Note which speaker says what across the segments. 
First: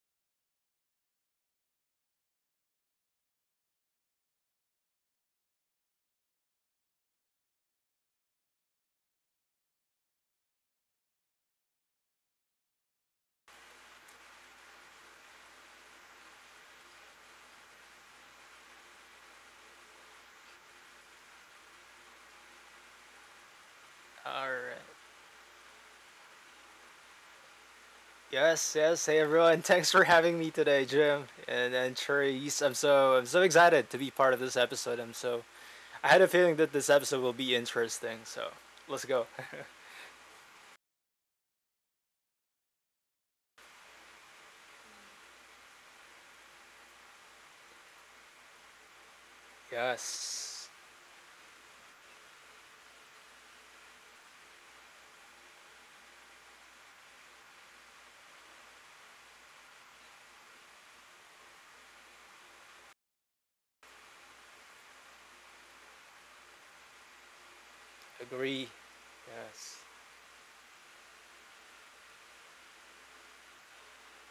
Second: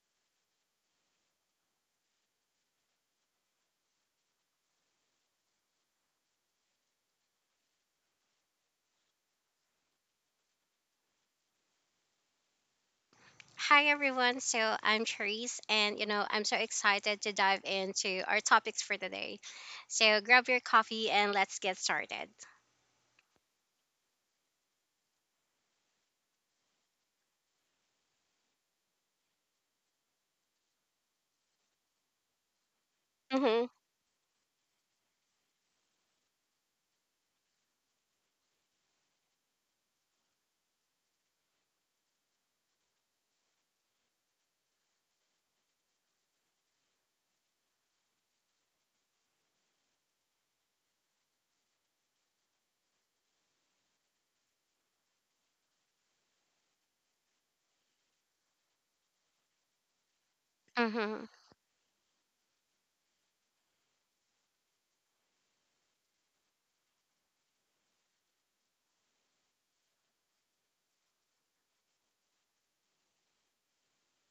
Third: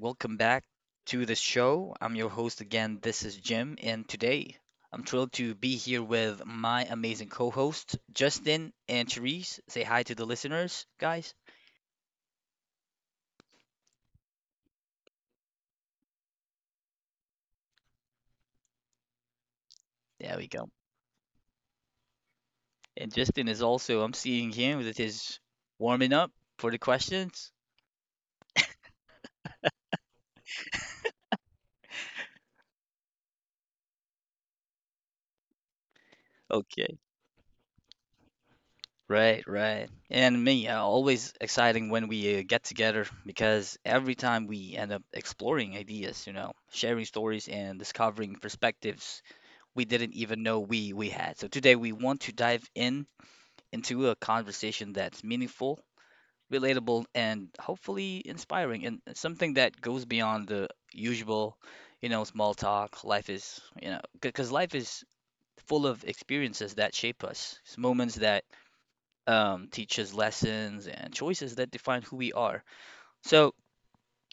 Speaker 1: welcome back to the show. I'm your host again. This is Jim, and today I'm thrilled to be here with my amazing co hosts Justin and Therese. Say hi to the listeners, guys.
Speaker 2: Hi everyone. So I'm Therese and I'm so excited to dive into our topics for today. So
Speaker 1: There we
Speaker 2: grab your
Speaker 1: go.
Speaker 2: coffee and let's get started.
Speaker 1: And Justin is also. I'm seeing him
Speaker 3: Alright.
Speaker 1: with his warming up for the questions.
Speaker 3: Yes, yes. Hey everyone, thanks for having me today, Jim and Therese. I'm so
Speaker 2: Mhm.
Speaker 3: excited to be part of this episode. I had a feeling that this
Speaker 1: Okay.
Speaker 3: episode will be interesting. So let's go.
Speaker 1: Right, right. And me, always exciting when we get together because every time we end up exploring ideas, you know, sharing stories and discovering perspectives we didn't even know
Speaker 3: Yes,
Speaker 1: we had. So today we want to dive in into a conversation that's meaningful, relatable, and hopefully inspiring, and something that goes beyond the
Speaker 2: Mhm.
Speaker 1: usual, you know, small talk. Life is, you know, because life is full of experiences that shape us, it's moments that
Speaker 3: agree. Yes.
Speaker 1: teach us lessons and choices that define who we are. So,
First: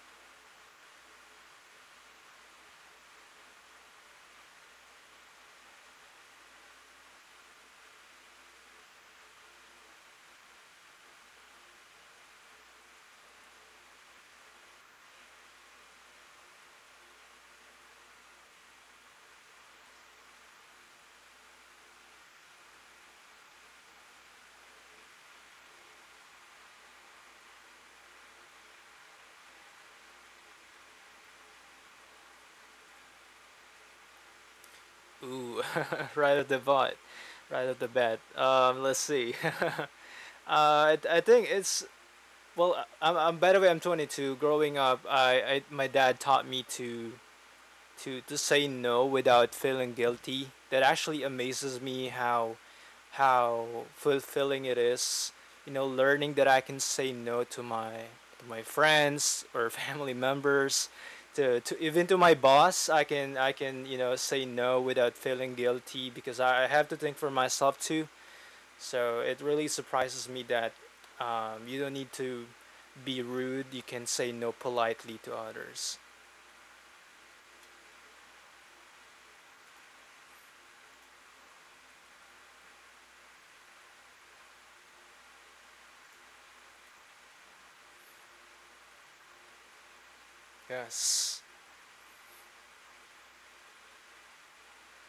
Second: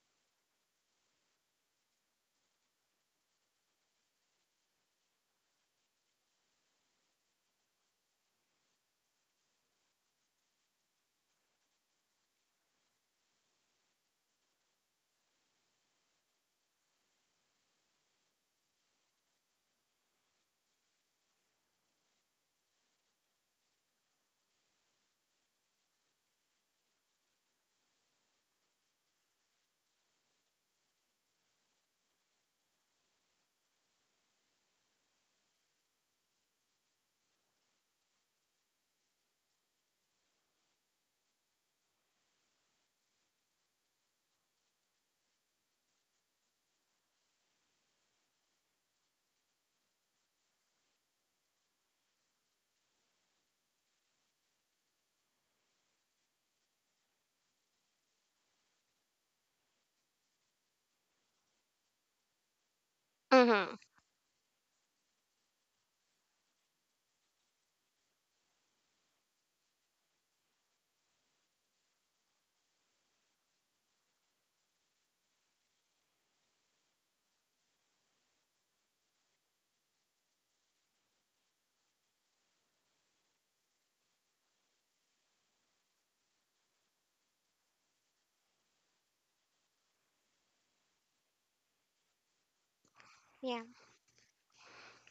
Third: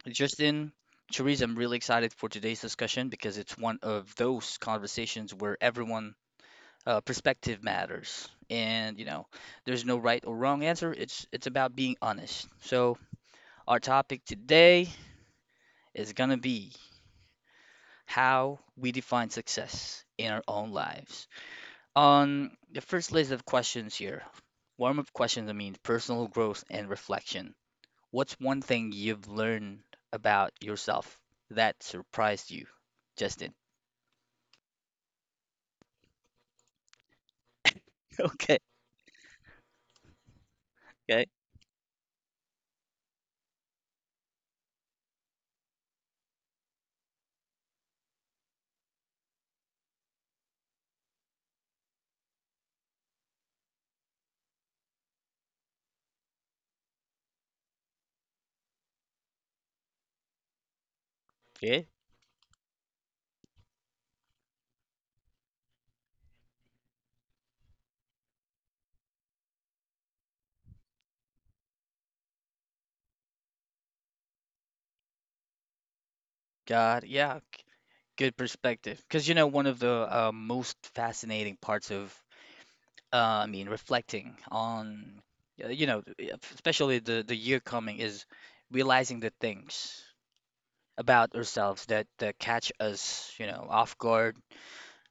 Speaker 1: Justin, Therese, I'm really excited for today's discussion because it's one of those conversations where everyone perspective matters, and you know there's no right or wrong answer. It's about being honest. So our topic today is going to be how we define success in our own lives. On the first list of questions here, warm-up questions, I mean personal growth and reflection. What's one thing you've learned about yourself that surprised you, Justin?
Speaker 3: Ooh, right at the bat, right at the bat.
Speaker 1: Okay.
Speaker 3: Let's see. uh, I
Speaker 1: Okay.
Speaker 3: think well. I- I'm by the way, I'm 22. Growing up, I my dad taught me to to say no without feeling guilty. That actually amazes me how fulfilling it is. You know, learning that I can say no to my friends or family members, to
Speaker 1: Okay.
Speaker 3: even to my boss. I can I
Speaker 2: Mhm.
Speaker 3: can you know say no without feeling guilty because I have to think for myself too. So it really surprises me that you don't need to be rude. You can say no politely to others.
Speaker 1: God, yeah. Good perspective. Because, you know, one of the most fascinating parts of, uh, I mean, reflecting on, you know, especially the year coming is realizing the things about
Speaker 3: Yes.
Speaker 1: ourselves that catch us, you
Speaker 2: Yeah.
Speaker 1: know, off guard,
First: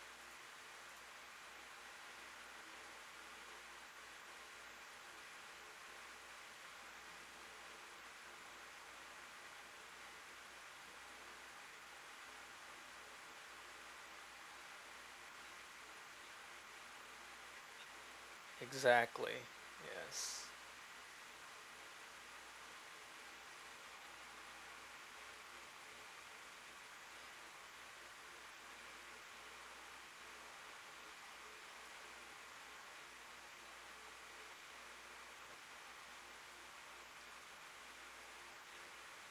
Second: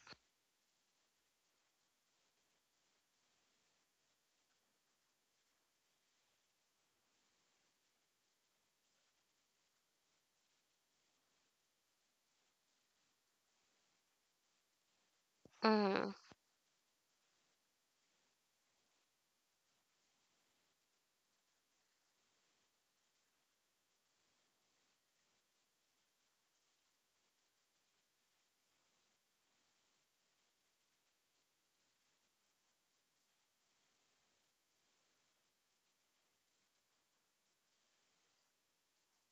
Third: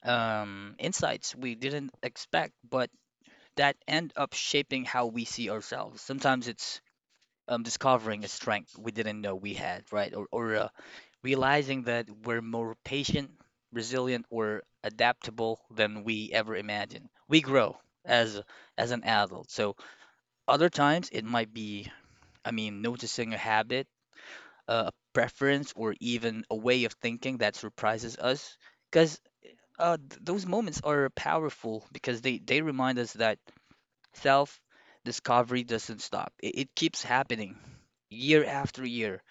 Speaker 1: insights we didn't expect, but that end up shaping how we see ourselves. Sometimes it's discovering a strength we didn't know we had, right? Or, realizing that we're more patient, resilient, or adaptable than
Speaker 2: Mhm.
Speaker 1: we ever imagined. We grow as as an
Speaker 3: Exactly.
Speaker 1: adult. So
Speaker 3: Yes.
Speaker 1: other times it might be, I mean, noticing a habit, a preference, or even a way of thinking that surprises us, because those moments are powerful because they remind us that self discovery doesn't stop. It keeps happening year after year.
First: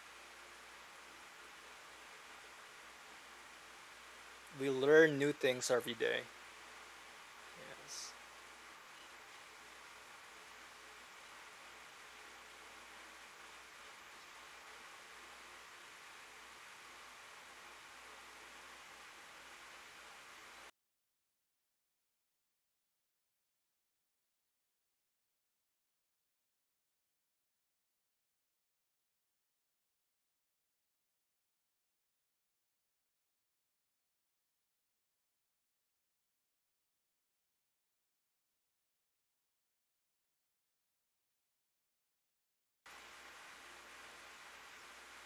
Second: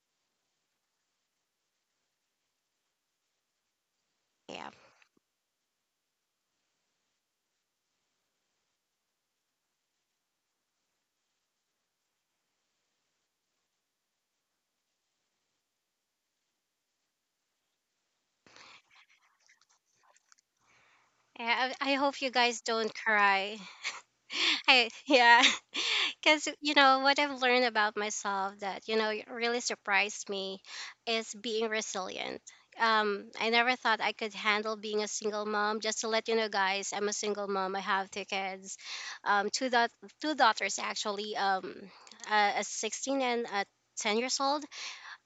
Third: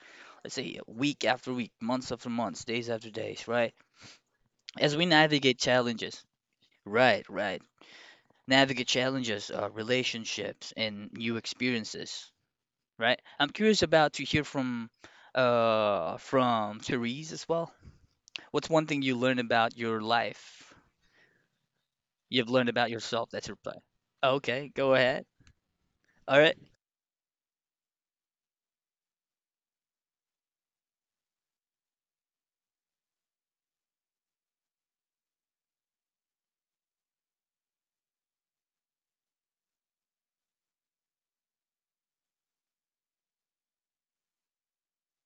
Speaker 1: Let's say week after week, months after months, days after days, right?
Speaker 3: We
Speaker 2: Yeah.
Speaker 1: As we
Speaker 3: learn new
Speaker 1: navigate
Speaker 3: things every day.
Speaker 1: challenges, right, right,
Speaker 3: Yes.
Speaker 1: navigate challenges, relationships, and new experiences, right? I'm curious about to hear from Therese as well. What's one thing you learned about your life?
Speaker 2: Yeah, I hope you
Speaker 1: You've
Speaker 2: guys
Speaker 1: learned about
Speaker 2: don't
Speaker 1: yourself. That's your
Speaker 2: cry.
Speaker 1: reply. Okay,
Speaker 2: I,
Speaker 1: go ahead.
Speaker 2: yeah.
Speaker 1: All
Speaker 2: Because,
Speaker 1: right.
Speaker 2: what I've learned about myself that, really surprised me is being resilient. I never thought I could handle being a single mom. Just to let you know, guys, I'm a single mom. I have two kids, um, two, daugh- two daughters actually, a 16 and a 10 years old.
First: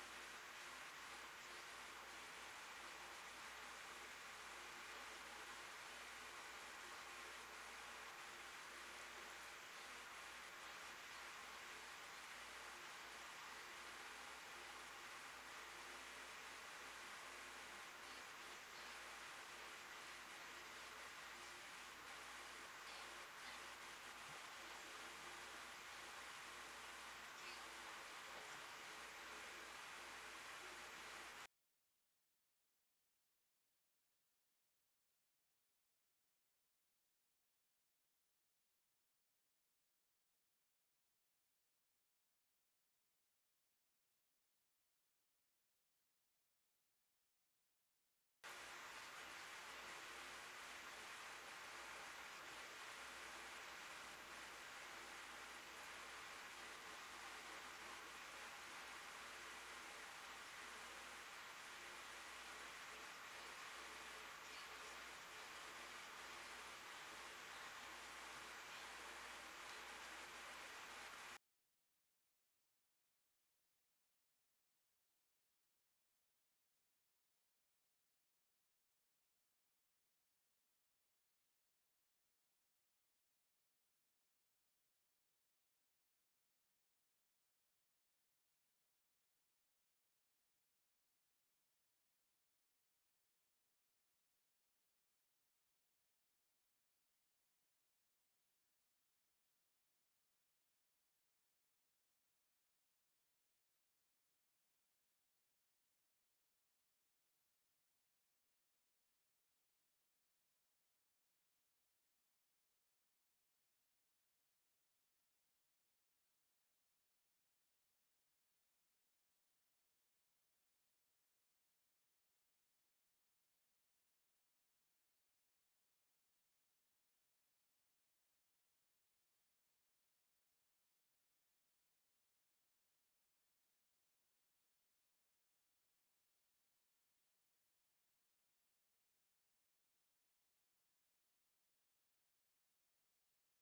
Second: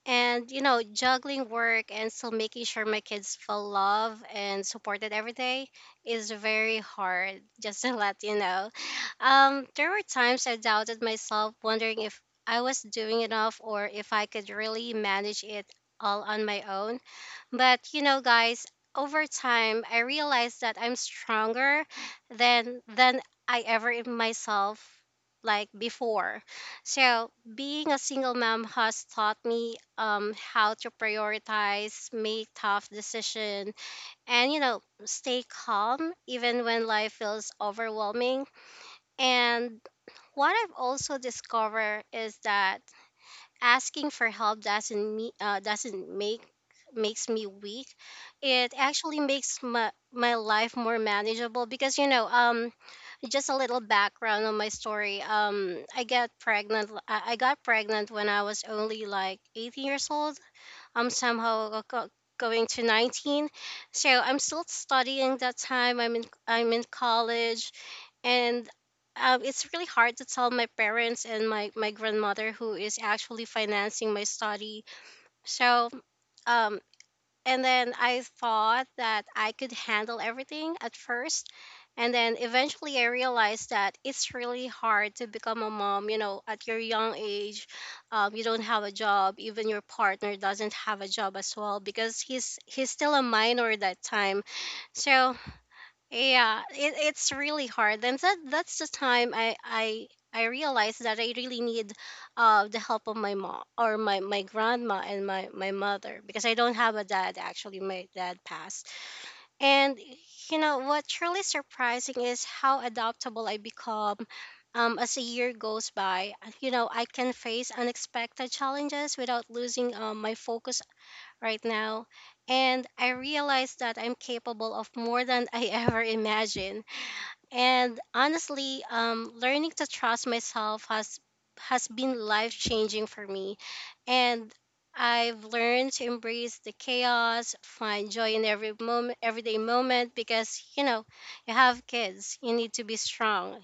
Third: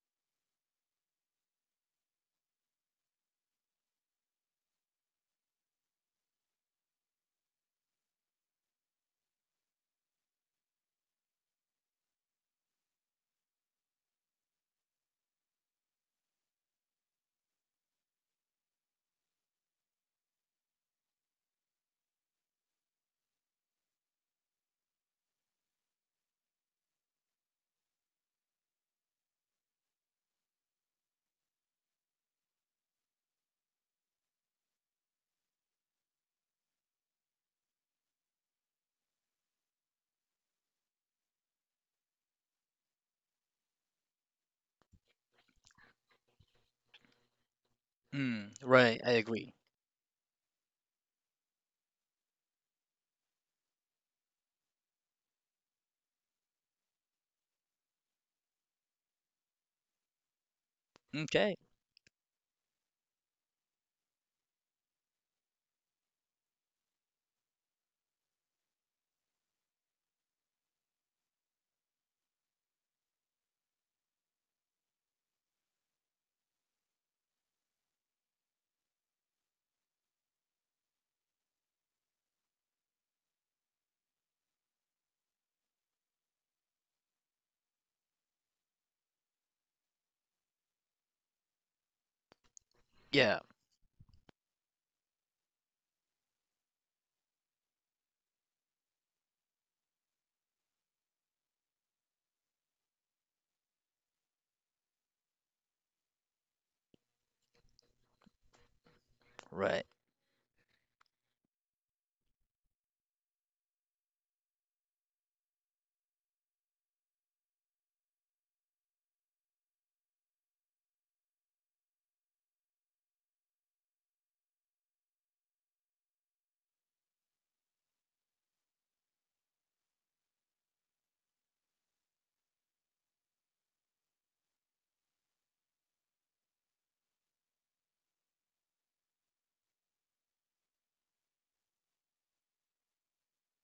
Speaker 2: And you know, juggling work and still making sure my kids feel loved and supported every day is very hard, just to let you know. There were times I doubted myself, wondering if I was doing enough or if I could really manage it all on my own, but you know, guys, over time I realized that I'm stronger than I ever in myself like before. So being a single mom has taught me how to prioritize, make tough decision, and you know, stay calm even when life feels overwhelming. And what I've also discovered is that asking for help doesn't me doesn't make makes me weak.
Speaker 1: Mm,
Speaker 2: It
Speaker 1: right, I
Speaker 2: actually
Speaker 1: agree.
Speaker 2: makes my, my life more manageable because just a little background on my story. I got pregnant when I was only like 18 years old, i'm
Speaker 1: Okay.
Speaker 2: somehow go- going to 19. So I'm still studying that time, I'm in college. And it's really hard to tell my parents and my grandmother who is actually financing my study. so um, and then I thought that I could handle everything at first, and then eventually I realized that it's really hard to become a mom, you know, at your young age. You don't have a job. Even your partner doesn't have a job as well because he's still a
Speaker 1: Yeah,
Speaker 2: minor at that time. So yeah, it, it's really hard, and that's the time I realized that I really need the help of my mom or my grandma and my mother because I don't have a dad actually. My dad passed.
Speaker 1: right.
Speaker 2: And you know what's really surprising is how adaptable I become. As a year goes by, you know, I can face unexpected challenges without losing my focus right now. And I realized that I'm capable of more than I ever imagined. And honestly, learning to trust myself has been life changing for me. And I've learned to embrace the chaos, find joy in every moment, everyday moment, because you know, you have kids, you need to be strong.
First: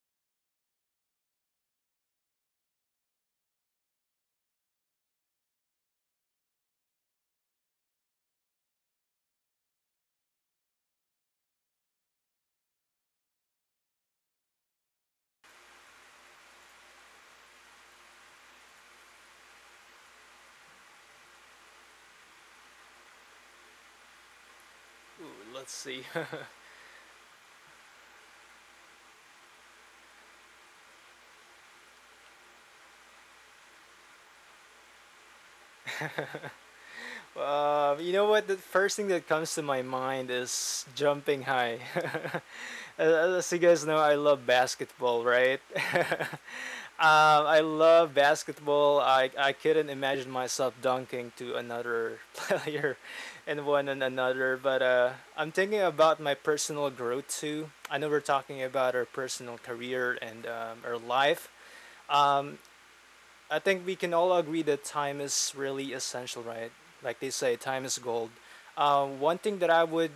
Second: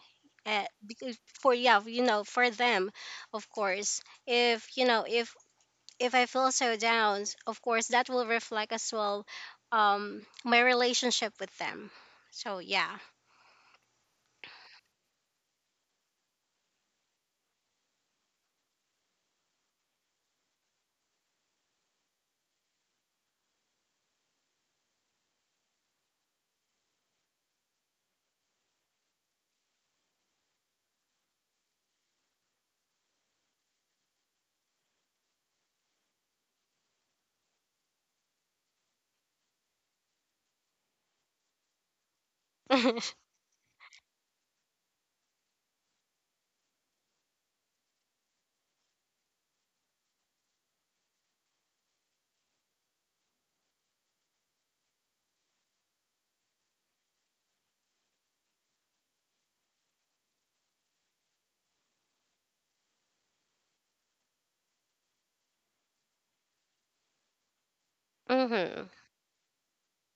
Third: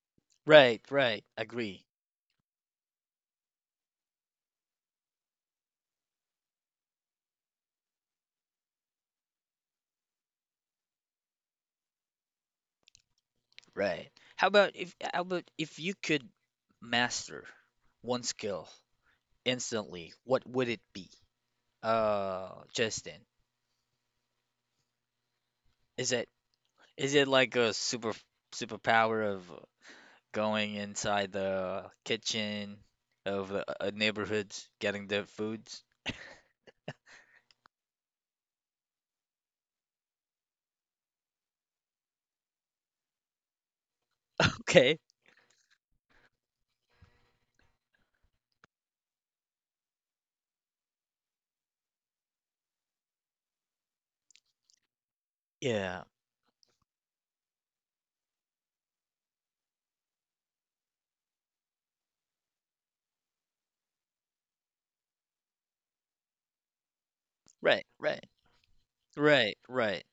Speaker 1: Right,
Speaker 2: Because
Speaker 1: right.
Speaker 2: for yeah,
Speaker 1: Agree.
Speaker 2: you know, for them, of course. If you know, if I feel so down, of course that will reflect as well my relationship with them. So yeah.
Speaker 1: Right. How about if you could master one skill instantly, what would it be? Justin,
Speaker 3: Ooh, let's see.
Speaker 1: is it is it like a superpower of going inside the kitchen of a neighborhood getting their foods?
Speaker 3: You know what? The first thing that comes to my mind is jumping high. As you guys know, I love
Speaker 1: Okay.
Speaker 3: basketball, right? I love basketball. I couldn't imagine myself dunking to another player and one and another. But I'm thinking
Speaker 1: Yeah.
Speaker 3: about my personal growth too. I know we're talking about our personal career and our life. Um, I think we can all agree that time is really essential, right? Like they say, time
Speaker 1: Right,
Speaker 3: is
Speaker 1: right.
Speaker 3: gold.
Speaker 2: Mhm.
Speaker 3: One thing
Speaker 1: Right,
Speaker 3: that I
Speaker 1: right.
Speaker 3: would,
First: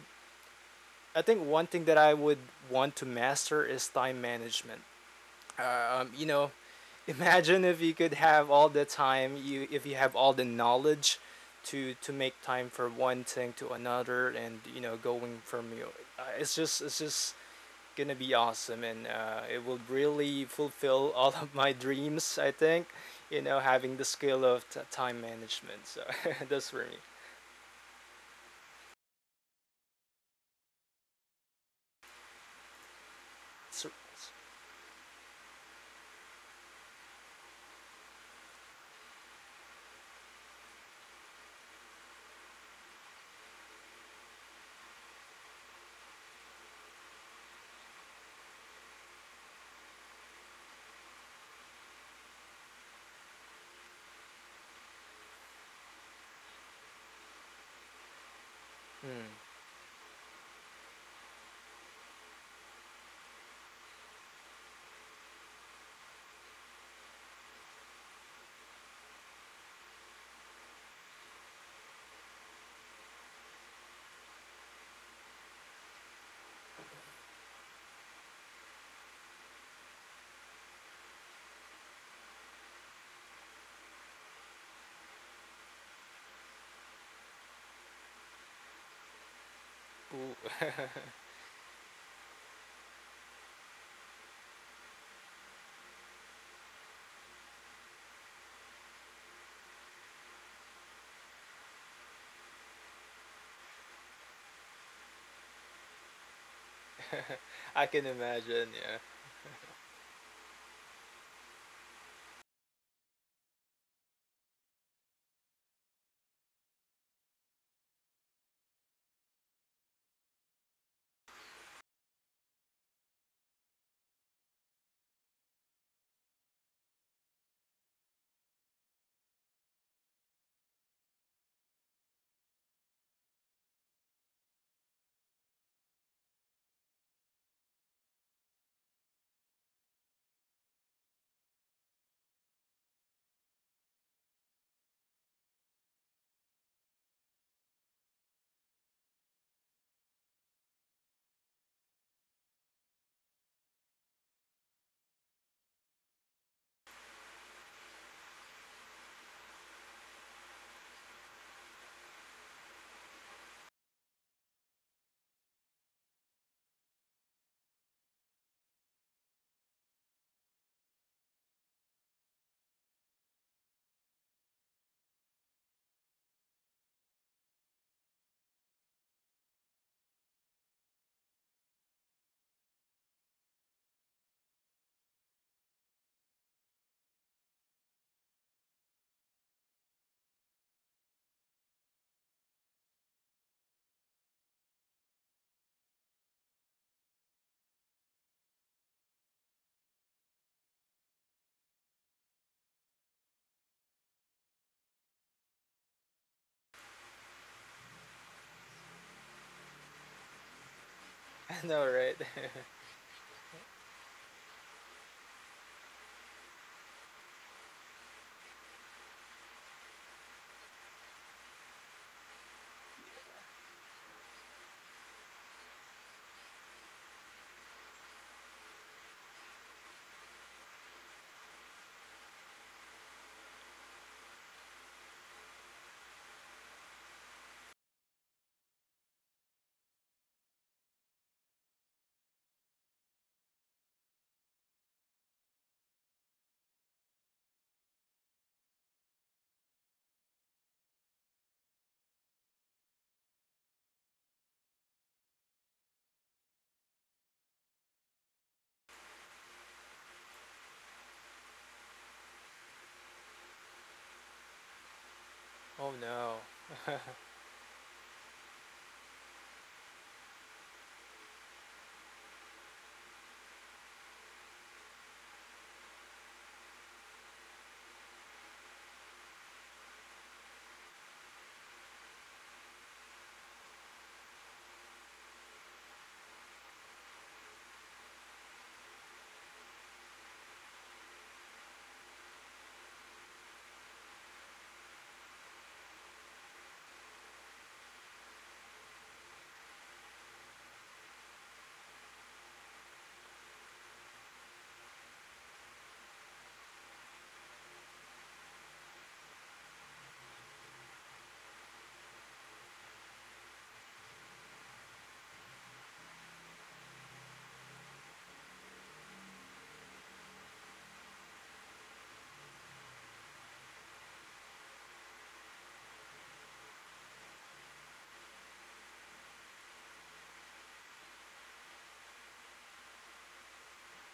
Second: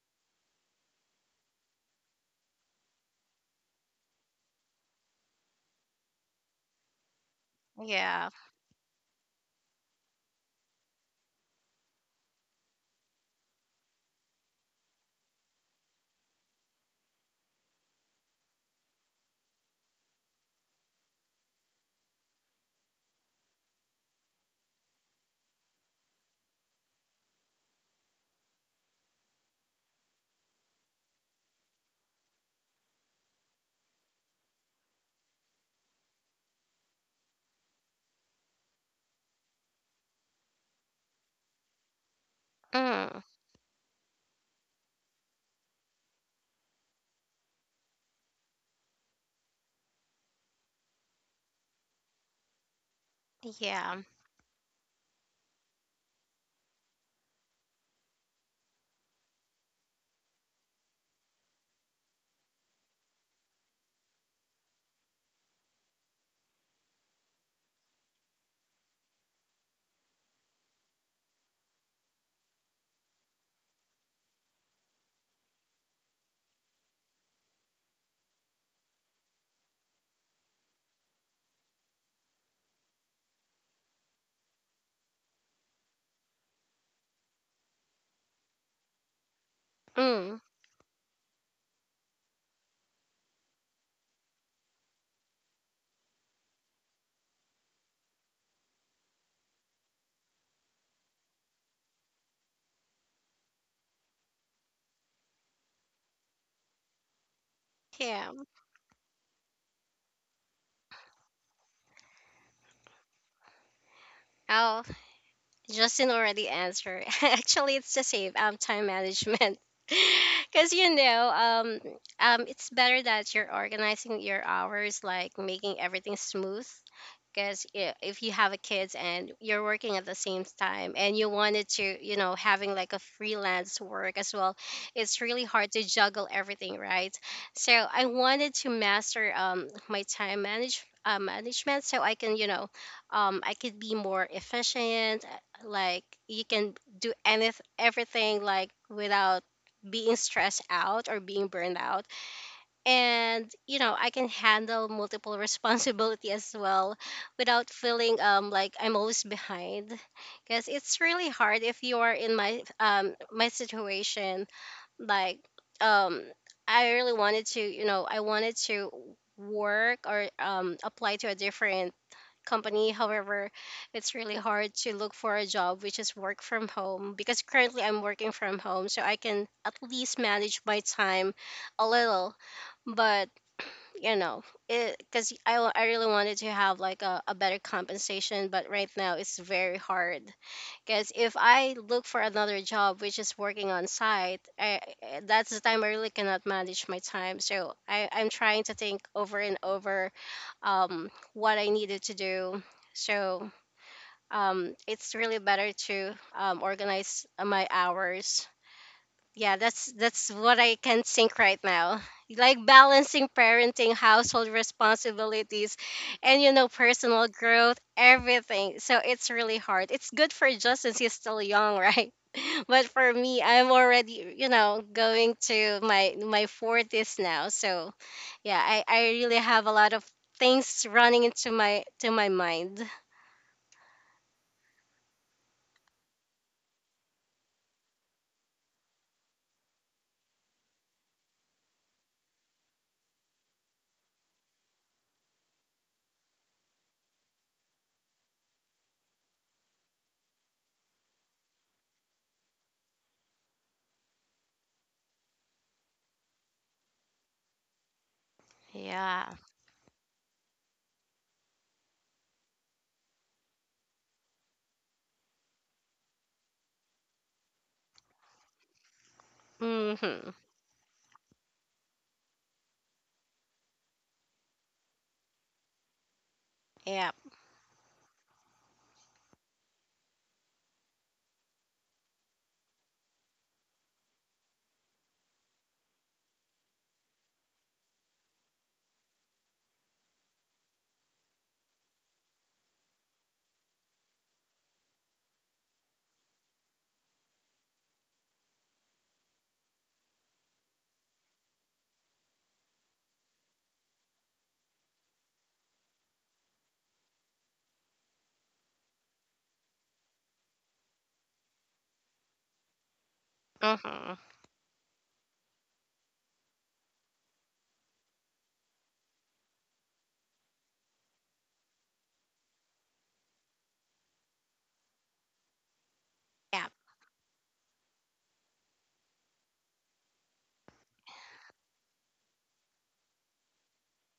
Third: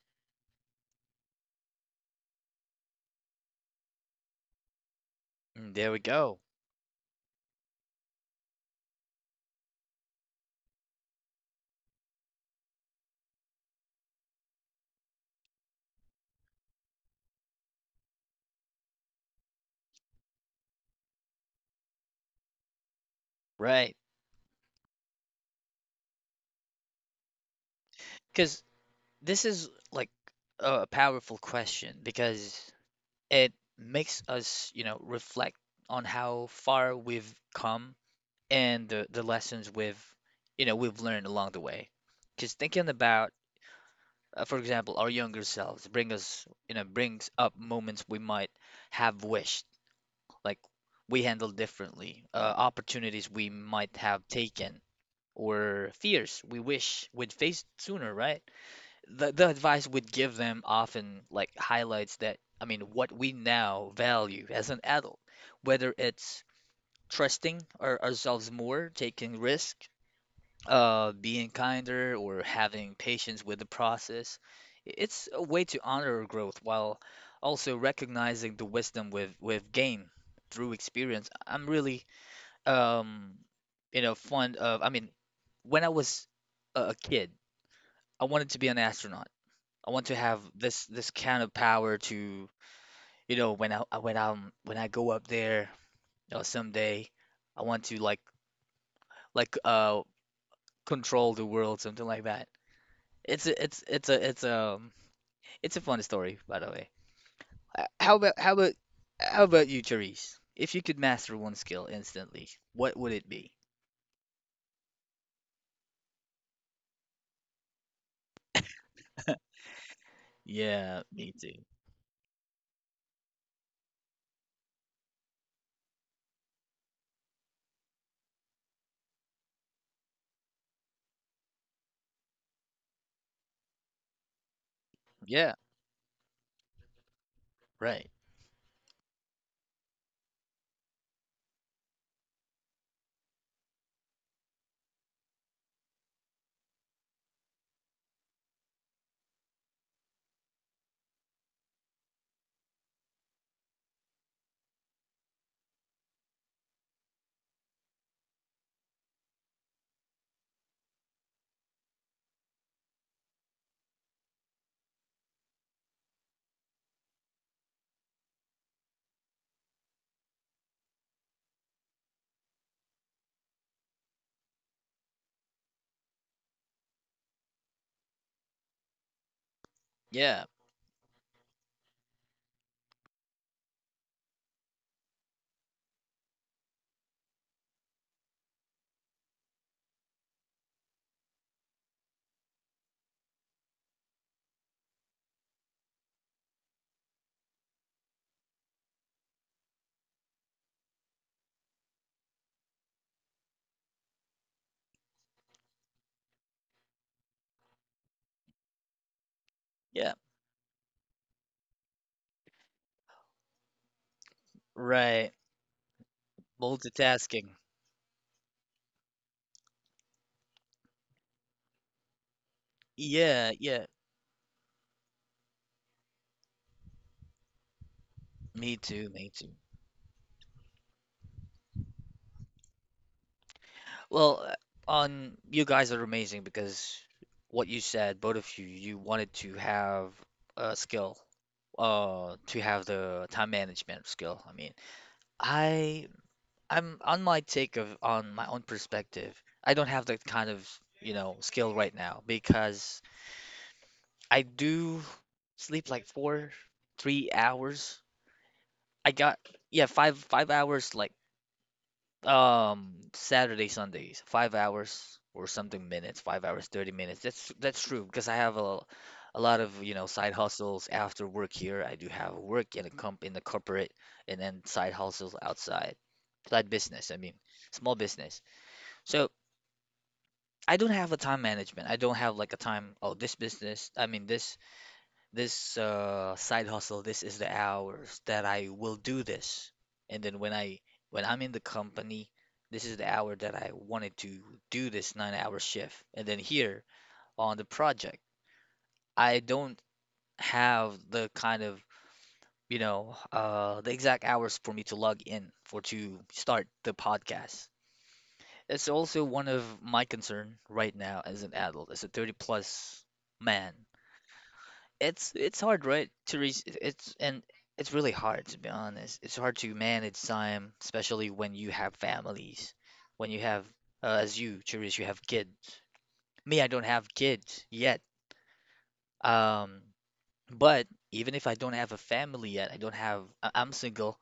Speaker 3: I think one thing that I would want to master is time management.
Speaker 1: Mm, there we
Speaker 3: You
Speaker 1: go.
Speaker 3: know, imagine if you could
Speaker 2: Yeah.
Speaker 3: have all the time, you if you have all the knowledge to make time for one thing to another, and you know, going from you, it's just gonna be awesome and it will really fulfill all of my dreams, I think, you know,
Speaker 1: Right.
Speaker 3: having the skill of time management. So that's for me.
Speaker 1: Because this is like a powerful question because it
Speaker 3: It's-
Speaker 1: makes
Speaker 3: it's-
Speaker 1: us, you know, reflect on how far we've come and the lessons we've we've learned along the way. Cause thinking
Speaker 2: Mm.
Speaker 1: about, for example, our younger selves bring us you know brings up moments we might have wished like we handled differently, opportunities we might
Speaker 2: Yeah.
Speaker 1: have taken, or fears we wish we'd faced sooner, right? The
Speaker 3: hmm.
Speaker 1: the advice we'd give them often like highlights that, I mean, what we now value as an adult, whether it's trusting ourselves more, taking risk, being kinder or having patience with the process. It's a way to honor our growth while also recognizing the wisdom we've gained through experience. I'm really um you know fond of, I mean, when I was a kid, I wanted to be an astronaut. I want to
Speaker 3: Ooh.
Speaker 1: have
Speaker 2: Mm.
Speaker 1: this kind of power to, you know, when I- when I'm when I go up there, you know, someday I want to like control the world, something like that. It's a, it's it's a it's it's a fun story, by the way. Uh,
Speaker 3: I can
Speaker 1: How
Speaker 2: Yeah.
Speaker 1: about how
Speaker 3: imagine,
Speaker 1: about
Speaker 3: yeah.
Speaker 1: how about you, Charisse? If you could master one skill instantly, what would it be?
Speaker 2: Oh, Justin already answered. Actually, it's the same, time management. Because
Speaker 1: Yeah, me too.
Speaker 2: it's better that you're organizing your hours, like making everything smooth. Because if you have a kids and you're working at the same time, and you wanted to, you know, having like a freelance work as well, it's really
Speaker 1: Yeah,
Speaker 2: hard to juggle everything, right? So
Speaker 1: right.
Speaker 2: I wanted to master my time manage management, so I can, you know, I could be more efficient. Like you can do anything, everything, like without being stressed out or being burned out. And you know, I can handle multiple responsibility as well without feeling like I'm always behind. Because it's really hard if you are in my my situation. Like um I really wanted to, you know, I wanted to work or apply to a different company. However, it's really hard to look for a job which is work from home because currently I'm working from home, so I can at least
Speaker 1: Yeah,
Speaker 2: manage my time a little. But you know, because I really wanted to have like a better compensation, but right now it's very hard. Because if I look for another job which is working on site, that's the time I really cannot manage my time. So I, I'm trying to think over and over what I needed to do. So it's really better to organize my hours. Yeah,
Speaker 1: yeah,
Speaker 2: that's what I can think right
Speaker 3: I know,
Speaker 2: now.
Speaker 3: right.
Speaker 2: Like balancing parenting, household
Speaker 1: right.
Speaker 2: responsibilities, and you know, personal
Speaker 1: Multitasking.
Speaker 2: growth, everything. So it's really hard. It's good for Justin; he's still young, right? But for me,
Speaker 1: Yeah,
Speaker 2: I'm
Speaker 1: yeah.
Speaker 2: already, you know, going to my my forties now. So yeah,
Speaker 1: Me
Speaker 2: I
Speaker 1: too, me
Speaker 2: really
Speaker 1: too.
Speaker 2: have a lot of things running into my to my mind.
Speaker 1: Well, on you guys are amazing because what you said, both of you, you wanted to have a skill, to have the time management skill. I mean, I I'm on my take of on my own perspective. I don't have that kind of, you know, skill right now because I do sleep like four, 3 hours. I
Speaker 2: Yeah.
Speaker 1: got yeah, five hours like Saturday, Sundays, 5 hours or something
Speaker 3: Oh
Speaker 1: minutes,
Speaker 3: no.
Speaker 1: 5 hours, 30 minutes. That's true because I have a lot of, you know,
Speaker 2: Hmm.
Speaker 1: side hustles after work here. I do have work in a comp in the corporate, and then side hustles outside. Side business,
Speaker 2: Yep.
Speaker 1: I mean, small business. So I don't have a time management. I don't have like a time, oh, this business, I mean this side hustle, this is the hours that I will do this. And then when I'm in the company, this is the hour that I wanted to do this 9 hour shift. And then here on the project, I don't have the kind of, you know, the exact hours for me to log in for to start the podcast. It's also one of my concern right now as an adult, as a 30 plus man.
Speaker 2: Mhm.
Speaker 1: It's hard, right? To reach it's, and it's really hard, to be honest. It's hard to manage time, especially when you have families, when you have, as you, Cherise, you have kids. Me, I
Speaker 2: Yep.
Speaker 1: don't have kids yet. Um, but even if I don't have a family yet, I don't have I'm single.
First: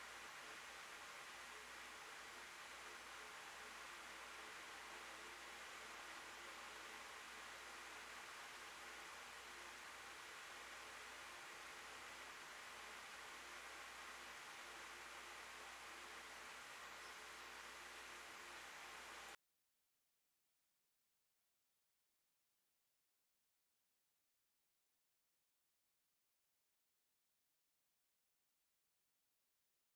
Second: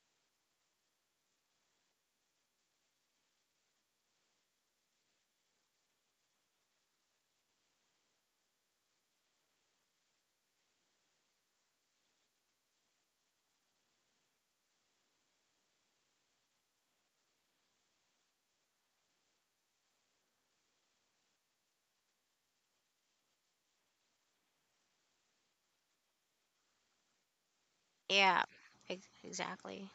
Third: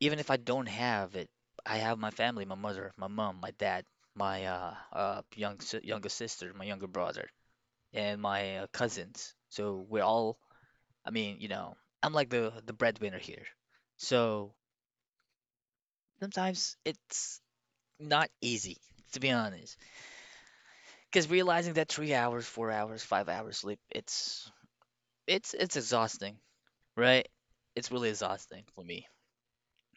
Speaker 1: Even if I don't have it, I have my family, my mother, my mom, my dad, my younger sister, my younger brother, and my cousins. So we're all, I mean, you know, I'm like the breadwinner here. So sometimes it's not easy, to be honest, because realizing that 3 hours, 4 hours, 5 hours sleep, it's exhausting, right? It's really
Speaker 2: Yeah.
Speaker 1: exhausting for me.
Speaker 2: Ex- exactly.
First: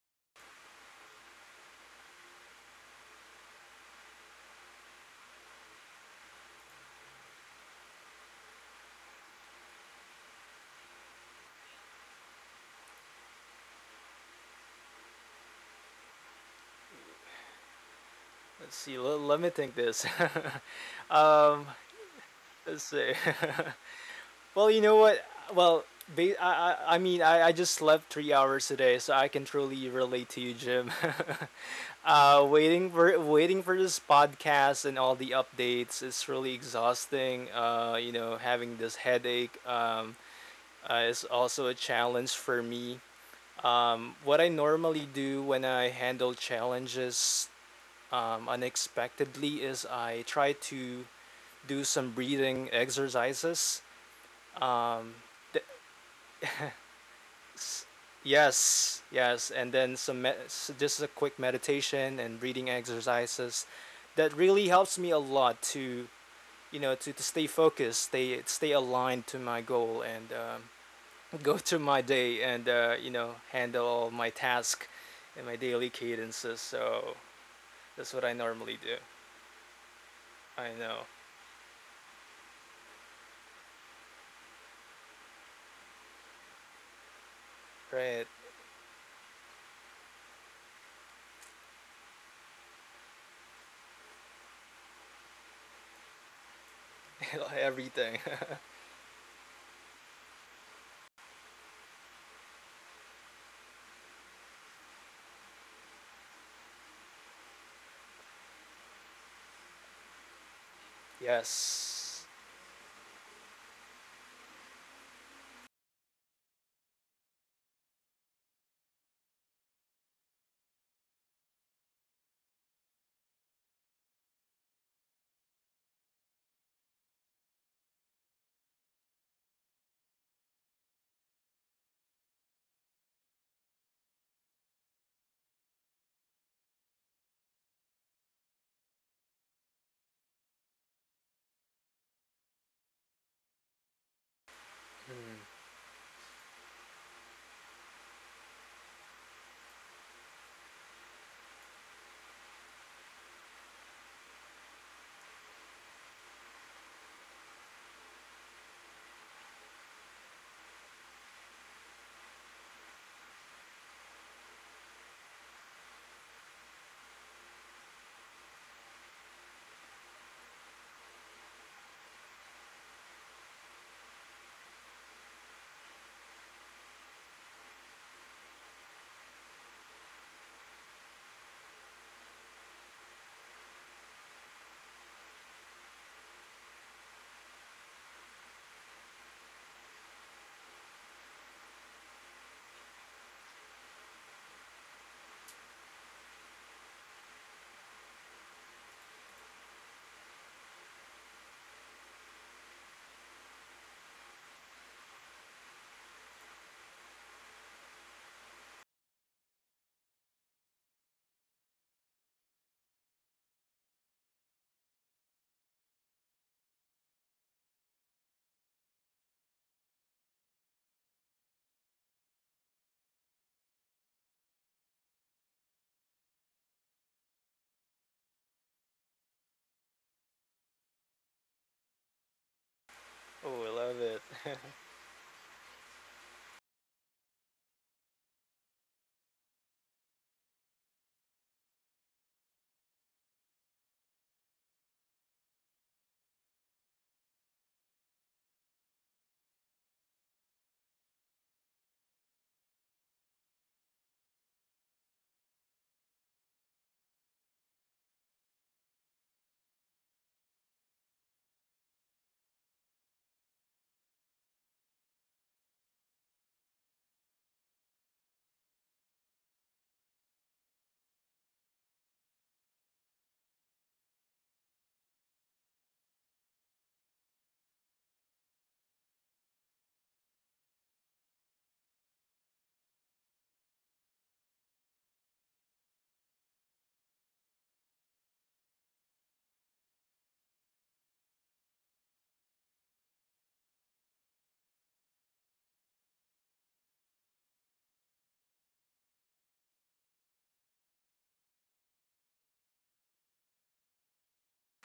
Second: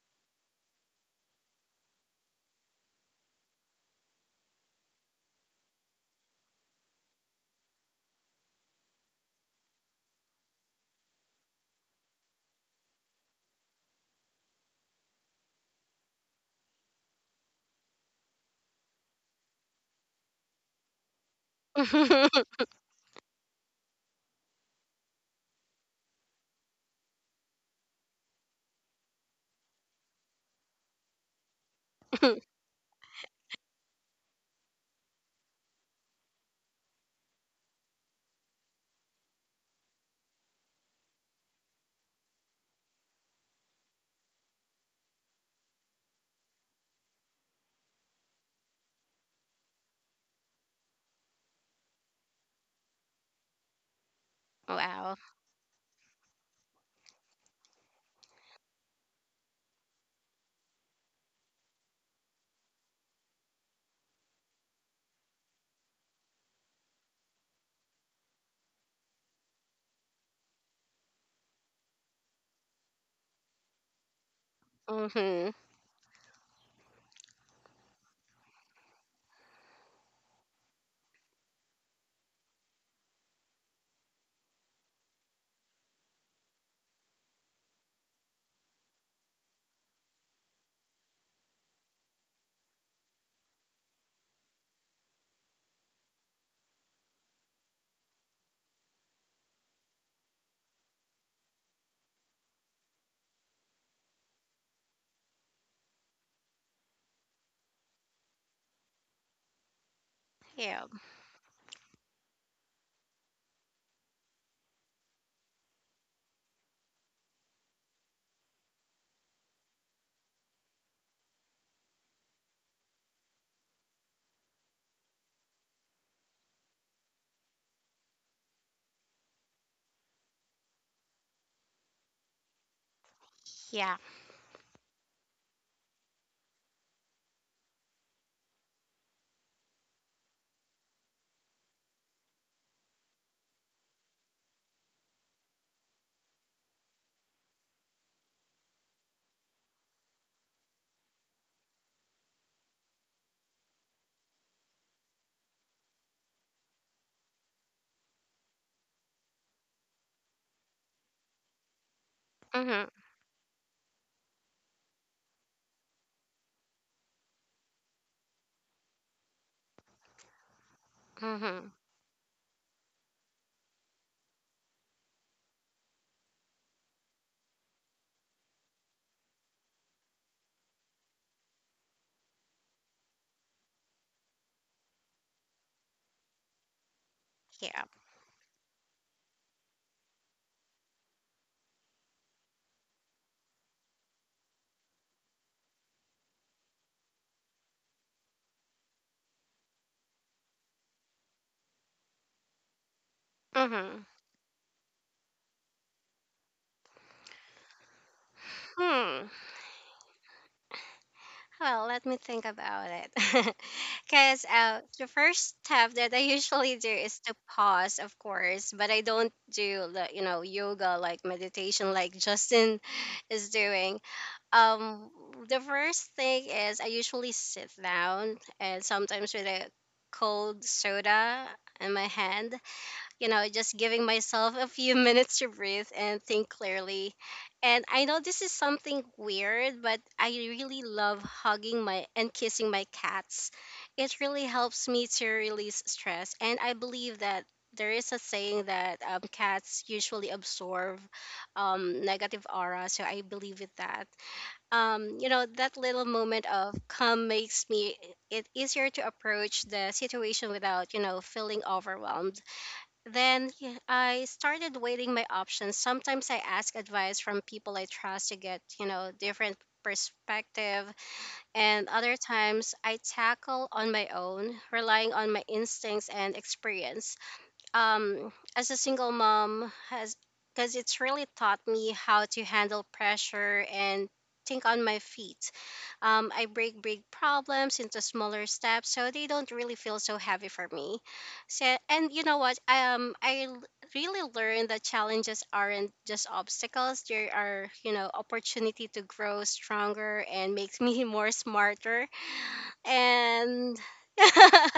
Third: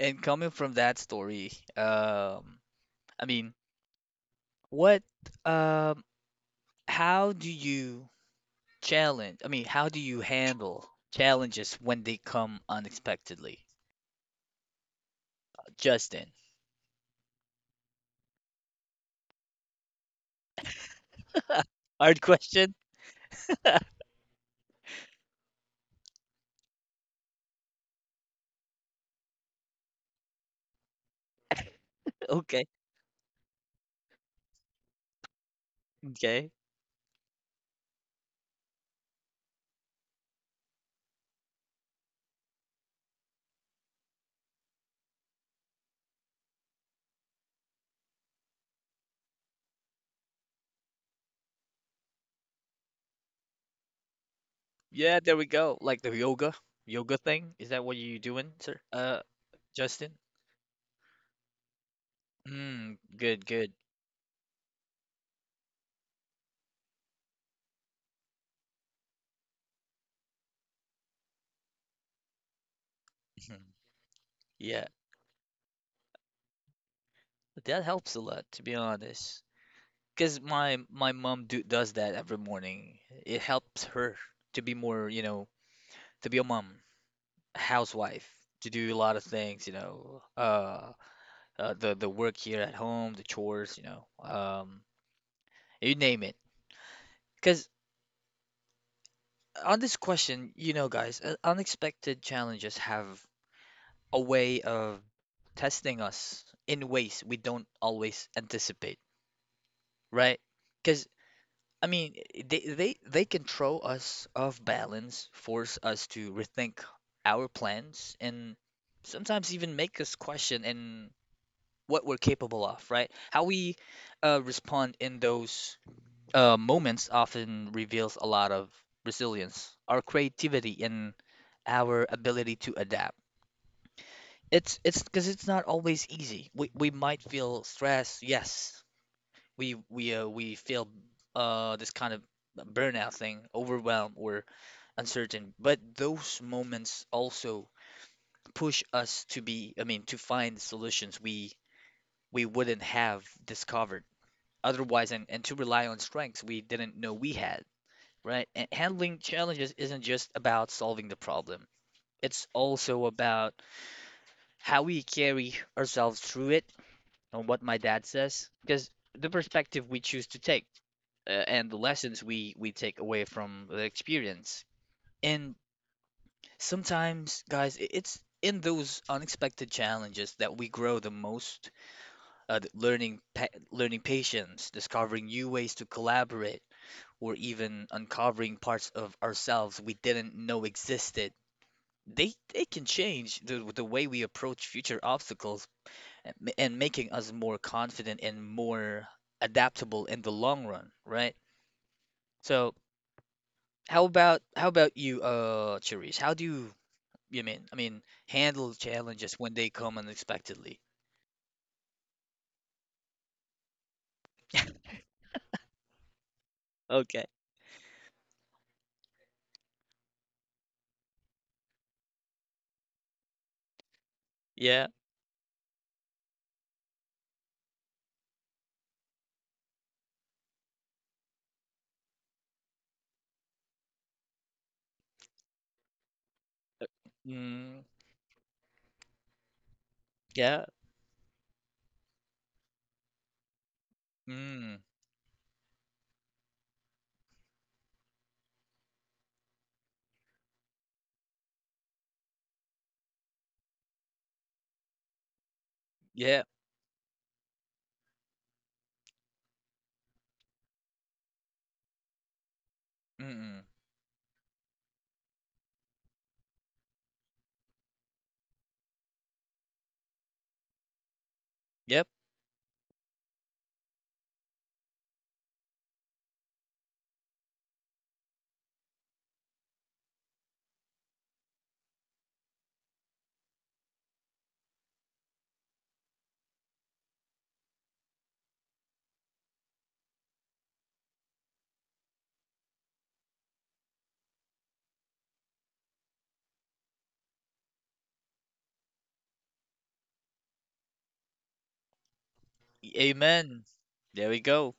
Speaker 1: And coming from that story, I mean, what? Um, How do you how do you handle challenges when they come unexpectedly? Justin,
Speaker 3: Let's see. Let me think this. um
Speaker 1: hard question.
Speaker 3: let's see. Well, you know what? Well, I just slept 3 hours today, so I can truly relate to you, Jim.
Speaker 1: Okay,
Speaker 3: Waiting for this podcast and all the updates is
Speaker 1: okay.
Speaker 3: really exhausting. You know, having this headache, is also a challenge for me. What I normally do when I handle challenges unexpectedly is I try to do some breathing exercises. Um,
Speaker 2: Wow.
Speaker 1: Yeah, there we go. Like the yoga thing. Is that what you doing, sir?
Speaker 3: Yes, yes, and then
Speaker 1: Justin?
Speaker 3: just a quick meditation and breathing
Speaker 1: Mm, good,
Speaker 3: exercises
Speaker 1: good.
Speaker 3: that really helps me a lot to to stay focused, stay aligned to my goal, and go through my day and you know
Speaker 1: Mhm.
Speaker 3: handle all my
Speaker 1: Yeah,
Speaker 3: task and
Speaker 2: Mhm.
Speaker 3: my daily cadences. So
Speaker 1: that
Speaker 3: that's
Speaker 1: helps a
Speaker 3: what I
Speaker 1: lot, to be
Speaker 3: normally do.
Speaker 1: honest. Because
Speaker 3: I
Speaker 1: my
Speaker 3: know,
Speaker 1: mom do, does that every morning. It helps her to be more, you know, to be a mom,
Speaker 3: right?
Speaker 1: housewife, to do a lot of things, you know, the work here at home, the chores, you know, you name it. Because
Speaker 3: Everything.
Speaker 1: on this question, you know, guys, unexpected challenges have a way of testing us in ways we don't always anticipate, right?
Speaker 2: Yep.
Speaker 1: Because I mean,
Speaker 3: Yes.
Speaker 1: they can throw us off balance, force us to rethink our plans, and sometimes even make us question and what we're capable of, right? How we respond in those moments often reveals a lot of resilience, our creativity, and our ability to adapt.
Speaker 2: Yeah.
Speaker 1: It's because it's not always easy. We might feel stress, yes. We feel this kind of burnout thing, overwhelmed or uncertain.
Speaker 3: Mm.
Speaker 1: But those moments also push us to be, I mean, to find solutions we wouldn't have discovered otherwise, and to rely on strengths we didn't know we had, right? And handling challenges isn't just about solving the problem. It's
Speaker 2: Mhm.
Speaker 1: also about how we carry ourselves through it and what my dad says because the perspective we choose to take, and
Speaker 2: Mhm.
Speaker 1: the lessons we take away from the experience. And sometimes guys, it's in those unexpected challenges that we grow the most, learning patience, discovering new ways to collaborate or
Speaker 2: Yeah.
Speaker 1: even uncovering parts of ourselves we didn't know existed. They can change the way we approach future obstacles, and making us more confident and more adaptable in the long run, right? So
Speaker 2: Mhm.
Speaker 1: how about you, Cherise? How do you, I mean, handle
Speaker 2: Hmm.
Speaker 1: challenges when they come unexpectedly?
Speaker 2: Well, let me think about it. Cause the first step that I usually do is
Speaker 1: Okay.
Speaker 2: to pause, of course, but I don't do the you know, yoga like meditation like Justin is doing.
Speaker 1: Yeah.
Speaker 2: um the first thing is I usually sit down, and sometimes with a cold soda in my hand, you know,
Speaker 3: Oh, I
Speaker 2: just
Speaker 3: love
Speaker 2: giving
Speaker 3: it.
Speaker 2: myself a few minutes to breathe and think clearly.
Speaker 1: Mm,
Speaker 2: And I know this is something weird, but I
Speaker 1: yeah.
Speaker 2: really love hugging my and kissing my cats. It really
Speaker 1: Mm,
Speaker 2: helps me to release stress, and I believe that there is a saying that cats usually absorb negative aura, so I believe in that. You know, that little
Speaker 1: yeah.
Speaker 2: moment of calm makes me it easier to approach the situation without, you know, feeling overwhelmed. Then
Speaker 1: Mm,
Speaker 2: yeah, I started weighing my options. Sometimes I ask advice from people I trust to get, you know, different perspective, and
Speaker 1: yep.
Speaker 2: other times I tackle on my own relying on my instincts and experience as a single mom has, because it's really taught me how to handle pressure and think on my feet. I break big problems into smaller steps so they don't really feel so heavy for me. So, and you know what? Really learned that challenges aren't just obstacles. They are, you know, opportunity to grow stronger and makes me more smarter.
Speaker 1: Amen.
Speaker 2: And
Speaker 1: There we go.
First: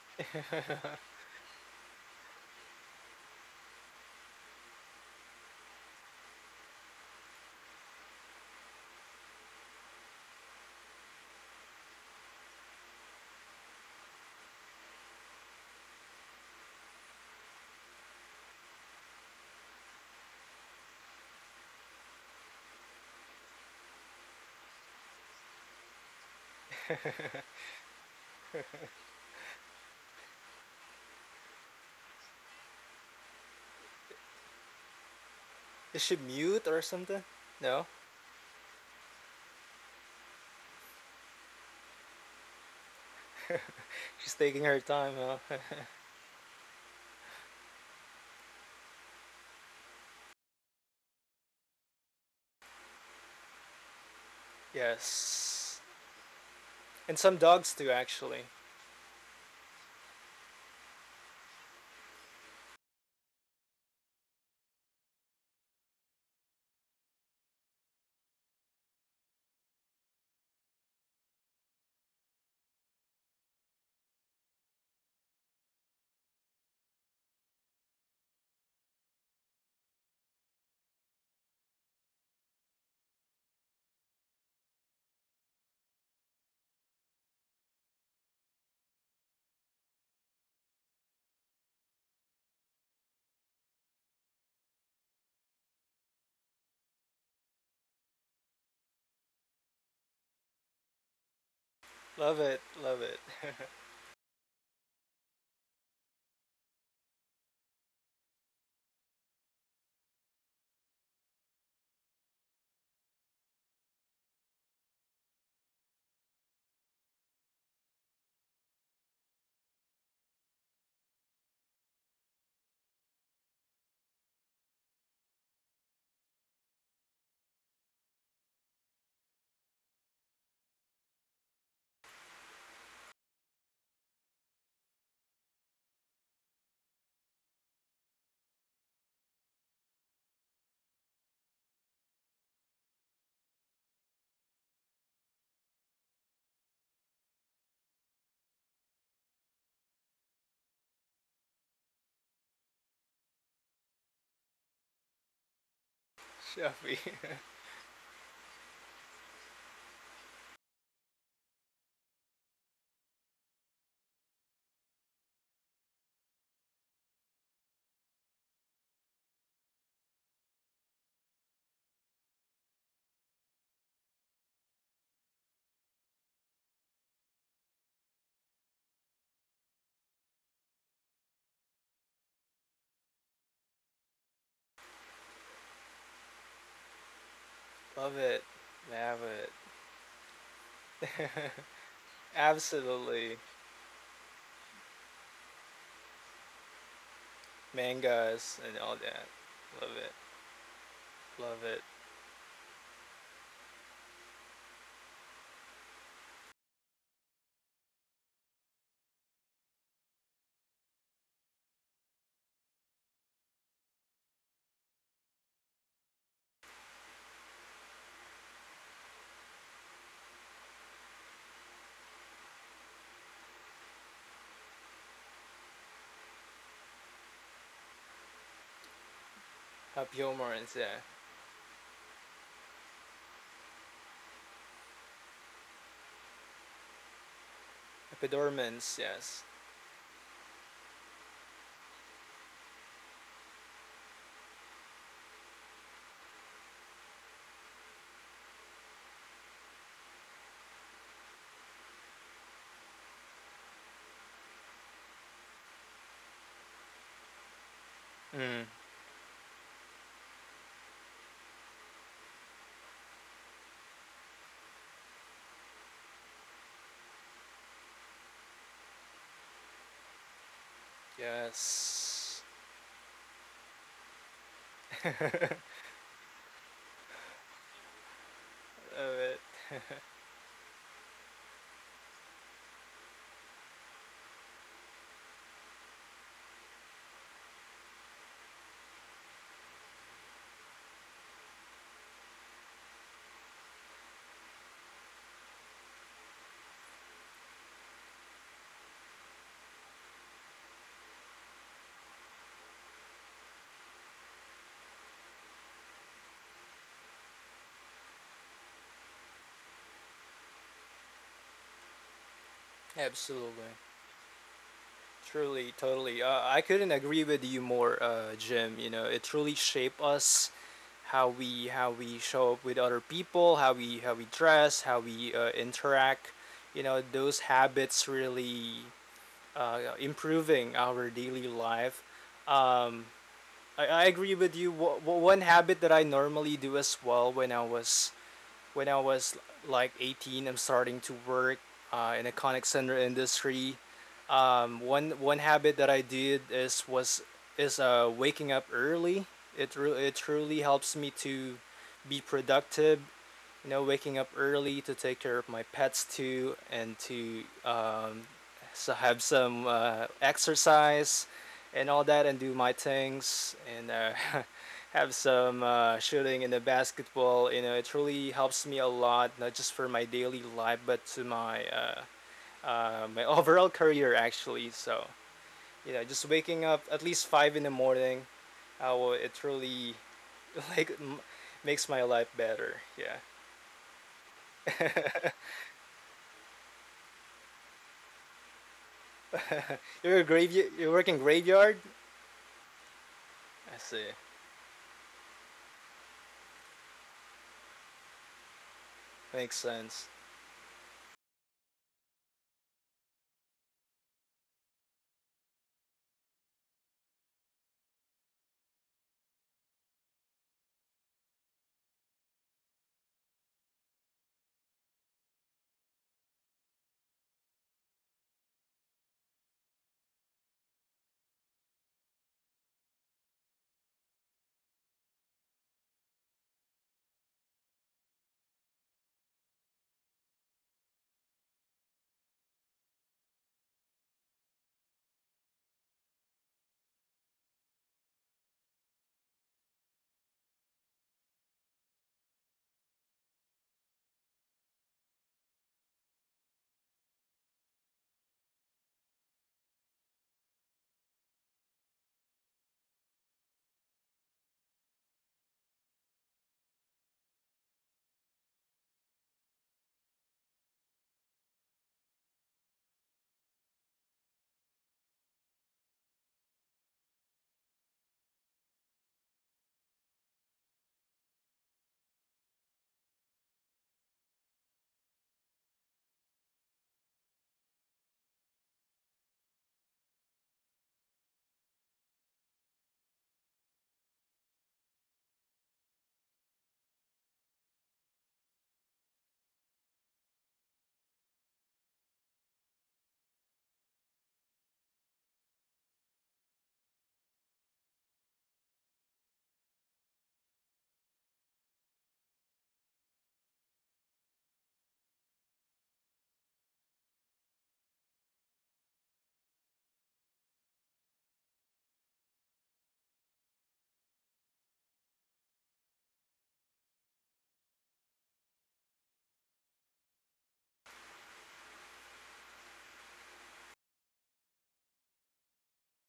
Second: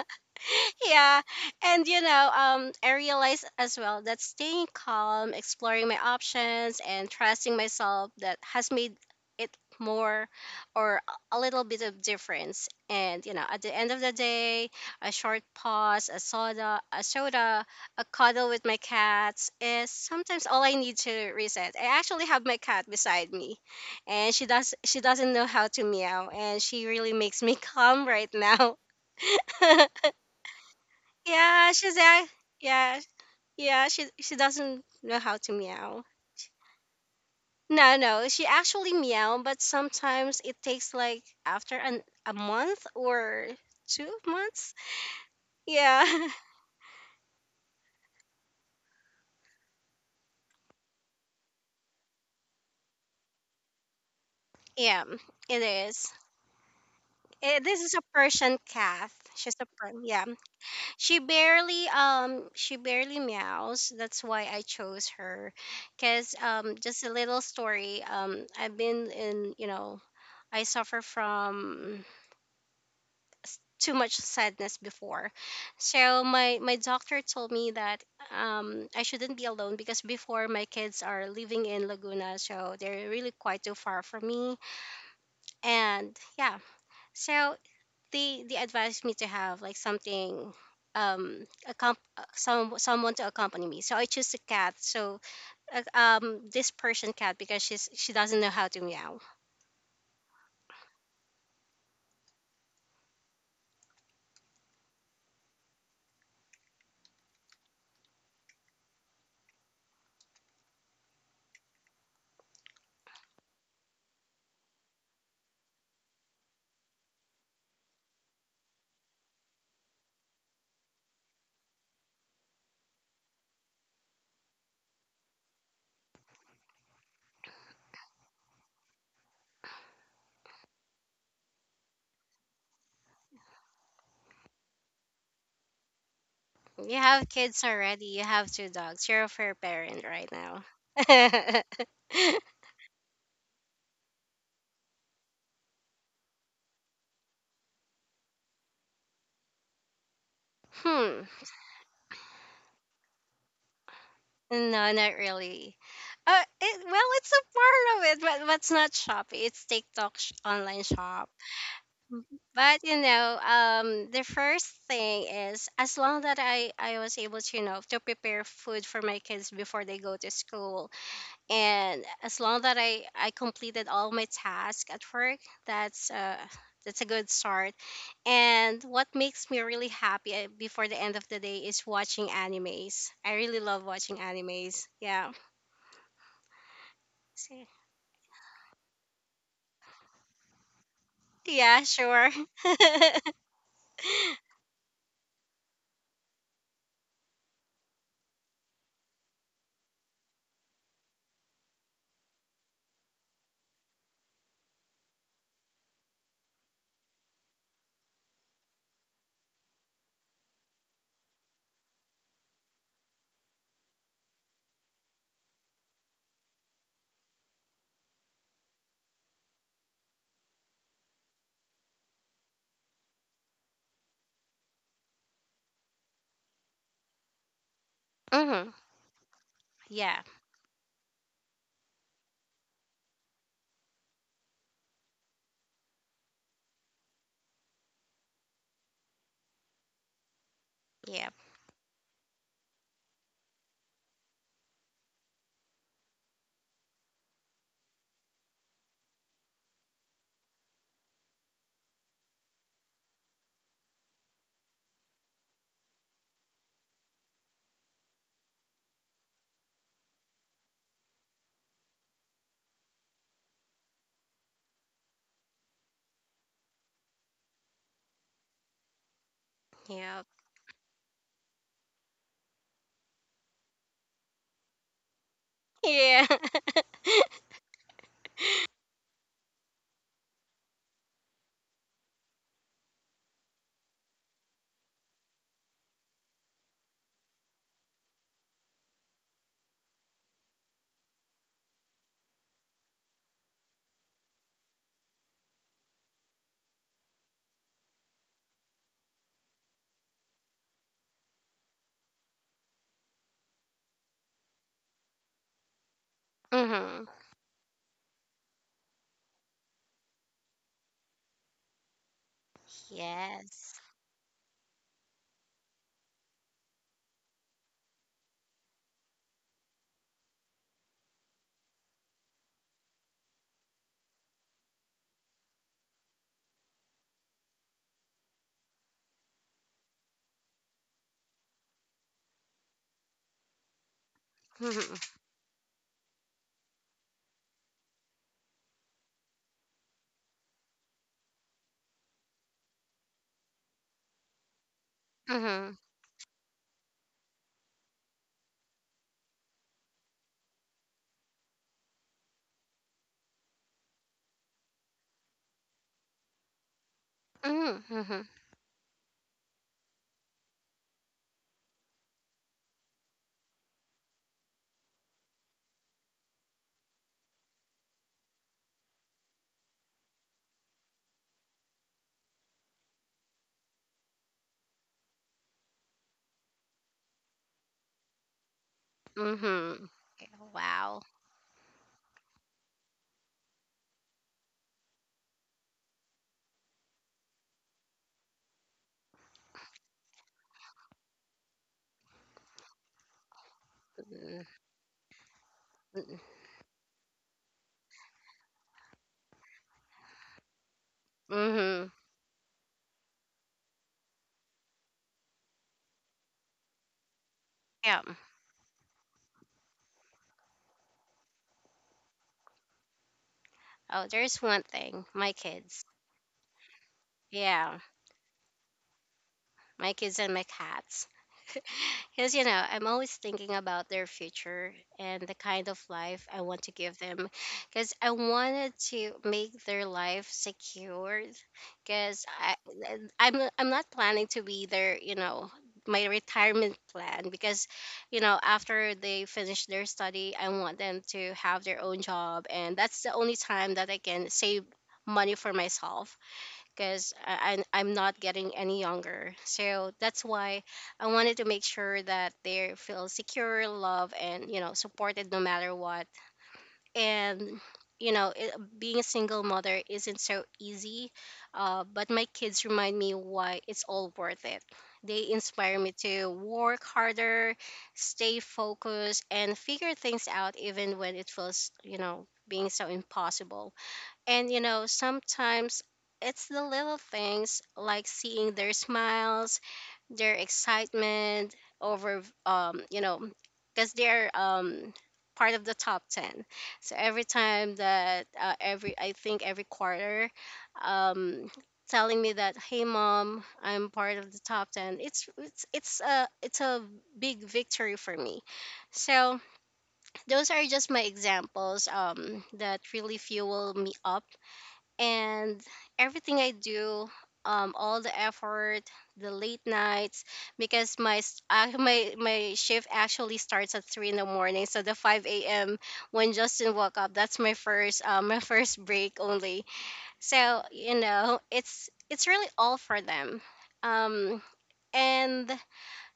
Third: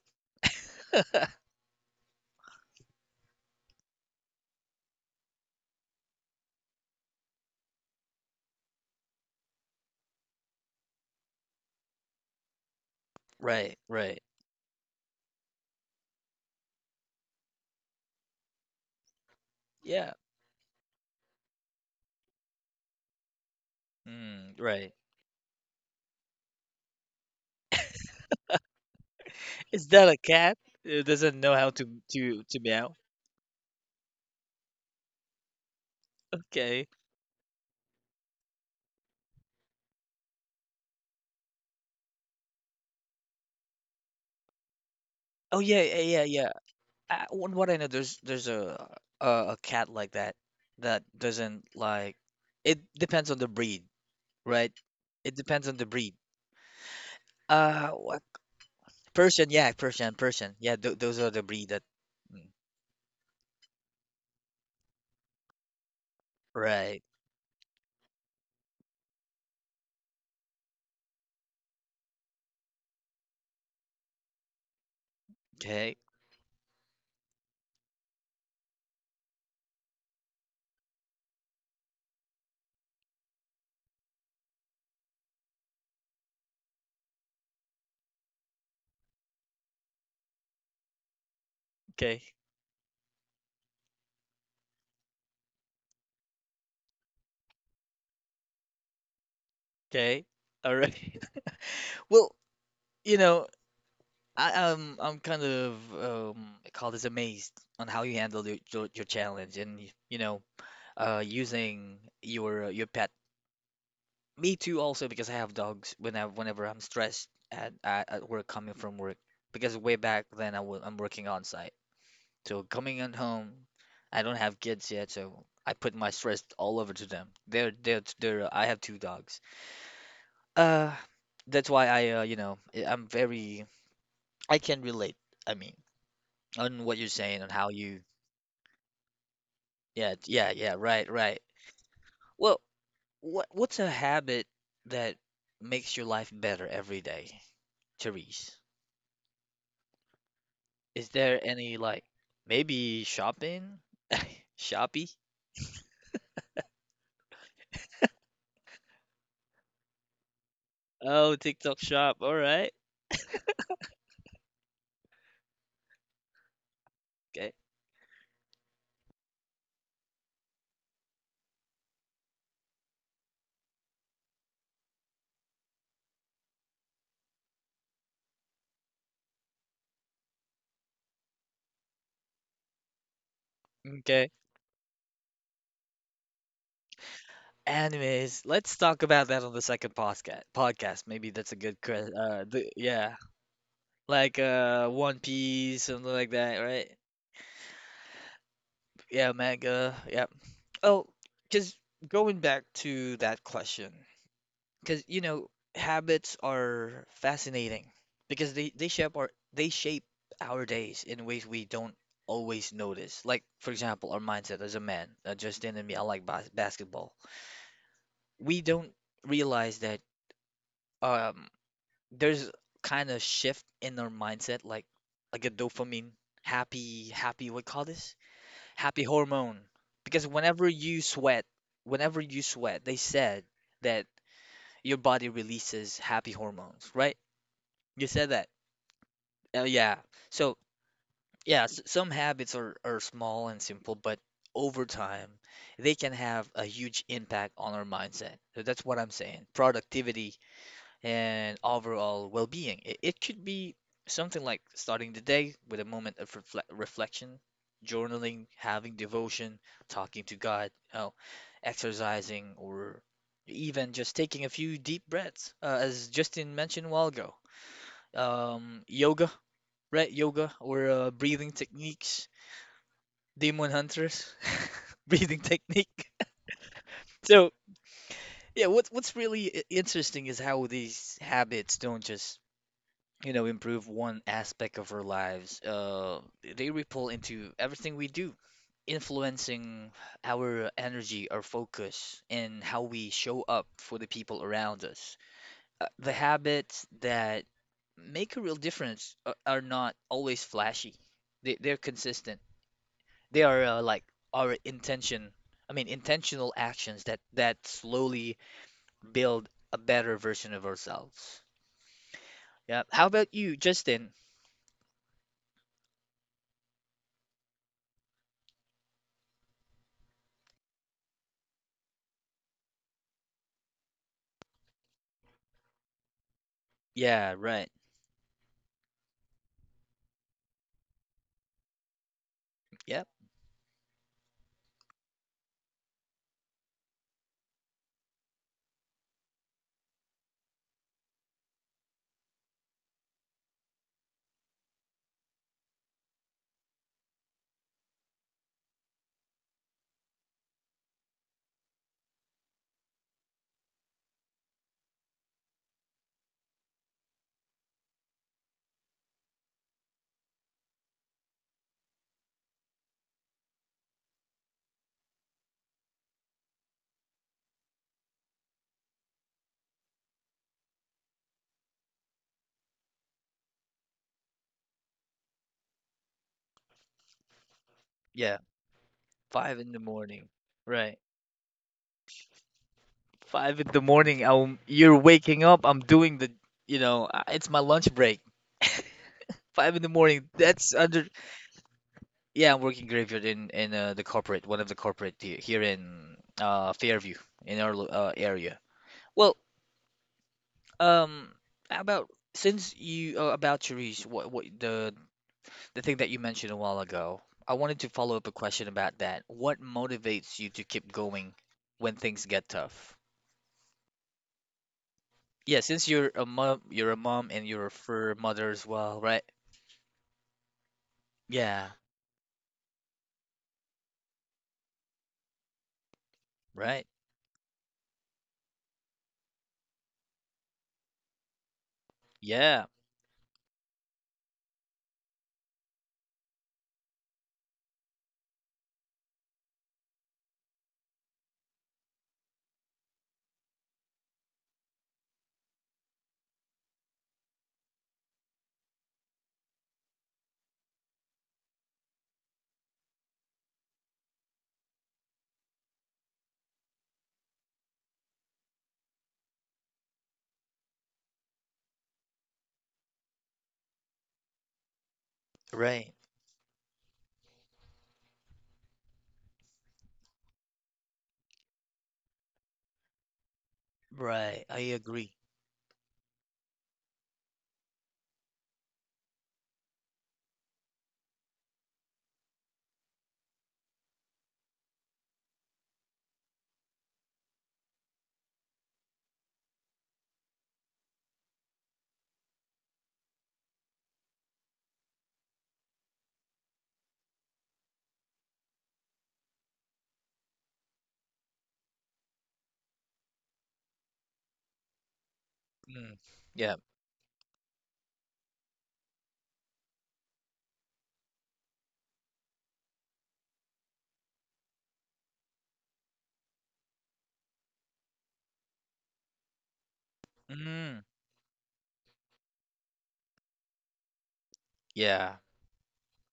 Speaker 2: yeah. And you know, I realized as well that staying calm, exploring my options, and trusting myself that has made it more or a little bit of difference. And you know, at the
Speaker 1: Right,
Speaker 2: end of the
Speaker 1: right.
Speaker 2: day, a short pause, a soda, a cuddle with my cats is
Speaker 1: Yeah.
Speaker 2: sometimes all I need to reset. I actually have my cat beside me, and
Speaker 1: Mm, right.
Speaker 2: she doesn't know how to meow, and she really makes me calm right now.
Speaker 1: Is that a cat? It doesn't know how
Speaker 2: Yeah, she's a
Speaker 1: to meow.
Speaker 2: yeah, yeah. She doesn't know how to
Speaker 3: Is
Speaker 2: meow.
Speaker 3: she mute or
Speaker 1: Okay.
Speaker 3: something? No,
Speaker 2: No, no, she actually meow, but sometimes it takes like after an a month or two
Speaker 3: she's taking
Speaker 2: months.
Speaker 3: her time, huh?
Speaker 1: Oh yeah, yeah, yeah.
Speaker 2: Yeah,
Speaker 1: yeah. What I know, a a cat like that that doesn't like. It depends on the breed, right?
Speaker 2: yeah,
Speaker 1: It
Speaker 2: it
Speaker 1: depends on
Speaker 3: Yes.
Speaker 1: the
Speaker 2: is.
Speaker 1: breed.
Speaker 3: And some
Speaker 2: Eh,
Speaker 3: dogs
Speaker 2: this
Speaker 3: do
Speaker 2: is a
Speaker 1: What
Speaker 3: actually.
Speaker 2: Persian cat.
Speaker 1: Persian? Yeah,
Speaker 2: Yeah.
Speaker 1: Persian, Yeah, th those are the breed that. Mm,
Speaker 2: She barely meows. That's why I chose her, cause
Speaker 1: right.
Speaker 2: just a little story. I've been in you know, I suffer from too much sadness before.
Speaker 1: Okay.
Speaker 2: So my doctor told me that I shouldn't be alone because before my kids are living in Laguna, so they're really quite too far from me. And yeah, so they advised me to have like something
Speaker 1: Okay.
Speaker 2: some someone to accompany me, so I choose a cat. So this Persian cat because she doesn't know how to meow.
Speaker 1: Okay. All right. Well,
Speaker 3: Love it. Love
Speaker 1: you
Speaker 3: it.
Speaker 1: know, I'm kind of I call this amazed on how you handled your challenge and you know using your pet. Me too also because I have dogs when I whenever I'm stressed at work coming from work because way back then I am working on site. So coming on home, I don't have kids yet, so I put my stress all over to them. They're I have two dogs. Uh that's why I you know I'm very I can relate. I mean on what
Speaker 2: You
Speaker 1: you're
Speaker 2: have
Speaker 1: saying on
Speaker 2: kids
Speaker 1: how you
Speaker 2: already, you have two dogs, you're a fair parent
Speaker 1: yeah,
Speaker 2: right
Speaker 1: yeah,
Speaker 2: now.
Speaker 1: yeah, right, right. Well, what what's a habit that makes your life better every day, Therese? Is
Speaker 2: Hmm.
Speaker 1: there any like maybe shopping?
Speaker 2: No,
Speaker 1: Shopee?
Speaker 2: not really. It,
Speaker 3: Shelby.
Speaker 2: well, it's a part of it, but what's not Shopee? It's TikTok online shop.
Speaker 1: Oh, TikTok shop, all right.
Speaker 2: But you know, the first thing is as long that I was able
Speaker 1: Okay,
Speaker 2: to you know to prepare food for my kids before they go to school, and as long that I completed all my tasks at work, that's uh that's a good start. And what makes me really happy before the end of the day is watching animes. I really love watching
Speaker 1: okay,
Speaker 2: animes. Yeah. See?
Speaker 3: Love
Speaker 1: anyways,
Speaker 3: it.
Speaker 1: let's talk
Speaker 3: Love
Speaker 1: about that
Speaker 3: it.
Speaker 1: on the second podcast maybe. That's a good
Speaker 2: Yeah,
Speaker 1: cre-
Speaker 2: sure.
Speaker 1: the, Yeah,
Speaker 3: Absolutely.
Speaker 1: like One Piece, something like that, right?
Speaker 3: Mangas and all
Speaker 1: Yeah,
Speaker 3: that.
Speaker 1: manga,
Speaker 3: Love it.
Speaker 1: yeah. Oh,
Speaker 3: Love
Speaker 1: because
Speaker 3: it.
Speaker 1: going back to that question, because you know, habits are fascinating because they shape our days in ways we don't always notice. Like for example, our mindset as a man, Justin and me, I like basketball. We don't realize that um there's kind of shift in our mindset, like a dopamine, happy, what call this?
Speaker 2: Mhm.
Speaker 1: Happy hormone.
Speaker 2: Yeah.
Speaker 1: Because whenever
Speaker 3: Hapiomorans,
Speaker 1: you
Speaker 3: yeah.
Speaker 1: sweat, whenever you sweat, they said that your body releases happy hormones, right? You said that.
Speaker 3: Epidormans, yes.
Speaker 1: Oh yeah. So
Speaker 2: Yep.
Speaker 1: yeah, some habits are small and simple, but over time they can have a huge impact on our mindset. So that's what I'm saying, productivity and overall well-being. It could be something like starting the day with a moment of reflection, journaling,
Speaker 3: Mm.
Speaker 1: having devotion, talking to God. Oh, exercising, or even just taking a few deep breaths, as Justin mentioned a while ago. Yoga, right?
Speaker 2: Yep.
Speaker 1: Yoga or breathing techniques,
Speaker 3: Yes.
Speaker 1: demon hunters, breathing technique.
Speaker 2: Yeah.
Speaker 1: So, yeah, what's
Speaker 3: Love it.
Speaker 1: really interesting is how these habits don't just, you know, improve one aspect of our lives. They ripple into everything we do, influencing our energy, our focus, and how we show up for the people around us. Uh, the habits that make a real difference are not always flashy. They they're consistent. They are like our intention. I mean, intentional actions
Speaker 2: Mhm.
Speaker 1: that slowly build a better version of ourselves. Yeah. How about you,
Speaker 3: Absolutely.
Speaker 2: Yes.
Speaker 1: Justin?
Speaker 3: Truly, totally. I couldn't agree with you more, Jim. You know, it truly shaped us how we show up with other people, how we dress, how we interact. You know,
Speaker 1: Yeah.
Speaker 3: those
Speaker 1: Right.
Speaker 3: habits really improving our daily life. Um,
Speaker 1: Yep.
Speaker 3: I agree with you.
Speaker 2: Mhm.
Speaker 3: One habit that I normally do as well when I was when I was like 18, I'm starting to work in a contact center industry. One
Speaker 2: Mhm.
Speaker 3: habit that I did is waking up early. It truly helps me to be productive, you know, waking up early to take care of my pets too, and to
Speaker 2: Mhm. Mhm.
Speaker 3: have some exercise and all that, and do my things, and have some shooting in the basketball. You know, it really helps me a lot, not just for my daily life, but to my my overall career actually. So, you know, just waking up at least five in the morning,
Speaker 1: Yeah.
Speaker 3: well, it
Speaker 1: Five in the
Speaker 2: Mhm.
Speaker 3: really
Speaker 1: morning.
Speaker 3: like
Speaker 1: Right.
Speaker 2: Wow.
Speaker 3: m- makes my life better. Yeah.
Speaker 1: Five in the morning. You're waking up. I'm doing the. You know, it's my lunch break. Five in the
Speaker 3: You're a
Speaker 1: morning.
Speaker 3: graveyard.
Speaker 1: That's
Speaker 3: You
Speaker 1: under.
Speaker 3: work in graveyard.
Speaker 1: Yeah, I'm working graveyard in in
Speaker 3: I
Speaker 1: uh, the
Speaker 3: see.
Speaker 2: Mhm.
Speaker 1: corporate, one of the corporate here, here in Fairview in our area. Well,
Speaker 3: Makes sense.
Speaker 1: um, how
Speaker 2: Mhm.
Speaker 1: about since you about Cherish, what the thing that you mentioned a while ago, I wanted to
Speaker 2: Yeah.
Speaker 1: follow up a question about that. What motivates you to keep going when things get tough?
Speaker 2: Oh, there's one thing, my
Speaker 1: Yeah,
Speaker 2: kids.
Speaker 1: since you're a mom and you're a
Speaker 2: Yeah,
Speaker 1: fur mother as well, right?
Speaker 2: my kids and my cats.
Speaker 1: Yeah,
Speaker 2: Because, you know, I'm always thinking about their future and the kind of life I want to
Speaker 1: right.
Speaker 2: give them. Because I wanted to make their life secured. Because
Speaker 1: Yeah,
Speaker 2: I I'm not planning to be their, you know, my retirement plan. Because, you know, after they finish their study, I want them to have their own job. And that's the only time that I can save money for myself because I'm not getting any younger. So that's why I wanted to make sure that they feel secure, loved, and supported no matter what. And, you know, it, Being a single mother isn't so easy, but my kids remind me why it's all worth it. They inspire me
Speaker 1: right,
Speaker 2: to work harder, stay focused, and figure things out even when it feels being so impossible.
Speaker 1: right. I agree.
Speaker 2: Sometimes it's the little things like seeing their smiles, their excitement over because they're part of the top 10. So every time that, I think every quarter, um, telling me that, hey, mom, I'm part of the top 10. It's a big victory for me. So those are just my examples that really fuel me up. And
Speaker 1: Mm,
Speaker 2: everything I
Speaker 1: yeah.
Speaker 2: do, all the effort, the late nights, because my s- my my shift actually starts at 3 in the morning. So the 5 a.m. when Justin woke up, that's my first my first break only. So
Speaker 1: Mm,
Speaker 2: it's really all for them, um,
Speaker 1: yeah.
Speaker 2: and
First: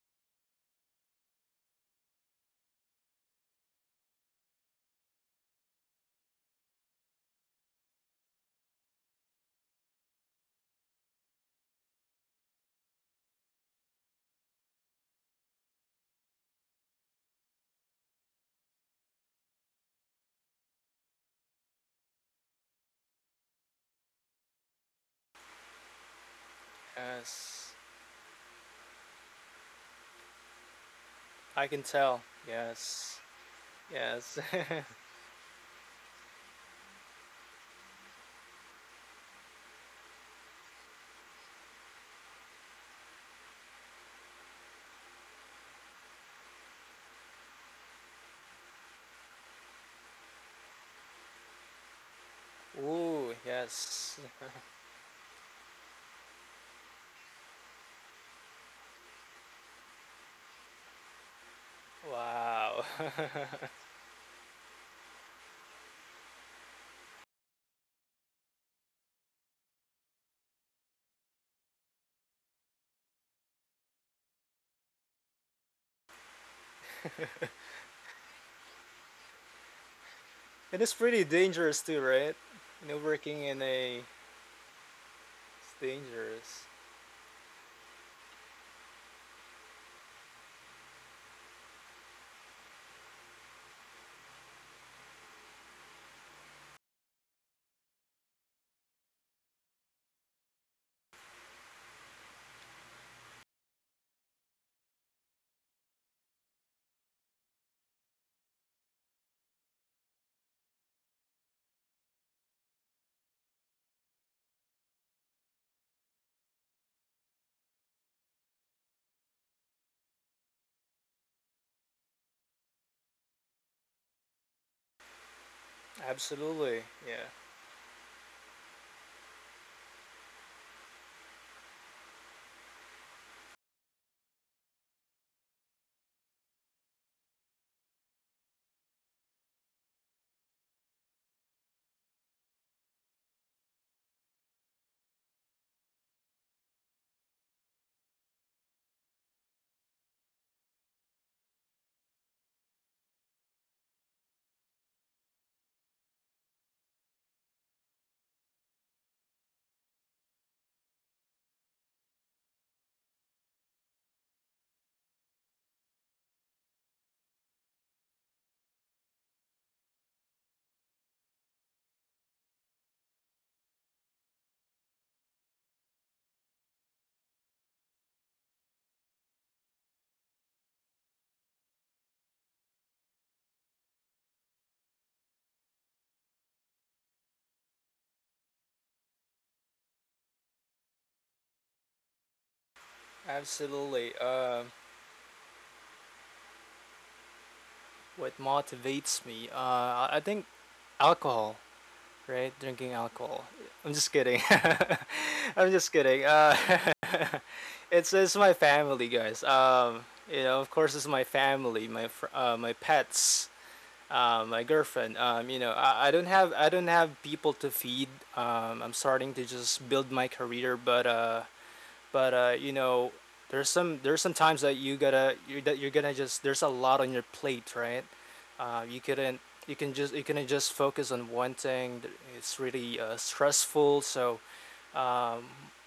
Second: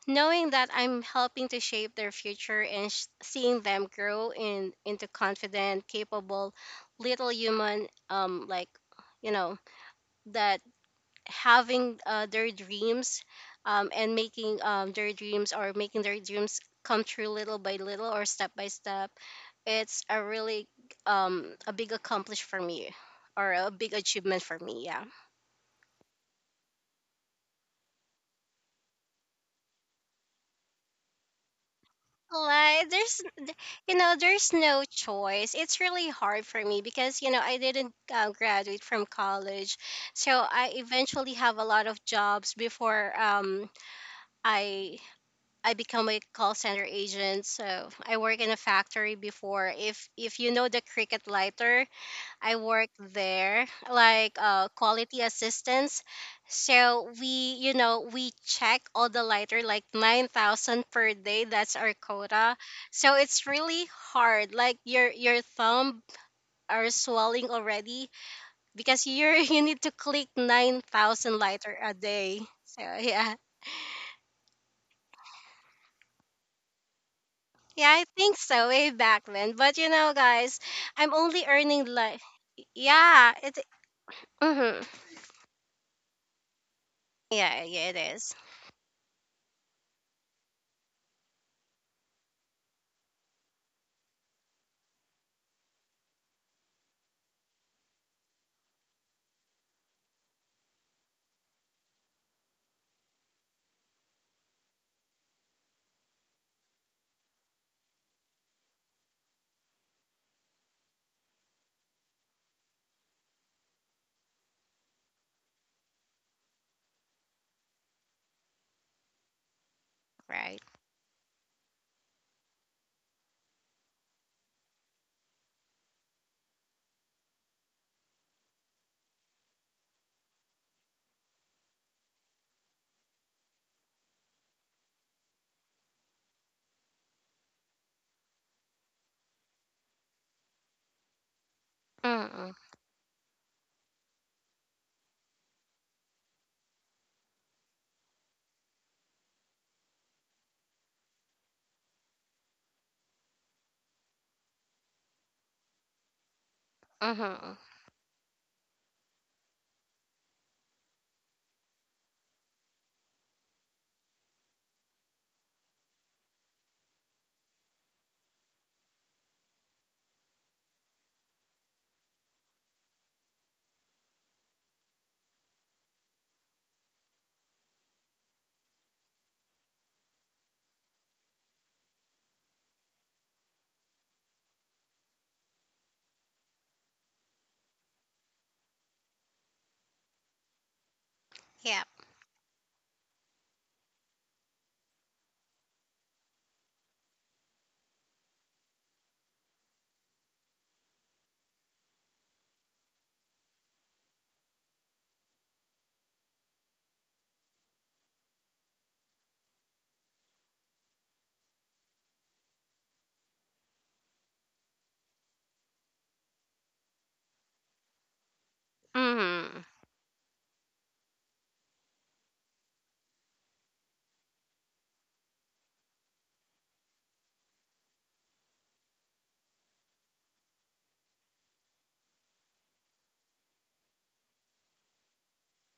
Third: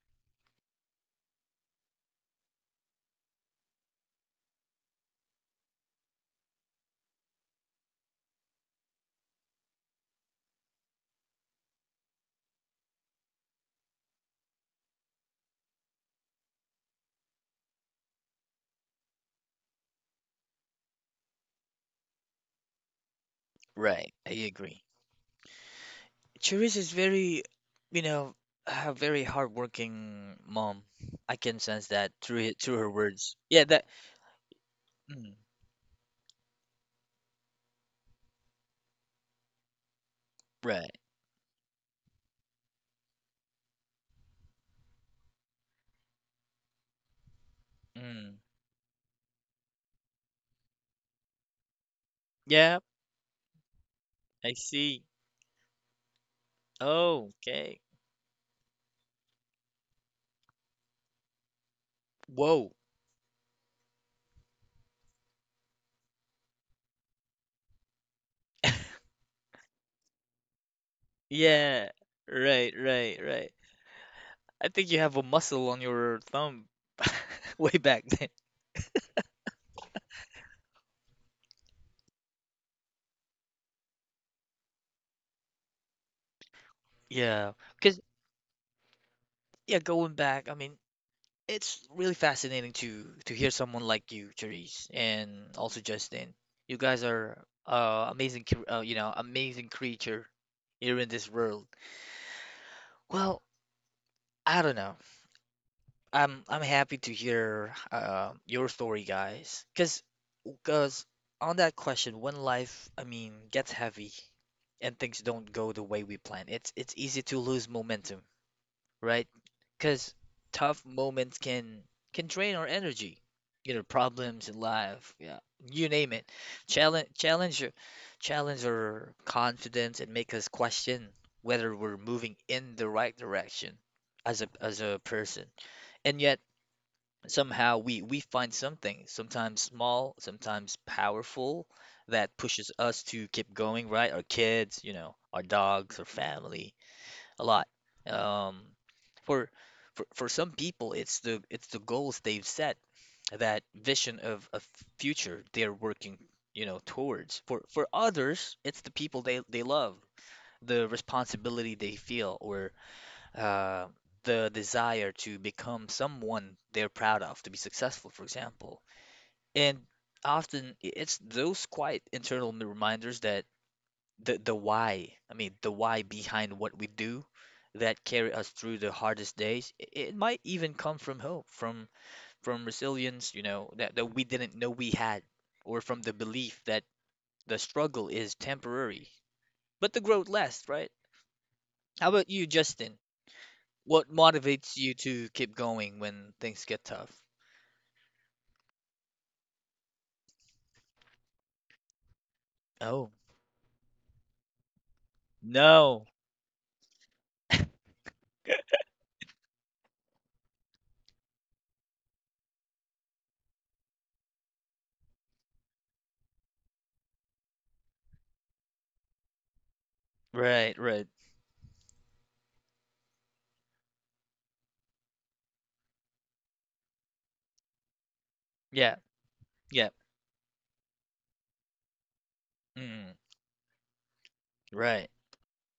Speaker 2: knowing that I'm helping to shape their future and seeing them grow in into confident, capable, little human, you know that having their dreams and making their dreams, or making their dreams come true little by little or step by step. It's a really a big accomplish for me, or a big
Speaker 1: Right, I
Speaker 2: achievement for
Speaker 1: agree.
Speaker 2: me. Yeah.
Speaker 1: Cherise is very,
Speaker 3: Yes,
Speaker 1: you know, a very hardworking mom. I can
Speaker 3: I can
Speaker 1: sense that
Speaker 3: tell.
Speaker 1: through it, through
Speaker 2: Like
Speaker 1: her
Speaker 3: Yes,
Speaker 2: there's
Speaker 1: words. Yeah, that.
Speaker 2: you know
Speaker 3: yes.
Speaker 2: there's no
Speaker 1: Mm,
Speaker 2: choice it's really hard for me because you know I didn't graduate from college. So I
Speaker 1: right.
Speaker 2: eventually have a lot of jobs before i I become a call center agent. So I
Speaker 1: Mm,
Speaker 2: work in a factory before. If you know the Cricket Lighter, I
Speaker 1: yeah,
Speaker 2: work
Speaker 3: Ooh,
Speaker 2: there
Speaker 3: yes.
Speaker 2: like
Speaker 1: I see.
Speaker 2: quality assistance. So
Speaker 1: Oh,
Speaker 2: we
Speaker 1: okay.
Speaker 2: we check all the lighter like 9,000 per day. That's our quota.
Speaker 1: Whoa.
Speaker 3: Wow.
Speaker 2: So it's really hard. Like your thumb are swelling already because you're you need to click 9,000 lighter
Speaker 1: Yeah.
Speaker 2: a day.
Speaker 1: Right,
Speaker 2: So
Speaker 1: right,
Speaker 2: yeah.
Speaker 1: right. I think you have a muscle on your thumb way
Speaker 2: Yeah, I
Speaker 1: back then.
Speaker 2: think so way back then. But you know, guys,
Speaker 3: It is
Speaker 2: I'm
Speaker 3: pretty
Speaker 2: only
Speaker 3: dangerous
Speaker 2: earning
Speaker 3: too,
Speaker 2: like,
Speaker 3: right? You know,
Speaker 2: yeah,
Speaker 3: working
Speaker 2: it.
Speaker 3: in a
Speaker 2: Mhm.
Speaker 3: it's dangerous.
Speaker 1: Yeah,
Speaker 2: Yeah, yeah, it
Speaker 1: because
Speaker 2: is.
Speaker 1: yeah, going back, I mean, it's really fascinating to hear someone like you, Therese, and also Justin. You guys are amazing, you know, amazing creature here in this world. Well, I don't know. I'm happy to hear your story, guys, because because on that question, when life, I mean, gets heavy and things don't go the way we plan, it's easy to lose momentum, right? Because
Speaker 2: Right.
Speaker 1: tough moments can drain our energy, you know, problems in life, yeah, you name it.
Speaker 3: Absolutely.
Speaker 1: challenge
Speaker 3: Yeah.
Speaker 1: challenge your- Challenge our confidence and make us question whether we're moving in the right direction as a person. And yet somehow we find something, sometimes small, sometimes powerful, that
Speaker 2: Mhm.
Speaker 1: pushes us to keep going, right? Our kids, you know, our dogs, our family, a lot. Um, for for some people it's the goals they've set, that vision of a future they're working, you know, towards.
Speaker 2: Mhm.
Speaker 1: For others it's the people they love, the responsibility they feel, or uh the desire to become someone they're proud of, to be successful for example. And often, it's those quiet internal reminders, that the why, I mean, the why behind what we do, that carry us through the hardest days. It might even come from hope, from resilience, you know, that, that we didn't know we had, or from the belief that the struggle is temporary but the growth lasts, right?
Speaker 2: Yep.
Speaker 1: How about you, Justin? What
Speaker 3: Absolutely.
Speaker 1: motivates you to keep going when things get tough?
Speaker 3: What motivates me? I think alcohol. Right? Drinking
Speaker 1: Oh,
Speaker 3: alcohol. I'm just kidding. I'm just
Speaker 1: no.
Speaker 3: kidding. It's my family, guys. You know, of course, it's my family, my pets, my girlfriend. You know, I don't have people to feed. I'm starting to
Speaker 2: Mhm.
Speaker 3: just build my career,
Speaker 1: Right, right.
Speaker 3: but you know, there's some times that you gotta you that you're gonna just there's a lot on your plate, right? You
Speaker 1: Yeah,
Speaker 3: couldn't
Speaker 1: yeah.
Speaker 3: you can just focus on one thing. It's really
Speaker 1: Mm,
Speaker 3: stressful, so
Speaker 1: right,
Speaker 3: um,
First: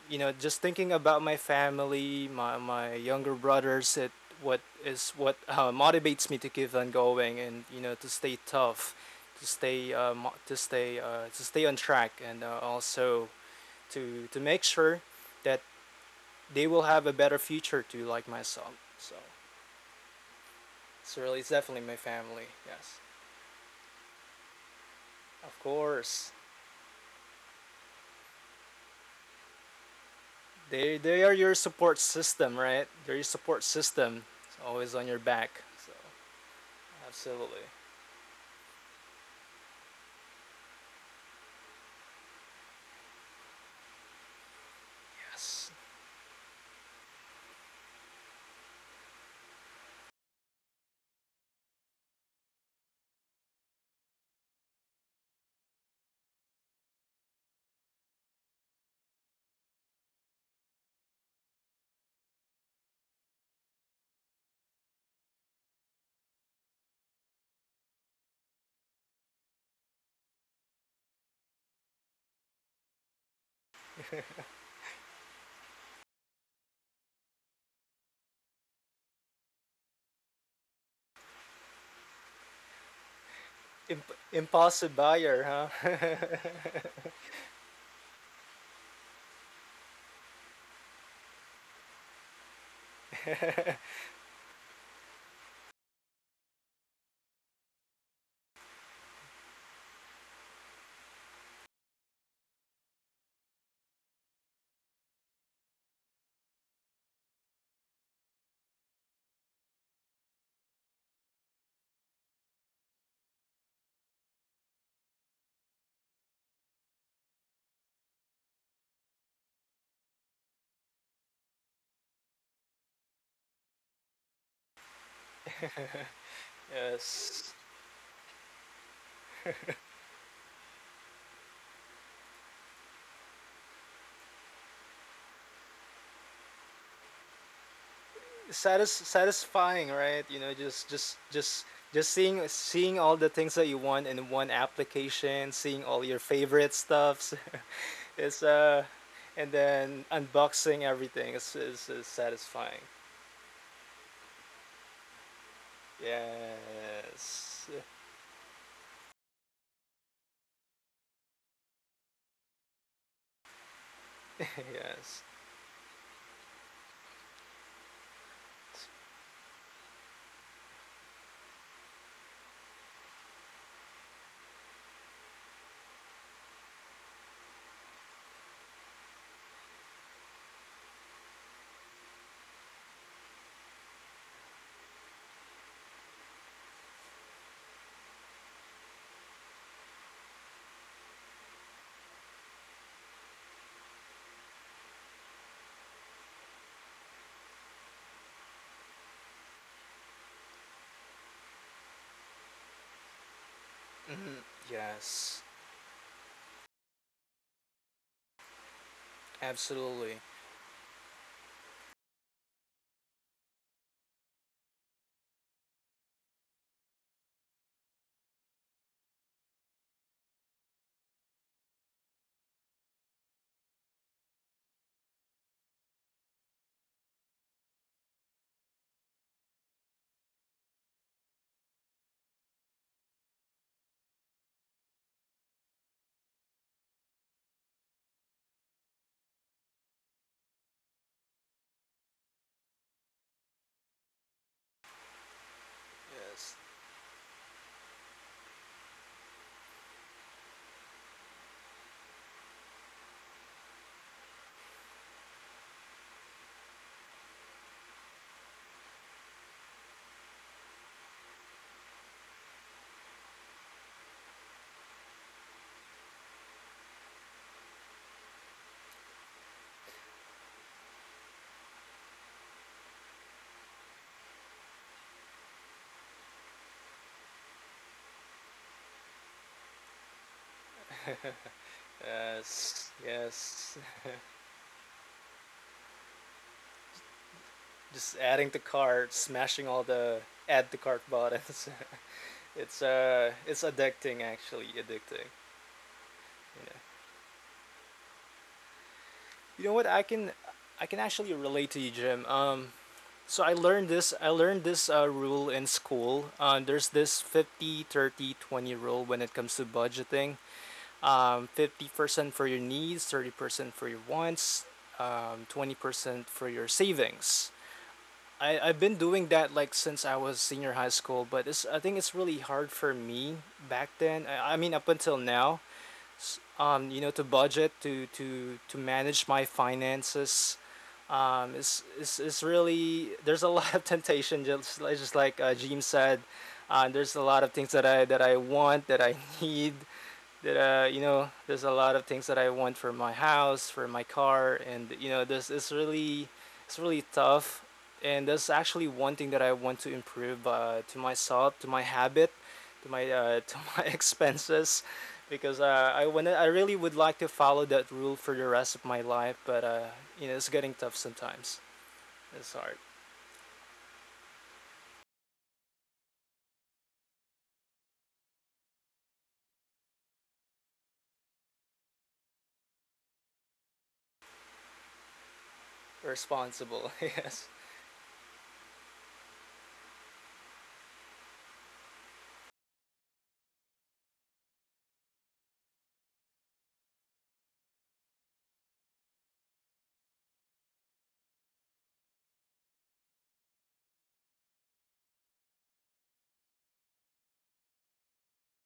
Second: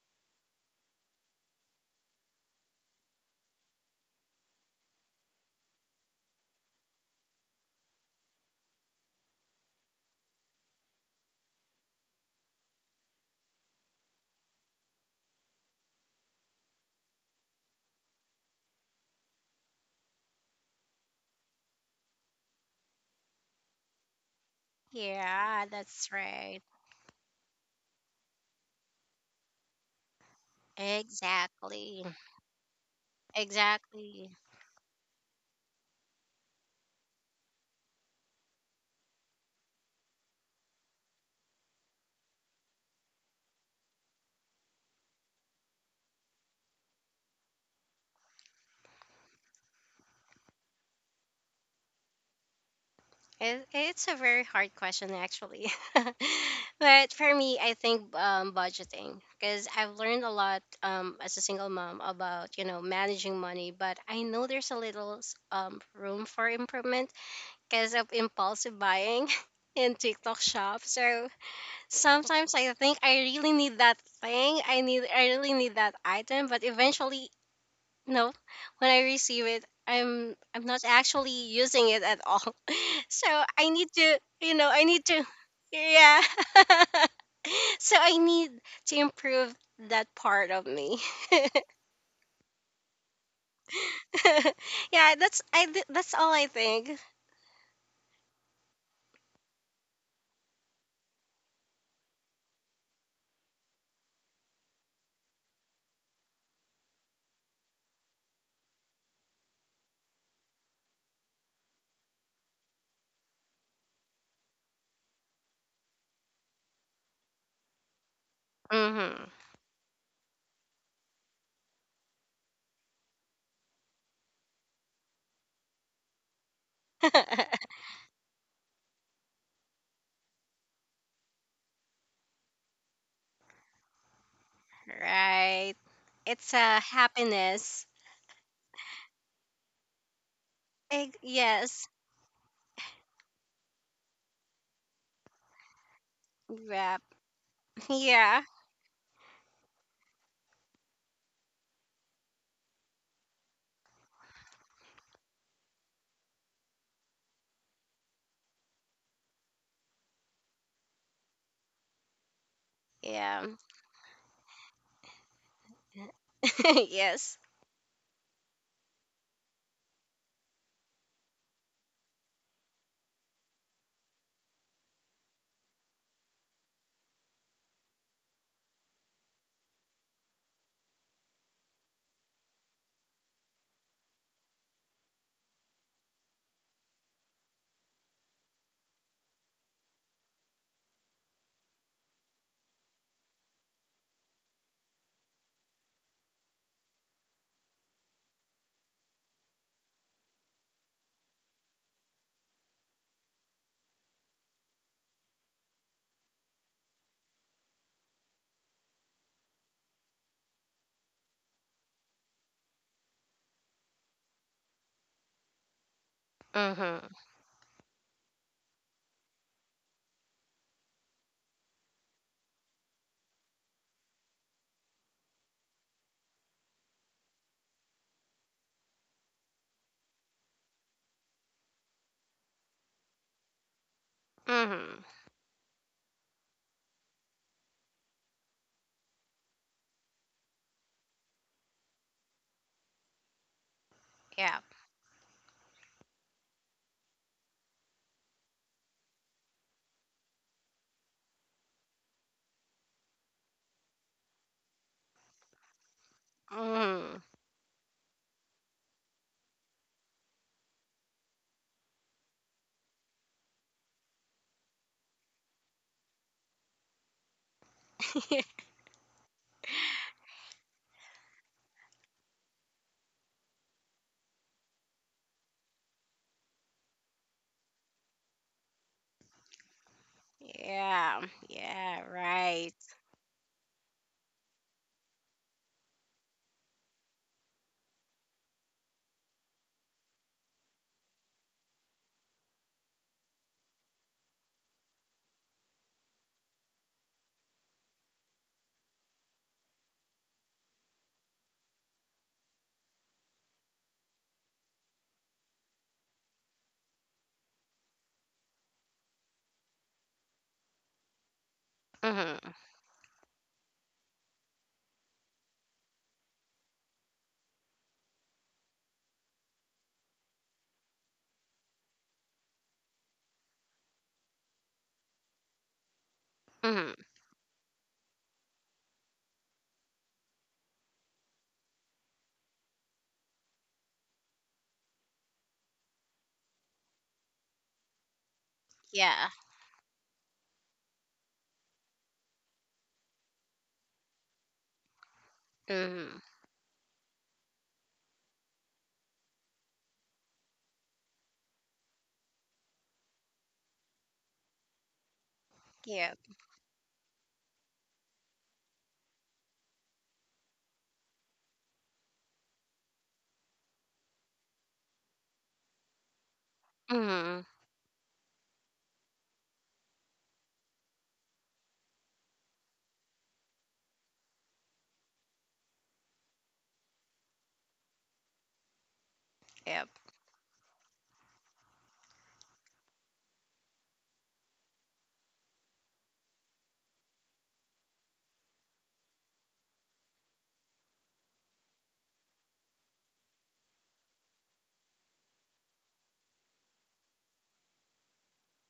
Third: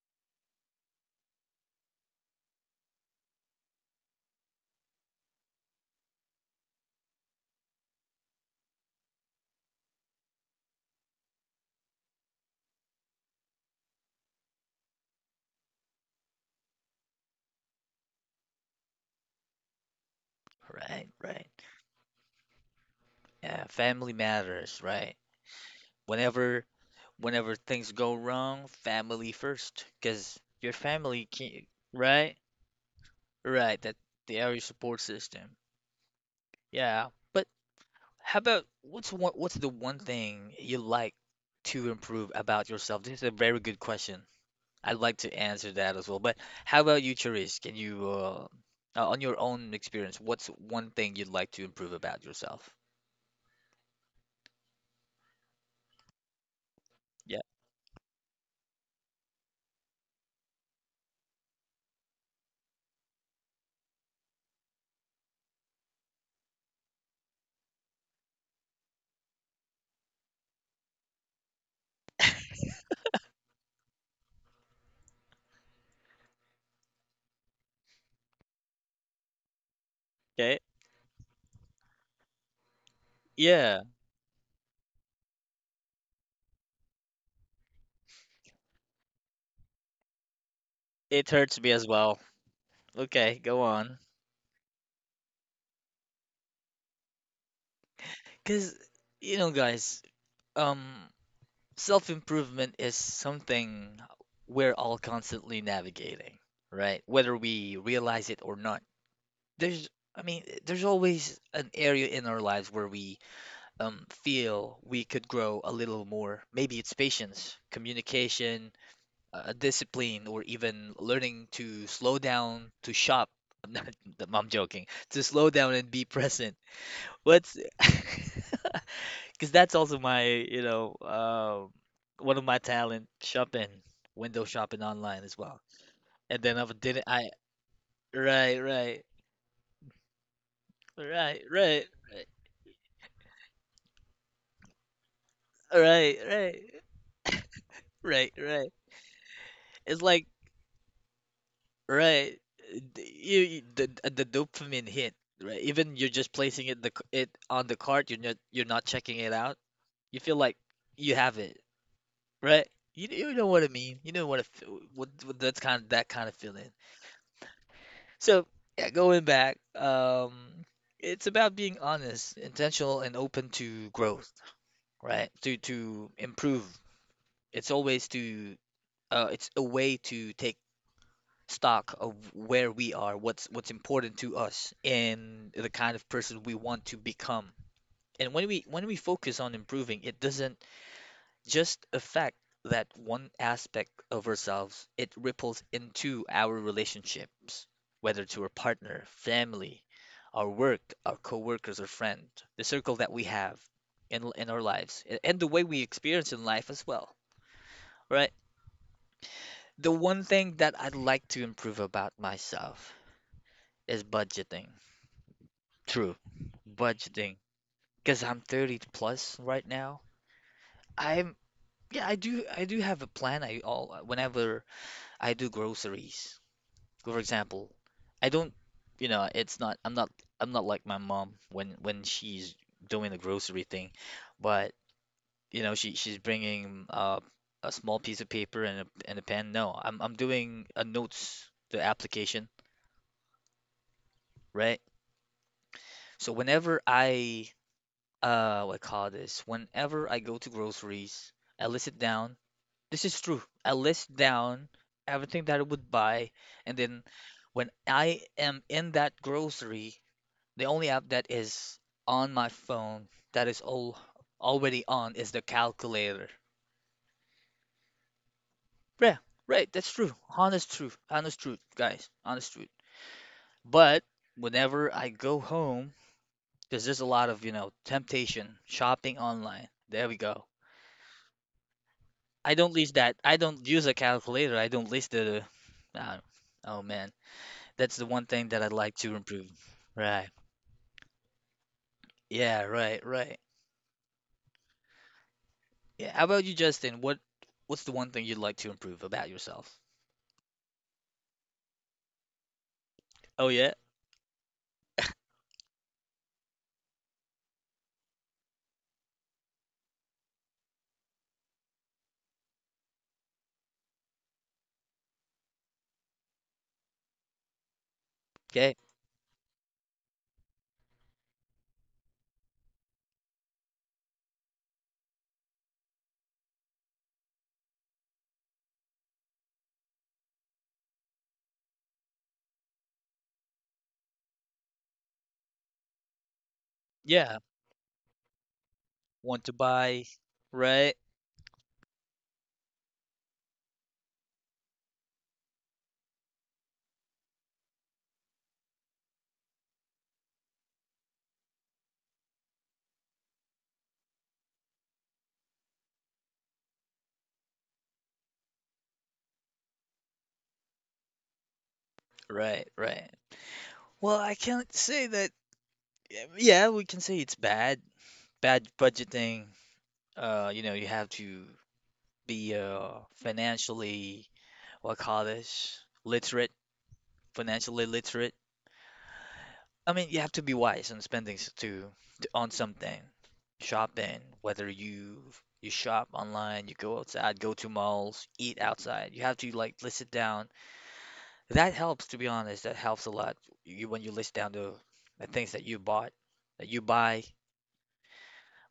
Speaker 3: you know, just thinking about my family, my younger brothers, it what is what motivates me to keep on going and you know to stay tough, to stay on track, and also to make sure that they will have a better future too, like myself. So
Speaker 1: right,
Speaker 3: it's really
Speaker 1: right.
Speaker 3: it's definitely my family. Yes,
Speaker 1: Yeah, family matters, right?
Speaker 3: of
Speaker 2: Yeah, that's
Speaker 3: course.
Speaker 2: right.
Speaker 1: Whenever, whenever things go wrong, family first, because your
Speaker 3: They
Speaker 1: family
Speaker 3: are your
Speaker 1: can,
Speaker 3: support
Speaker 2: Exactly.
Speaker 1: right?
Speaker 3: system, right? They're your support
Speaker 1: Right, that
Speaker 3: system.
Speaker 2: Exactly.
Speaker 1: they are
Speaker 3: It's
Speaker 1: your
Speaker 3: always
Speaker 1: support
Speaker 3: on your
Speaker 1: system.
Speaker 3: back. So
Speaker 1: Yeah, but
Speaker 3: absolutely.
Speaker 1: how about what's the one thing you like to improve about yourself? This is a very good question. I'd like to
Speaker 3: Yes.
Speaker 1: answer that as well. But how about you, Cherise? Can you, on your own experience, what's one thing you'd like to improve about yourself?
Speaker 2: It's a very hard question, actually. But for
Speaker 1: Yeah.
Speaker 2: me, I think budgeting, because I've learned a lot as a single mom about, you know, managing money. But I know there's a little room for improvement because of impulsive buying in TikTok shop. So sometimes I think I really need that thing. I really need that item. But eventually, no, when I receive it,
Speaker 1: Okay.
Speaker 2: I'm not actually using it at all. So I
Speaker 1: Yeah.
Speaker 2: need
Speaker 3: Imp-
Speaker 2: to, you know, I
Speaker 3: impulsive
Speaker 2: need to,
Speaker 3: buyer, huh?
Speaker 2: yeah. So I need to improve that part of me.
Speaker 1: It hurts me as well. Okay, go on.
Speaker 2: Yeah, that's all I think.
Speaker 1: Because, you know, guys. Um, self-improvement is something we're all constantly navigating, right? Whether we realize it or not. There's, I mean, there's always an area in our lives where we feel we could grow a little more. Maybe it's patience, communication,
Speaker 2: Mm-hmm.
Speaker 1: discipline, or even learning to slow down, to shop. I'm not, I'm joking. To slow down and be present.
Speaker 3: Yes.
Speaker 1: What's because that's also my, you know, one of my talent, shopping, window shopping online as well.
Speaker 2: Right.
Speaker 1: And
Speaker 2: It's
Speaker 1: then I
Speaker 2: a
Speaker 1: didn't, I,
Speaker 2: happiness.
Speaker 1: right,
Speaker 3: Satis-
Speaker 1: right,
Speaker 3: satisfying, right? You know, just
Speaker 1: right,
Speaker 2: Eg-
Speaker 1: right, right,
Speaker 2: yes.
Speaker 3: just seeing all the things that you want in one application, seeing all
Speaker 1: right,
Speaker 3: your
Speaker 1: right,
Speaker 3: favorite
Speaker 2: Wrap.
Speaker 3: stuffs.
Speaker 1: right,
Speaker 2: Yeah.
Speaker 3: It's
Speaker 1: right.
Speaker 3: and
Speaker 1: It's
Speaker 3: then
Speaker 1: like,
Speaker 3: unboxing everything is
Speaker 1: right,
Speaker 3: satisfying.
Speaker 1: the dopamine hit, right? Even you're just placing it on
Speaker 3: Yes,
Speaker 1: the cart, you're not checking it out. You feel like you have it, right? You
Speaker 2: Yeah.
Speaker 1: know what I mean? You know what,
Speaker 3: yes,
Speaker 1: what that's kind of, that kind of feeling.
Speaker 2: Yes.
Speaker 1: So, yeah, going back, it's about being honest, intentional, and open to growth, right? To improve. It's always to it's a way to take stock of where we are, what's important to us, and the kind of person we want to become. And when we focus on improving, it doesn't just affect that one aspect of ourselves, it ripples into our relationships, whether to our partner, family, our work, our coworkers, or friend, the circle that we have
Speaker 3: mhm.
Speaker 1: in our lives, and
Speaker 3: Yes,
Speaker 1: the way we experience in life as well, right? The
Speaker 3: absolutely.
Speaker 1: one thing that I'd like to improve about myself is budgeting. True,
Speaker 2: Mm-hmm.
Speaker 1: budgeting. Because I'm 30 plus right now. I'm Yeah, I do have a plan. I all whenever I do groceries. For example, I don't, you know, it's not, I'm not, I'm not like my mom when she's doing the grocery thing, but
Speaker 2: Mm-hmm.
Speaker 1: you know, she she's bringing a small piece of paper and a pen. No, I'm doing a notes the application,
Speaker 2: Yeah.
Speaker 1: right? So
Speaker 3: Yes,
Speaker 1: whenever I what I call this, whenever I go to groceries, I list it down. This is true. I list down everything that I would buy, and then
Speaker 2: Mm-hmm.
Speaker 1: when I am in that grocery, the only app that is on my phone that is all already on is the calculator. Yeah, right, that's true. Honest truth. Honest truth, guys. Honest truth. But whenever I go home, because there's a lot of, you know, temptation, shopping online. There we go.
Speaker 2: Yeah, yeah,
Speaker 1: I don't
Speaker 2: right.
Speaker 1: use
Speaker 3: yes,
Speaker 1: that. I don't
Speaker 3: yes.
Speaker 1: use a calculator. I don't list the. Uh, oh man, that's the
Speaker 3: Just
Speaker 1: one thing
Speaker 3: adding
Speaker 1: that
Speaker 3: the
Speaker 1: I'd like to
Speaker 3: cart,
Speaker 1: improve.
Speaker 3: smashing all the
Speaker 1: Right.
Speaker 3: add to cart buttons.
Speaker 1: Yeah, right, right.
Speaker 3: It's addicting actually, addicting.
Speaker 1: Yeah. How about you,
Speaker 3: You know.
Speaker 1: Justin? What what's the one thing you'd like to improve about
Speaker 3: You
Speaker 1: yourself?
Speaker 3: know what? I can actually relate to you, Jim.
Speaker 1: Oh
Speaker 3: So
Speaker 1: yeah?
Speaker 3: I learned this rule in school. There's this 50-30-20 rule when it comes to budgeting. 50% for
Speaker 2: Mm-hmm.
Speaker 3: your needs, 30% for your wants, 20% for your savings. I,
Speaker 1: Okay.
Speaker 3: I've been doing that like since I was senior high school, but it's, I think it's really hard for me back then. I mean, up until now
Speaker 2: Mm-hmm.
Speaker 3: you know, to budget, to manage my finances. It's really there's a lot of temptation just like Jim said. There's a
Speaker 1: Yeah.
Speaker 3: lot of things that I want that I
Speaker 2: Yeah.
Speaker 1: Want to
Speaker 3: need,
Speaker 1: buy.
Speaker 3: that
Speaker 1: Right.
Speaker 3: you know there's a lot of things that I want for my house, for my car, and you know this is
Speaker 2: Mm-hmm.
Speaker 3: really it's really tough. And there's actually one thing that I want to improve to myself, to my habit, to my expenses, because
Speaker 2: Yep.
Speaker 3: I really would like to follow that rule for the rest of my life, but you know it's getting tough sometimes. It's
Speaker 1: Right.
Speaker 3: hard,
Speaker 1: Right. Well, I can't say that. Yeah, we can say it's
Speaker 2: Mm-hmm.
Speaker 1: bad. Bad budgeting. You know, you have to be financially what call this? Literate.
Speaker 3: responsible, yes.
Speaker 1: Financially literate.
Speaker 2: Yep.
Speaker 1: I mean, you have to be wise on spending to on something. Shopping, whether you you shop online, you go outside, go to malls, eat outside. You have to like list it down. That helps, to be honest. That helps a lot. You when you list down the things that you bought, that you buy.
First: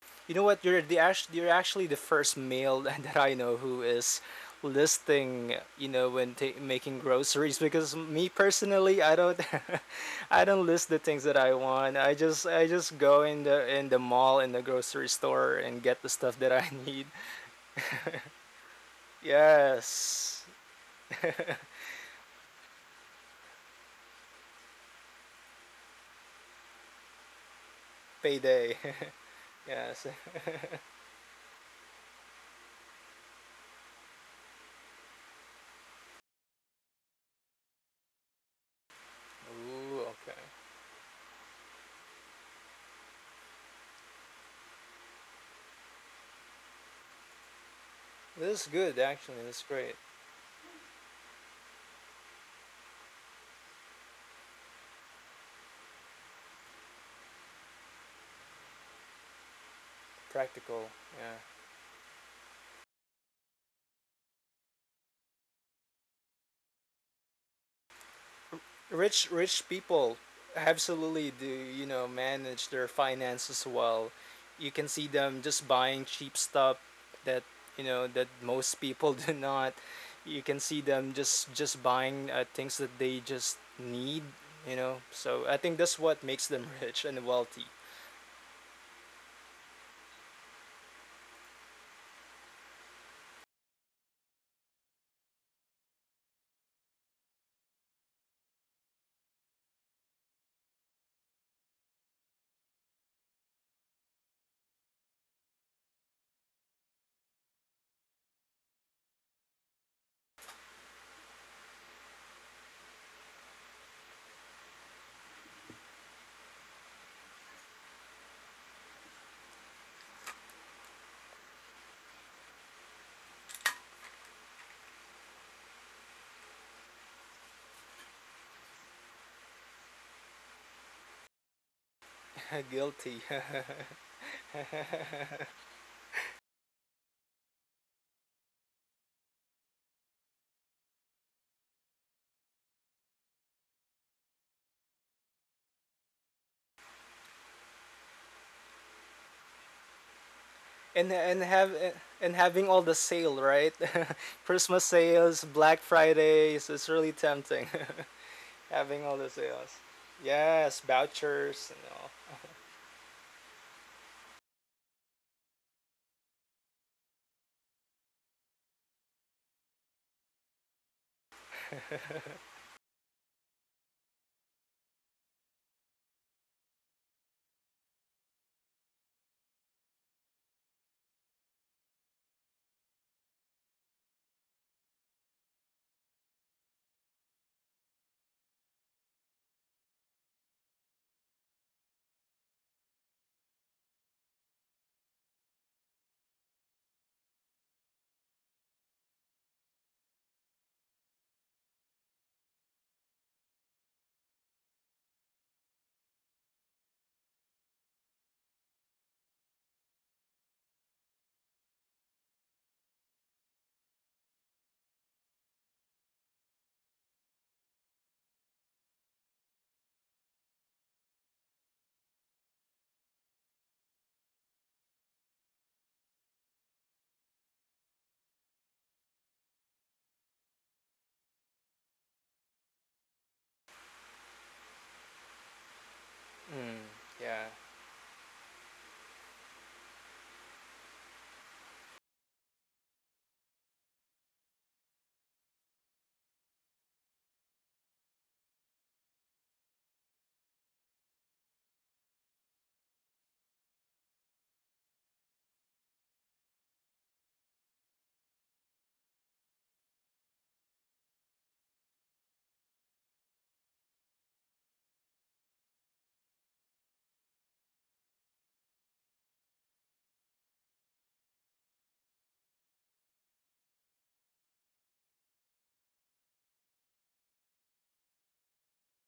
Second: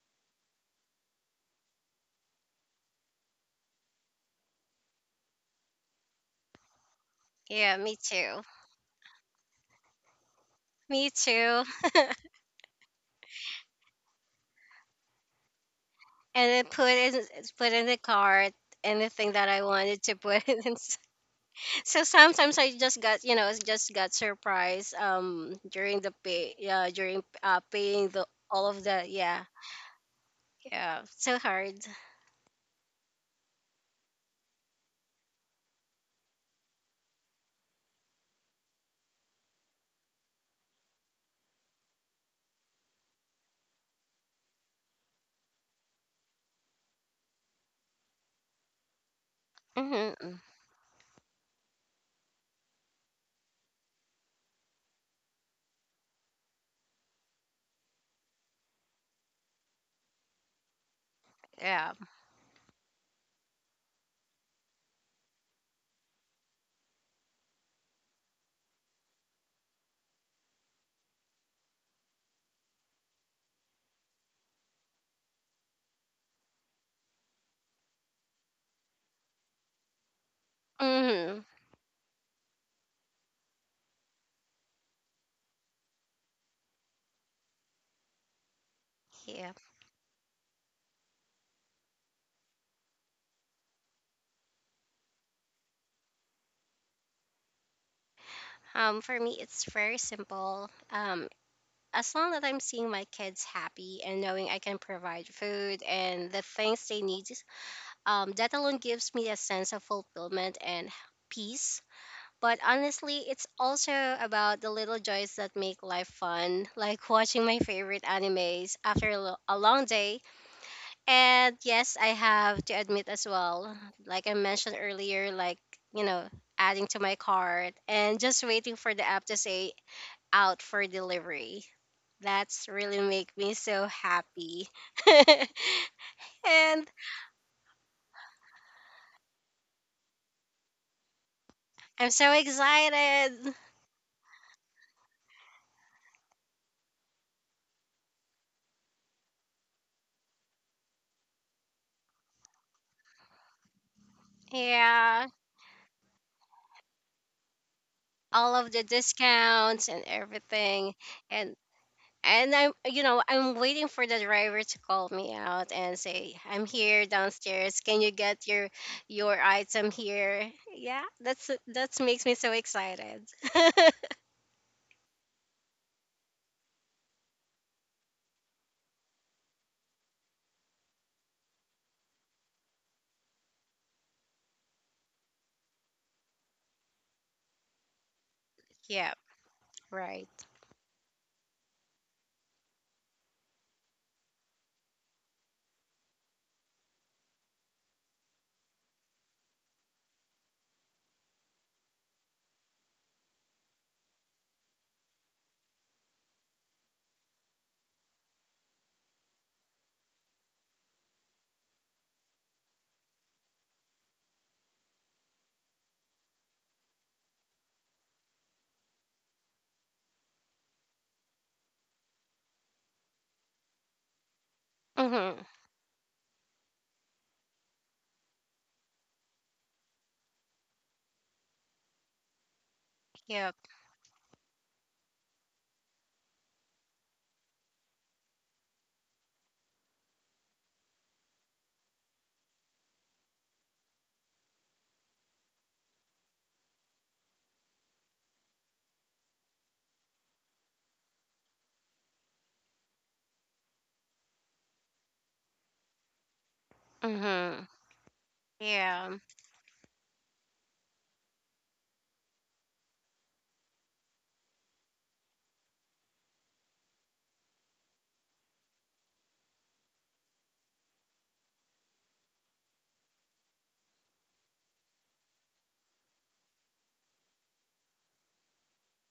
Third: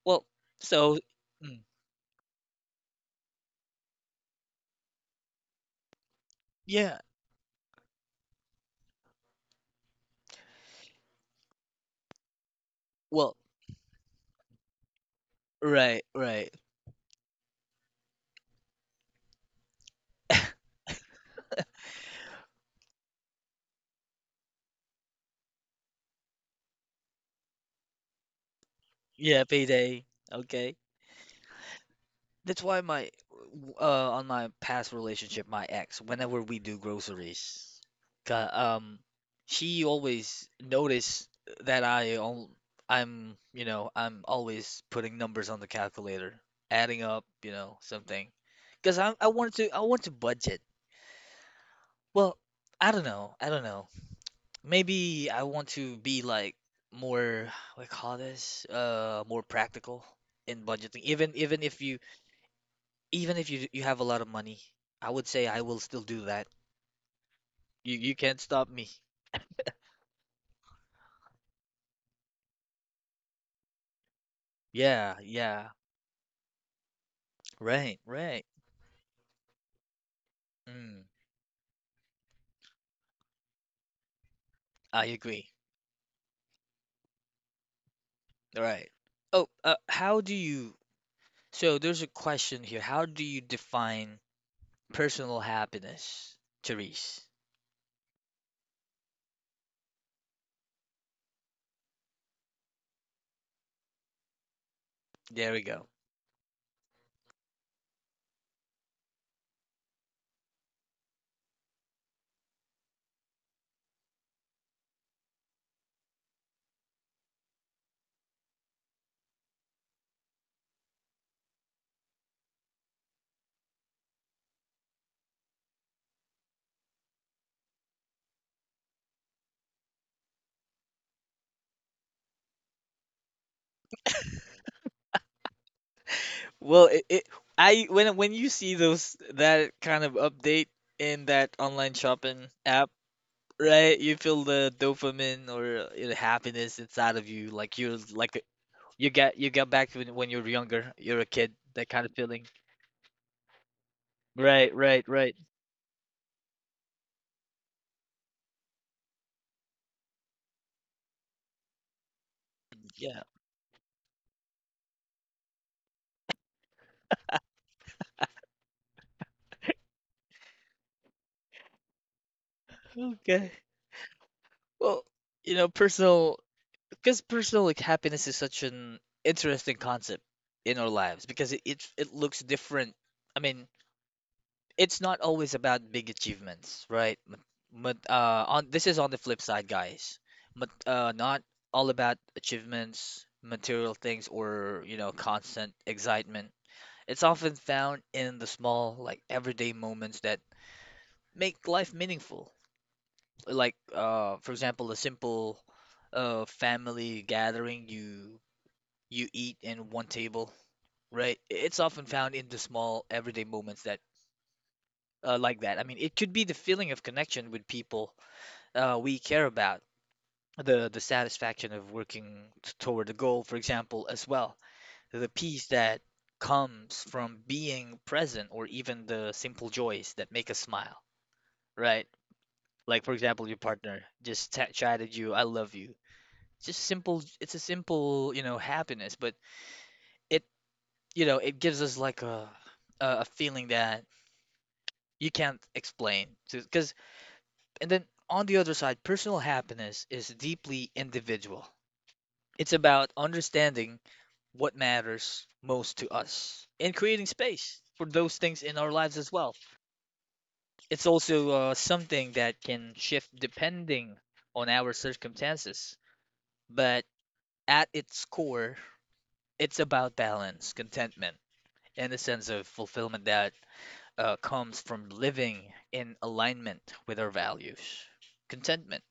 Speaker 1: Well,
Speaker 3: You know what?
Speaker 1: so
Speaker 3: You're
Speaker 1: mm,
Speaker 3: actually the first male that I know who is listing. You know, when making
Speaker 1: yeah.
Speaker 3: groceries,
Speaker 2: Yeah,
Speaker 3: because
Speaker 2: me
Speaker 3: me
Speaker 2: too.
Speaker 3: personally, I don't, I don't list the
Speaker 2: Me
Speaker 3: things that I
Speaker 2: too.
Speaker 3: want. I just go
Speaker 1: Well,
Speaker 3: in the mall in the grocery store and get
Speaker 1: right,
Speaker 3: the stuff
Speaker 2: And
Speaker 1: right.
Speaker 3: that I
Speaker 2: then put
Speaker 3: need.
Speaker 2: in put in the cart anything that I wanted to
Speaker 3: Yes,
Speaker 2: put in. So sometimes I just got surprised during the pay, yeah, during paying the all
Speaker 3: payday.
Speaker 2: of the,
Speaker 1: Yeah,
Speaker 2: yeah.
Speaker 1: payday.
Speaker 3: Yes.
Speaker 1: Okay.
Speaker 2: Yeah, so hard.
Speaker 1: That's why my on my past relationship, my ex, whenever we do groceries, ca- um, she
Speaker 3: Ooh, okay.
Speaker 1: always notice that I'm, you know, I'm always putting numbers on the calculator, adding up, you know, something.
Speaker 3: This is good
Speaker 1: Because I
Speaker 3: actually.
Speaker 1: want
Speaker 3: This is
Speaker 1: to I
Speaker 3: great.
Speaker 1: want to
Speaker 2: Mm-hmm.
Speaker 1: budget. Well, I don't know. I don't know. Maybe I want to be like more, what do you call this? More practical in
Speaker 3: Practical.
Speaker 1: budgeting. Even
Speaker 3: Yeah.
Speaker 1: even if
Speaker 2: Yeah.
Speaker 1: you even if you have a lot of money, I would say I will still do that. You can't stop me.
Speaker 3: Rich rich people absolutely do you know manage their finances well, you can see
Speaker 1: Yeah,
Speaker 3: them just
Speaker 1: yeah.
Speaker 3: buying cheap stuff that you
Speaker 1: Right,
Speaker 3: know that
Speaker 1: right.
Speaker 3: most people do not, you can see
Speaker 1: Mm,
Speaker 3: them
Speaker 2: Mm-hmm.
Speaker 3: just buying things that they just need, you know,
Speaker 1: I
Speaker 3: so
Speaker 1: agree.
Speaker 3: I think that's what makes them rich and wealthy.
Speaker 1: Right. Oh,
Speaker 2: Yeah.
Speaker 1: how do you? So there's a question here. How do you define personal happiness, Therese?
Speaker 2: For me, it's very simple. As long as I'm seeing my kids happy and knowing I can provide
Speaker 1: There we
Speaker 2: food
Speaker 1: go.
Speaker 2: and the things they need, that alone gives me a sense of fulfillment and peace. But honestly, it's also about the little joys that make life fun, like watching my favorite animes after a long day. And yes, I have to admit as well, like I mentioned earlier, like, you know, adding to my cart and just waiting for the app to say out for delivery. That's really
Speaker 3: Guilty.
Speaker 2: make me so happy. And
Speaker 1: Well, it I when you see those that kind of update in that online
Speaker 2: I'm so
Speaker 1: shopping app,
Speaker 2: excited.
Speaker 1: right? You feel the dopamine or you know, happiness inside of you, like you're like you get back to when you're younger,
Speaker 3: and
Speaker 1: you're a
Speaker 3: and
Speaker 1: kid,
Speaker 3: have
Speaker 1: that kind of
Speaker 3: and
Speaker 1: feeling.
Speaker 3: having all the sale, right?
Speaker 1: Right,
Speaker 3: Christmas
Speaker 1: right,
Speaker 2: Yeah,
Speaker 1: right.
Speaker 3: sales, Black Fridays, it's really tempting.
Speaker 2: all of the
Speaker 3: Having all the sales.
Speaker 2: discounts and
Speaker 3: Yes,
Speaker 2: everything. and
Speaker 3: vouchers and all.
Speaker 2: and I'm, you know,
Speaker 1: Yeah.
Speaker 2: I'm waiting for the driver to call me out and say, "I'm here downstairs. Can you get your item here?" Yeah, that's that makes me so excited.
Speaker 1: Okay. Well, you know, personal because personal like happiness is such an interesting concept in our lives because it looks different. I mean, it's not always about big achievements, right? But on this is on
Speaker 2: Yeah,
Speaker 1: the flip side, guys.
Speaker 2: right.
Speaker 1: But not all about achievements, material things, or you know, constant excitement. It's often found in the small, like everyday moments that make life meaningful. Like, for example, a simple, family gathering you you eat in one table, right? It's often found in the small everyday moments that, like that. I mean, it could be the feeling of connection with people we care about, the satisfaction of toward a goal, for example, as well, the
Speaker 2: Mhm.
Speaker 1: peace that comes from being present or even the simple joys that make us smile. Right? Like for example,
Speaker 2: Yep.
Speaker 1: your partner just ta chatted you, "I love you." It's just
Speaker 3: Mm.
Speaker 1: simple.
Speaker 3: Yeah,
Speaker 1: It's a simple, you know, happiness, but it, you know, it gives us like a feeling that you can't explain. Because and then on the other side, personal happiness is deeply individual. It's about understanding what matters most to us and creating
Speaker 2: Mhm.
Speaker 1: space for those things in our lives
Speaker 2: Yeah.
Speaker 1: as well. It's also something that can shift depending on our circumstances, but at its core, it's about balance, contentment, and a sense of fulfillment that comes from living in alignment with our values. Contentment.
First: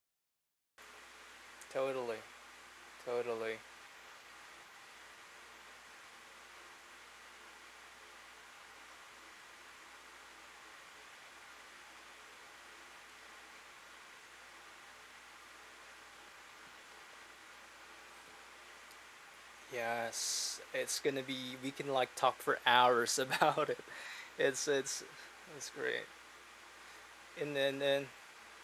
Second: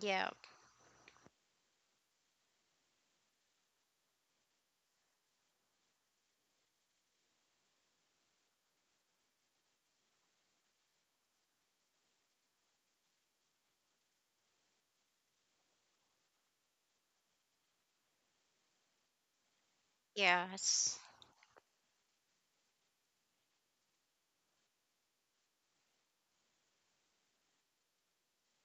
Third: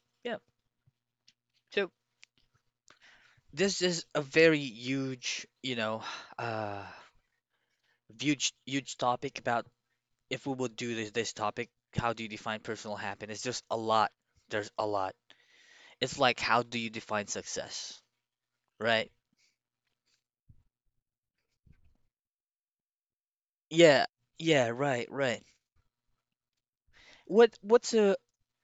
Speaker 2: Yeah.
Speaker 1: Yeah. So
Speaker 3: totally, totally.
Speaker 1: this is a very huge, you know, uh, huge topic about if we will do this, this topic, how do you define personal happiness? There's a lot. There's a lot. It's like how do you define success, right?
Speaker 3: Yes,
Speaker 2: Yes.
Speaker 3: it's gonna be. We can like talk for hours about it.
Speaker 1: Yeah.
Speaker 3: It's
Speaker 1: Yeah,
Speaker 3: it's
Speaker 1: right, right.
Speaker 3: it's great. And
Speaker 1: What what's
Speaker 3: then
Speaker 1: a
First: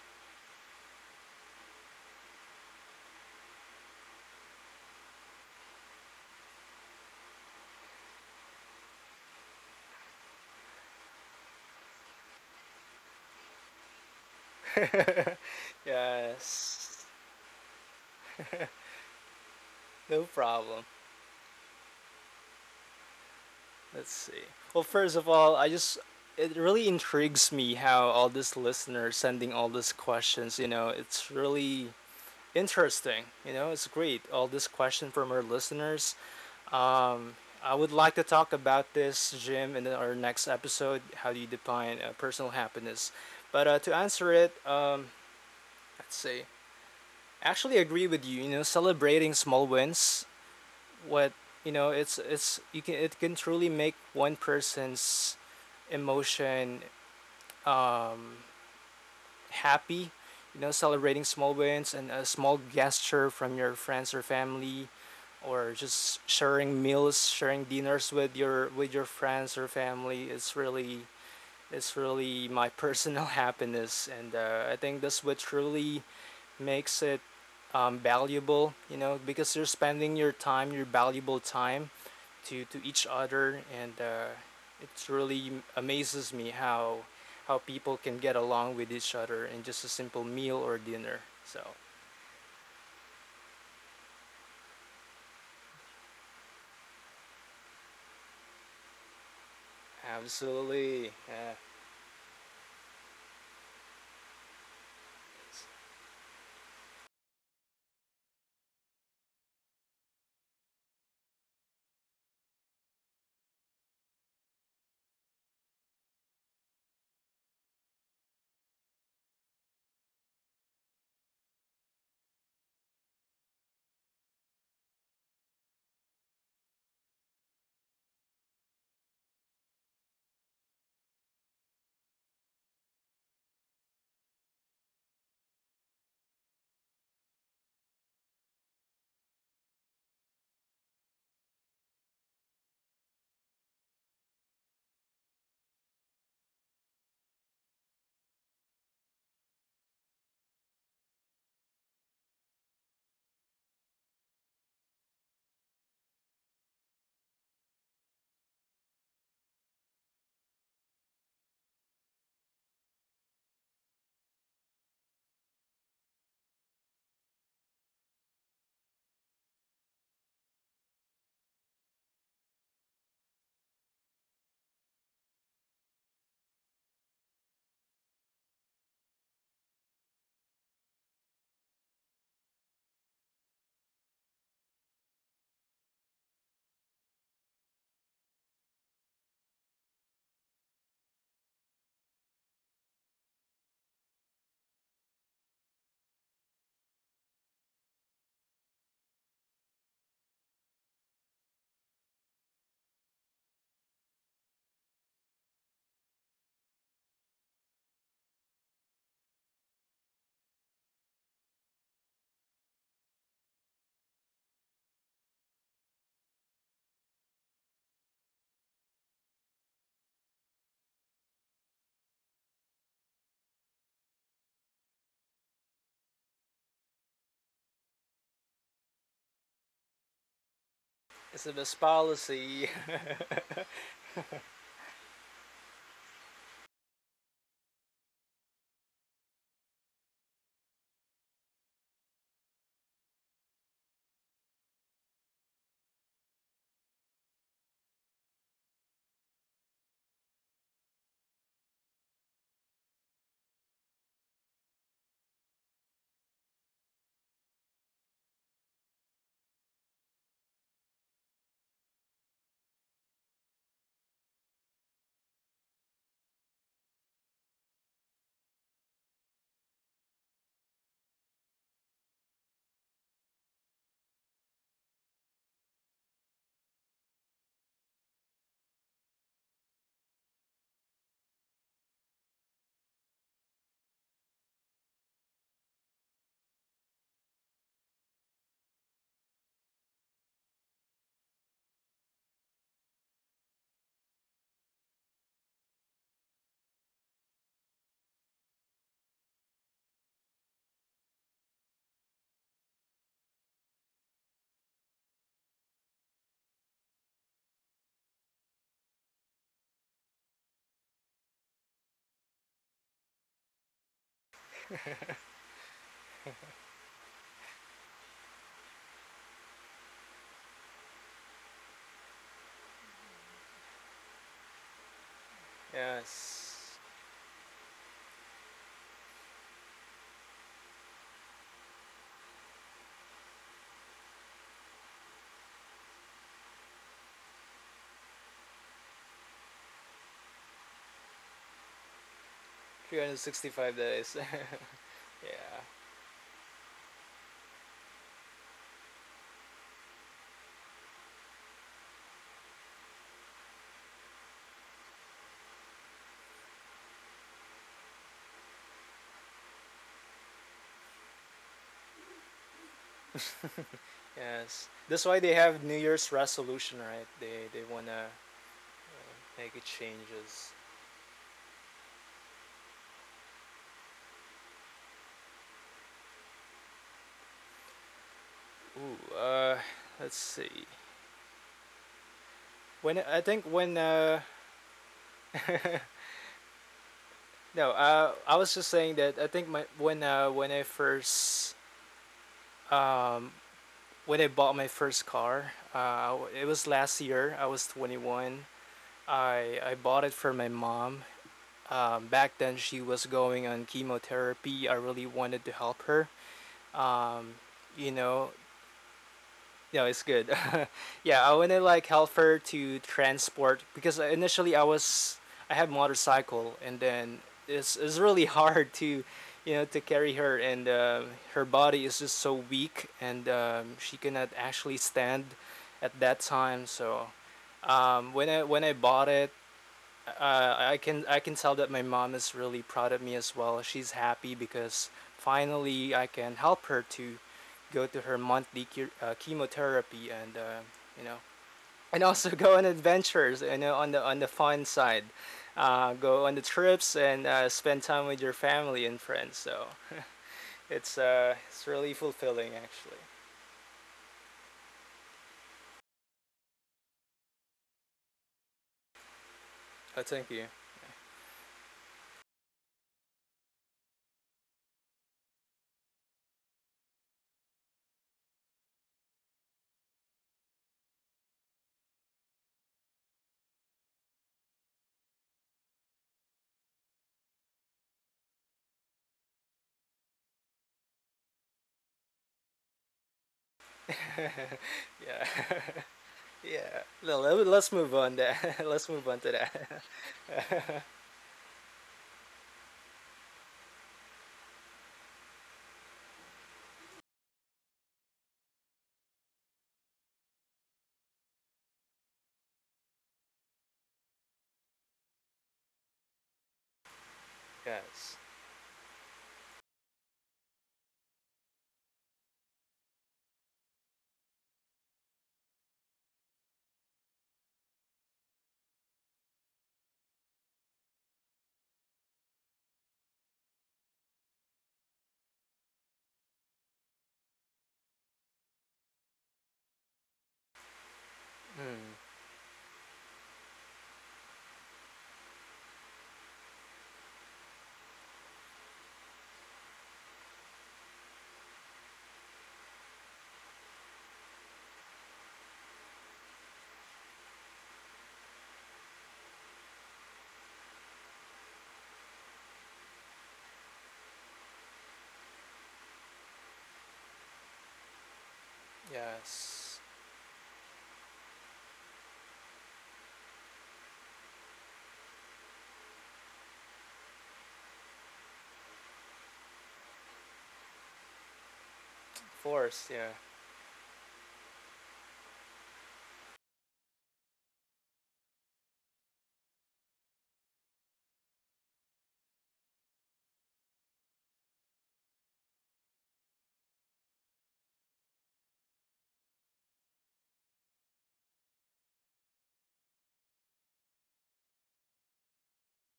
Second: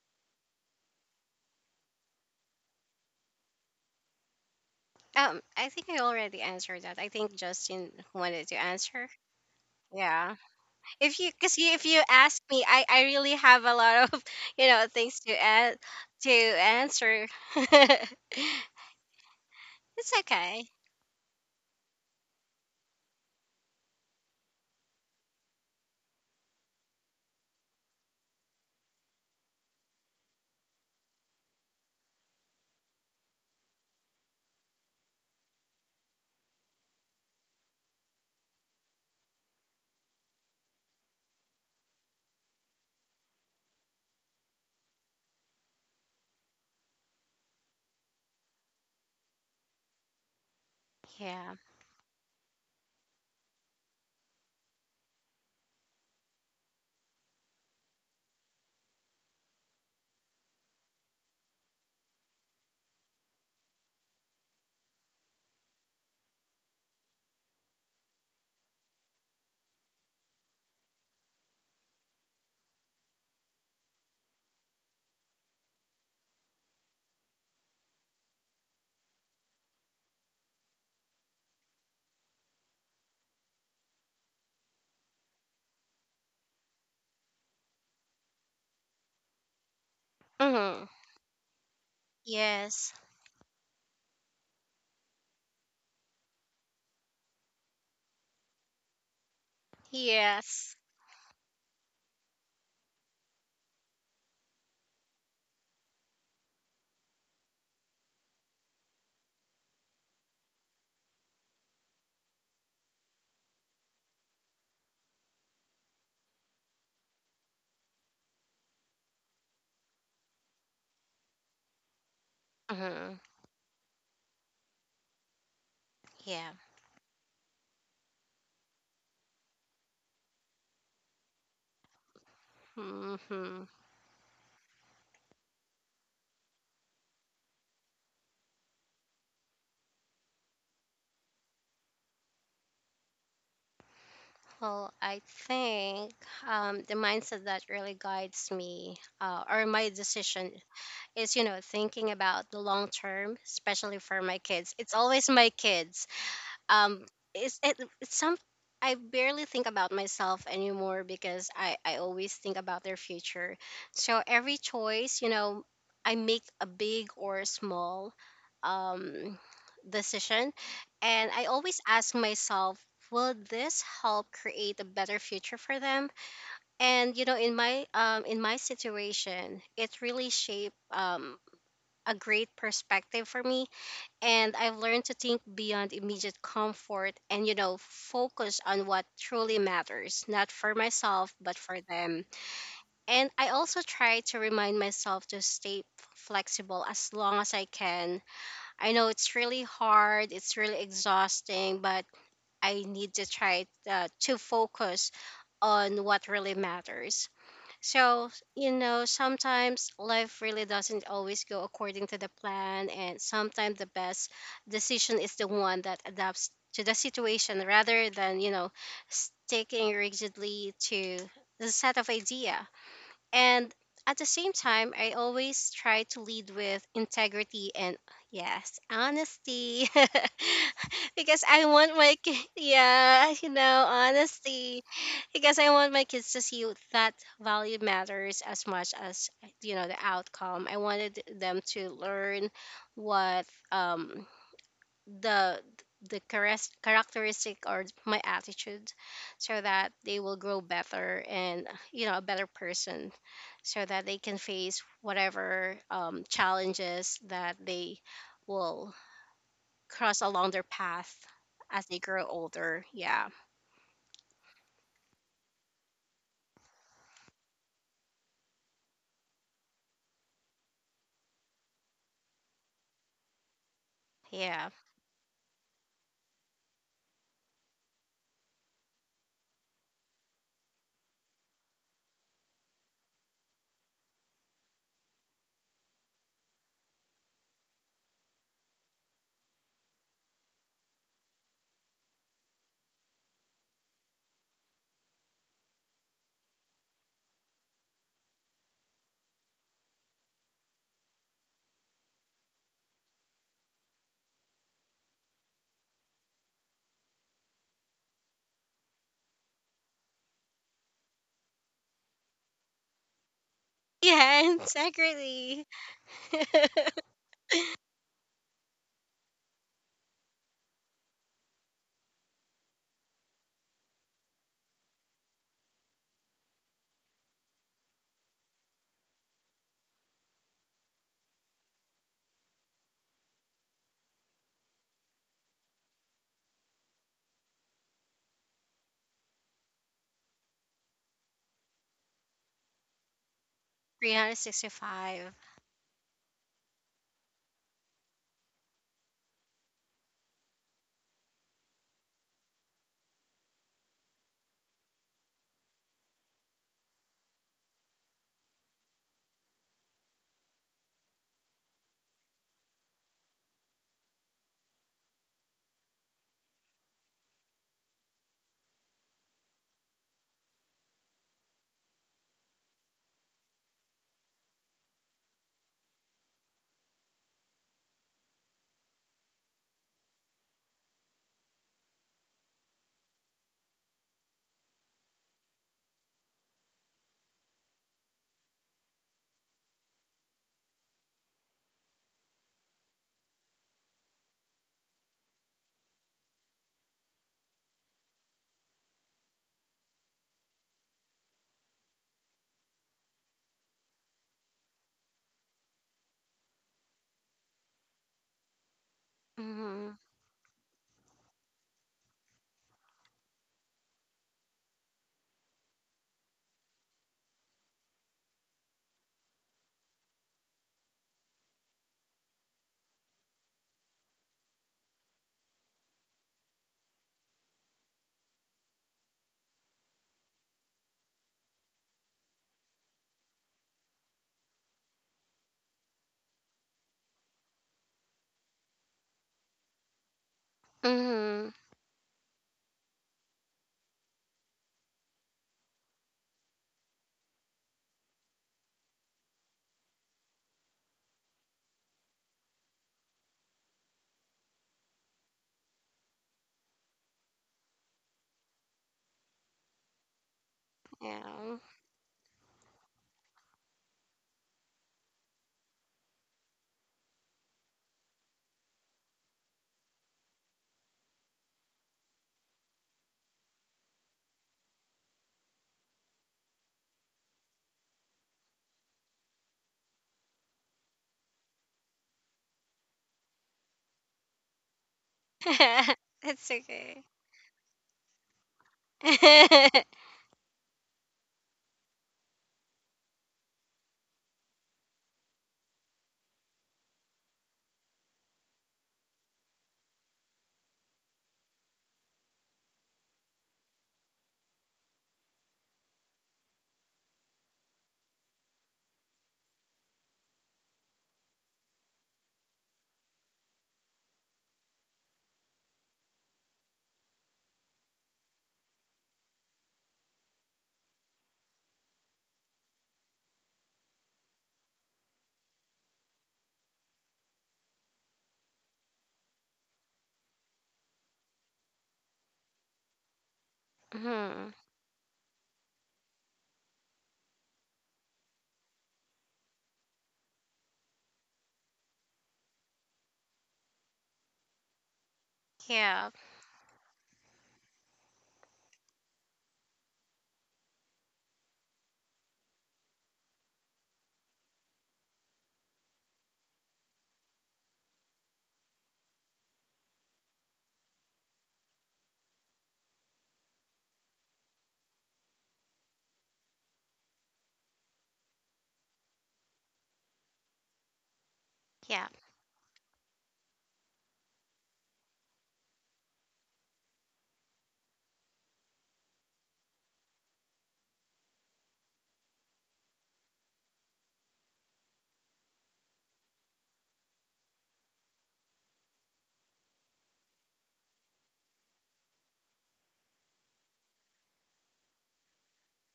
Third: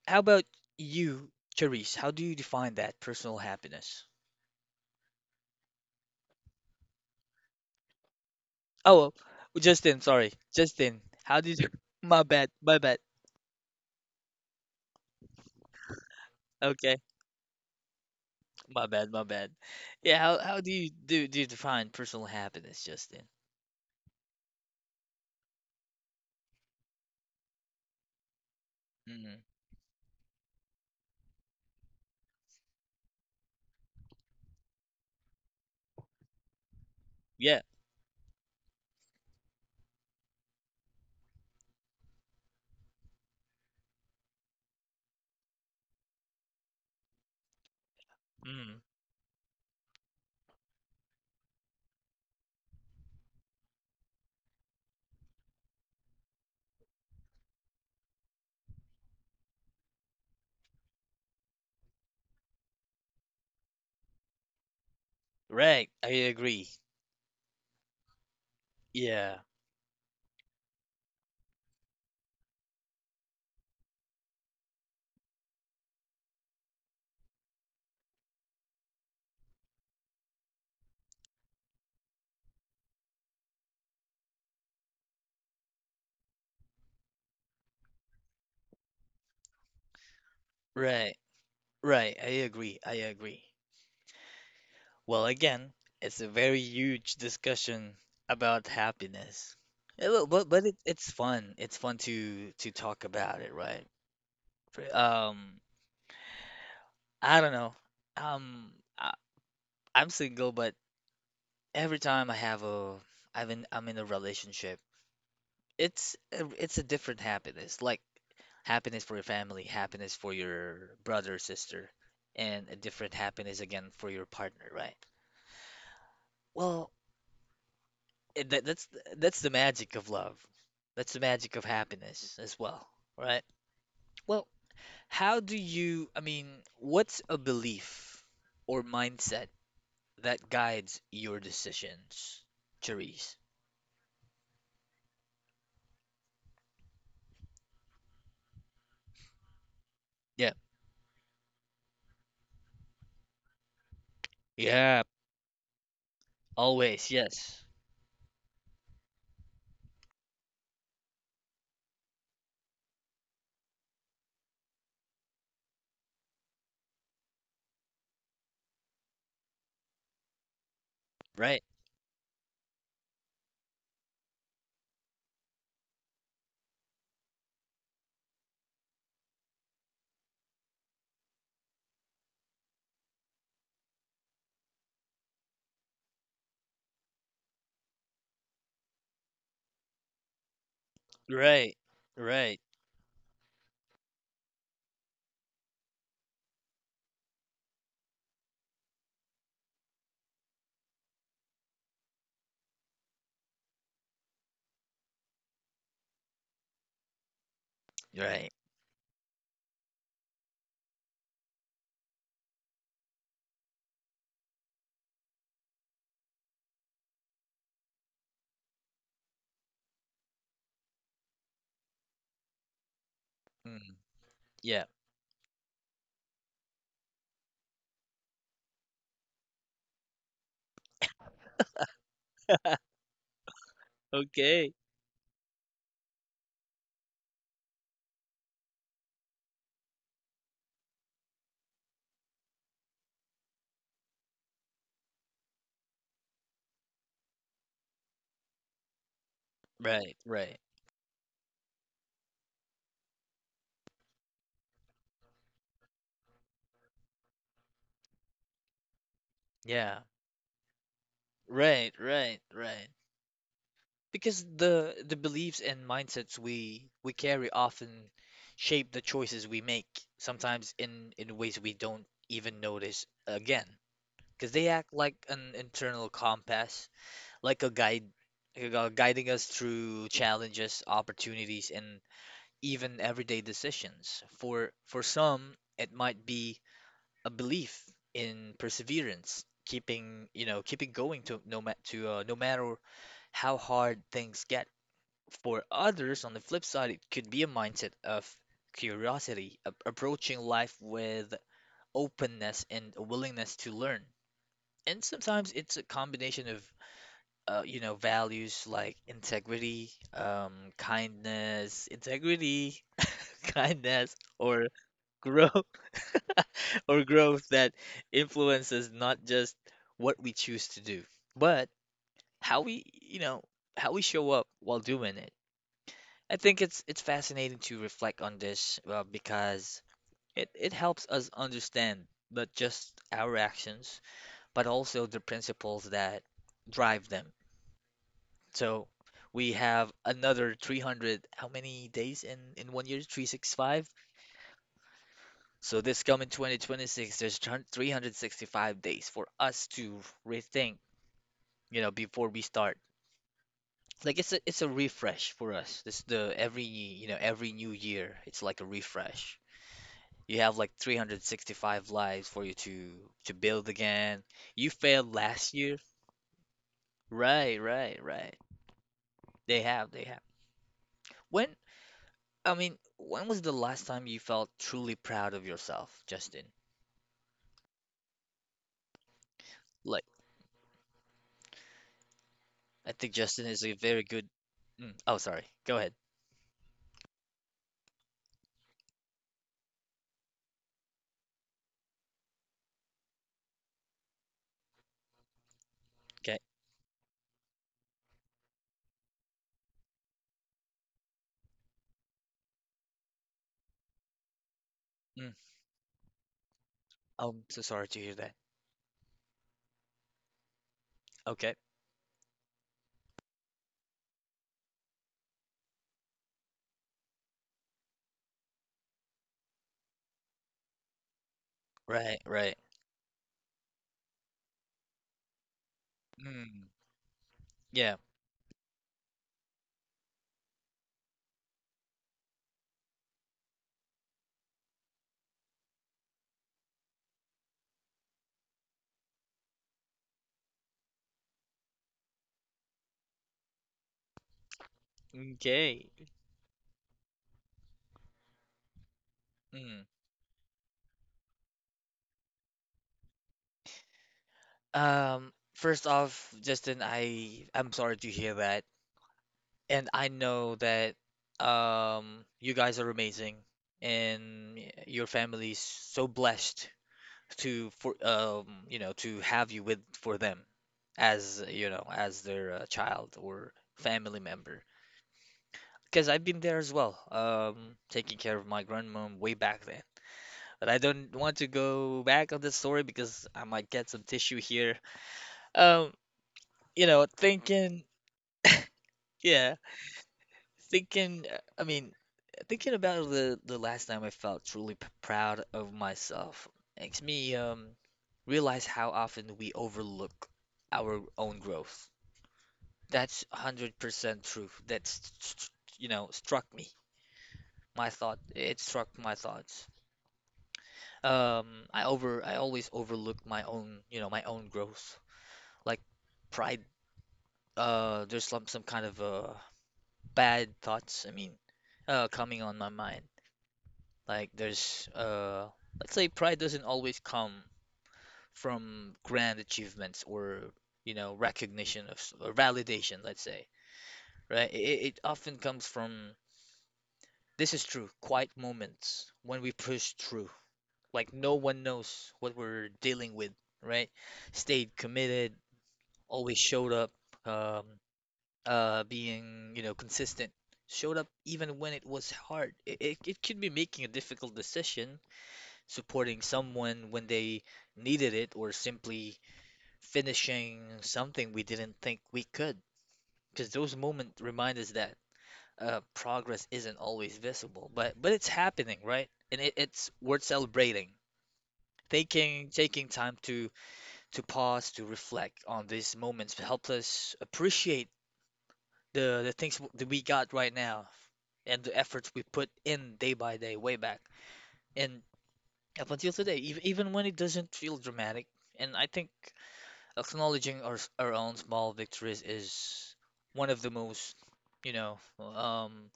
Speaker 1: how about you, Charisse? How do you define that personal happiness?
Speaker 2: I think I already answered that. I think Justin wanted to
Speaker 1: Oh,
Speaker 2: answer.
Speaker 1: well, Justin, sorry.
Speaker 2: Yeah.
Speaker 1: Justin,
Speaker 2: If you,
Speaker 1: how
Speaker 2: cause
Speaker 1: did you
Speaker 2: you, if you
Speaker 1: my
Speaker 2: ask
Speaker 1: bad,
Speaker 2: me,
Speaker 1: my bad.
Speaker 2: I really have a lot of, you know, things to add, to
Speaker 1: Okay.
Speaker 3: Yes,
Speaker 2: answer. It's
Speaker 1: My bad, my bad. Yeah,
Speaker 3: no
Speaker 1: how
Speaker 2: okay.
Speaker 1: do
Speaker 3: problem.
Speaker 1: you do do you define personal happiness, Justin?
Speaker 3: Let's see. Well, first of all, I just it really intrigues me how all these listeners
Speaker 1: Mm.
Speaker 3: sending all these questions. You know, it's really interesting. You know, it's great. All this question from our listeners. Um,
Speaker 1: Yeah.
Speaker 3: I would like to talk about this, Jim, in our next episode. How do you define personal happiness? But let's see. I actually agree with you, you know,
Speaker 1: Mm.
Speaker 3: celebrating small wins. What
Speaker 2: Yeah.
Speaker 3: you know, it's you can, it can truly make one person's emotion happy, you know, celebrating small wins, and a small gesture from your friends or family, or
Speaker 1: Right. I
Speaker 3: just
Speaker 1: agree.
Speaker 3: sharing meals, sharing dinners with your
Speaker 1: Yeah.
Speaker 3: friends or family is really my personal happiness, and I think that's what truly makes it valuable. You know, because you're spending your time, your valuable time, to each other. And it really amazes me how people can get along with each other in just a simple meal or
Speaker 2: Mm-hmm.
Speaker 1: Right.
Speaker 3: dinner, so
Speaker 1: Right. I agree.
Speaker 2: Yes.
Speaker 1: I agree. Well, again, it's a very huge discussion about happiness. Yeah, but but it,
Speaker 2: Yes.
Speaker 1: it's
Speaker 3: absolutely,
Speaker 1: fun.
Speaker 3: yeah.
Speaker 1: It's fun to talk about it, right? Pr- Um, I don't know. Um, I, I'm single, but every time I have a, I've been, I'm in a relationship. It's a different happiness, like happiness for your family, happiness for your brother, sister, and a different
Speaker 2: Mm-hmm.
Speaker 1: happiness again for your partner, right?
Speaker 2: Yeah.
Speaker 1: Well, it, that, that's that's the magic of love. That's the magic of happiness as well, right?
Speaker 2: Mm-hmm.
Speaker 1: Well, how do you, I mean, what's a belief or mindset that guides your decisions, Therese?
Speaker 2: Well, I think the mindset that really guides me or my decision
Speaker 1: Yeah.
Speaker 2: is, you know, thinking about the long term, especially for my kids. It's
Speaker 1: Yeah.
Speaker 2: always my kids. um
Speaker 1: Always,
Speaker 2: it's
Speaker 1: yes.
Speaker 2: it, it's some, I barely think about myself anymore because I always think about their future. So every choice, you know, I make, a big or small um decision, and I
Speaker 1: Right,
Speaker 2: always ask myself, will this help create a better future for them? And, you know, in my situation, it really shaped a great perspective for me. And I've learned to think beyond immediate comfort and, you know, focus on what truly matters, not for myself, but for
Speaker 1: right,
Speaker 2: them.
Speaker 1: right,
Speaker 2: And I also try to remind myself to stay flexible as long as I can. I know it's really hard, it's really exhausting, but I need to try to focus on what really matters. So,
Speaker 1: right.
Speaker 2: you know, sometimes life really doesn't always go according to the plan, and sometimes the best decision is the one that adapts to the situation rather than, you know, sticking rigidly to the set of idea. And
Speaker 1: Mm,
Speaker 2: at the same
Speaker 1: yeah,
Speaker 2: time, I always try to lead with integrity and, yes, honesty.
Speaker 3: It's
Speaker 2: Because
Speaker 3: the
Speaker 2: I
Speaker 3: best
Speaker 2: want my ki-
Speaker 3: policy.
Speaker 2: yeah, you know,
Speaker 1: okay.
Speaker 2: honesty. Because I want my kids to see that value matters as much as, you know, the outcome. I wanted them to learn what the characteristic or my attitude, so that
Speaker 1: Right,
Speaker 2: they will
Speaker 1: right.
Speaker 2: grow better and, you know, a better person, so that they can face whatever challenges that they will
Speaker 1: Yeah,
Speaker 2: cross along their path as
Speaker 1: right,
Speaker 2: they grow
Speaker 1: right,
Speaker 2: older.
Speaker 1: right.
Speaker 2: Yeah.
Speaker 1: Because the beliefs and mindsets we carry often shape the choices we make, sometimes in ways we don't even notice again, because they
Speaker 2: Yeah.
Speaker 1: act like an internal compass, like a guide, like, guiding us through challenges, opportunities, and even everyday decisions. For some, it might be a belief in perseverance, keeping you know keeping going to no matter how hard things get. For others, on the flip side, it could be a mindset of curiosity, approaching life with openness and a willingness to learn. And sometimes it's a combination of you know, values like integrity, kindness,
Speaker 2: Yeah.
Speaker 1: or growth,
Speaker 2: Exactly.
Speaker 1: or growth that influences not just what we choose to do, but how we, you know, how we show up while doing it. I think
Speaker 3: Yes.
Speaker 1: it's fascinating to reflect on this, because it helps us understand not just our actions, but also the principles that drive them. So we have another 300, how many days in one year?
Speaker 3: 365
Speaker 1: 365.
Speaker 3: days. Yeah.
Speaker 2: 365.
Speaker 1: So this coming 2026, there's 365 days for us to rethink, you know, before we start. Like it's a refresh for us. This the every, you know, every new year, it's like a refresh. You have like 365 lives for you to build again.
Speaker 3: Yes,
Speaker 1: You
Speaker 3: that's why
Speaker 1: failed
Speaker 3: they
Speaker 1: last
Speaker 3: have new
Speaker 1: year.
Speaker 3: year's resolution, right? they
Speaker 1: Right,
Speaker 3: they want to
Speaker 1: right, right.
Speaker 3: make
Speaker 1: They have, they have.
Speaker 3: changes.
Speaker 1: When I mean, when was the last time you felt truly proud of yourself, Justin?
Speaker 3: Ooh.
Speaker 1: Like,
Speaker 3: Let's see. When
Speaker 1: I think
Speaker 3: I think
Speaker 1: Justin is
Speaker 3: when
Speaker 1: a very good. Mm, oh, sorry. Go ahead.
Speaker 3: No, I was just saying that I think my when I first um, when I bought my first car,
Speaker 1: Okay.
Speaker 3: it was last year. I was 21. I bought it for my mom. Back then, she was going on chemotherapy. I really
Speaker 1: Mm,
Speaker 3: wanted to help her. Um,
Speaker 1: I'm so
Speaker 3: you
Speaker 1: sorry to hear
Speaker 3: know.
Speaker 1: that.
Speaker 3: No, it's
Speaker 2: Mm-hmm.
Speaker 3: good. Yeah, I want to
Speaker 1: Okay.
Speaker 3: like help her to transport, because initially I was, I had motorcycle, and then it's really hard to, you know, to carry her. And her body is just
Speaker 1: Right,
Speaker 3: so
Speaker 1: right.
Speaker 3: weak, and she cannot actually stand at that time.
Speaker 1: Mm,
Speaker 3: So
Speaker 1: yeah.
Speaker 3: when I bought it, I can, I can tell that my mom is really proud of me as well. She's happy because finally I can help her to go to her monthly chemotherapy, and you know,
Speaker 2: Mm-hmm.
Speaker 3: and also go on adventures, you know, on the fun side,
Speaker 1: Okay.
Speaker 3: go on the trips and spend time with your family and friends. So
Speaker 1: Mm.
Speaker 3: it's really fulfilling actually.
Speaker 1: First off, Justin, I'm sorry to hear that. And
Speaker 3: Oh,
Speaker 1: I
Speaker 3: thank you.
Speaker 1: know that
Speaker 2: Yeah.
Speaker 1: you guys are amazing and your family's so blessed to for you know to have you with for them, as you know as their child or family member because I've been there as well taking care of my grandmom way back then, but I don't want to go back on this story because I might get some tissue here
Speaker 3: Yeah.
Speaker 1: um
Speaker 2: It's
Speaker 3: Yeah,
Speaker 1: you know
Speaker 2: okay.
Speaker 3: no, let's
Speaker 1: thinking
Speaker 3: move on that. Let's move on to that.
Speaker 1: yeah thinking I mean thinking about the last time I felt proud of myself makes me realize how often we overlook our own growth. That's 100% true. That's, you know, struck me. My
Speaker 3: Yes.
Speaker 1: thought, it struck my thoughts. Um, I always overlook my own, you know, my own growth. Like pride, there's some kind of bad thoughts, I mean, coming on my mind. Like there's, let's say pride doesn't always come from grand achievements or, you know, recognition
Speaker 3: Mm,
Speaker 1: of or validation, let's say, right?
Speaker 2: Hmm.
Speaker 1: It often comes from this is true. Quiet moments when we push through. Like no one knows what we're dealing with, right? Stayed committed,
Speaker 2: Yeah,
Speaker 1: always showed up, um, being, you know, consistent. Showed up even when it was hard. It could be making a difficult decision, supporting someone when they needed it, or simply
Speaker 3: yes.
Speaker 1: finishing something we didn't think we could. Because those moments remind us that progress isn't always visible, but it's happening, right? And it's worth celebrating.
Speaker 2: yeah.
Speaker 3: Of
Speaker 1: Taking
Speaker 3: course,
Speaker 1: taking
Speaker 3: yeah.
Speaker 1: time to pause, to reflect on these moments to help us appreciate that we got right now, and the efforts we put in day by day, way back, and up until today, even when it doesn't feel dramatic. And I think acknowledging our own small victories is one of the most, you know,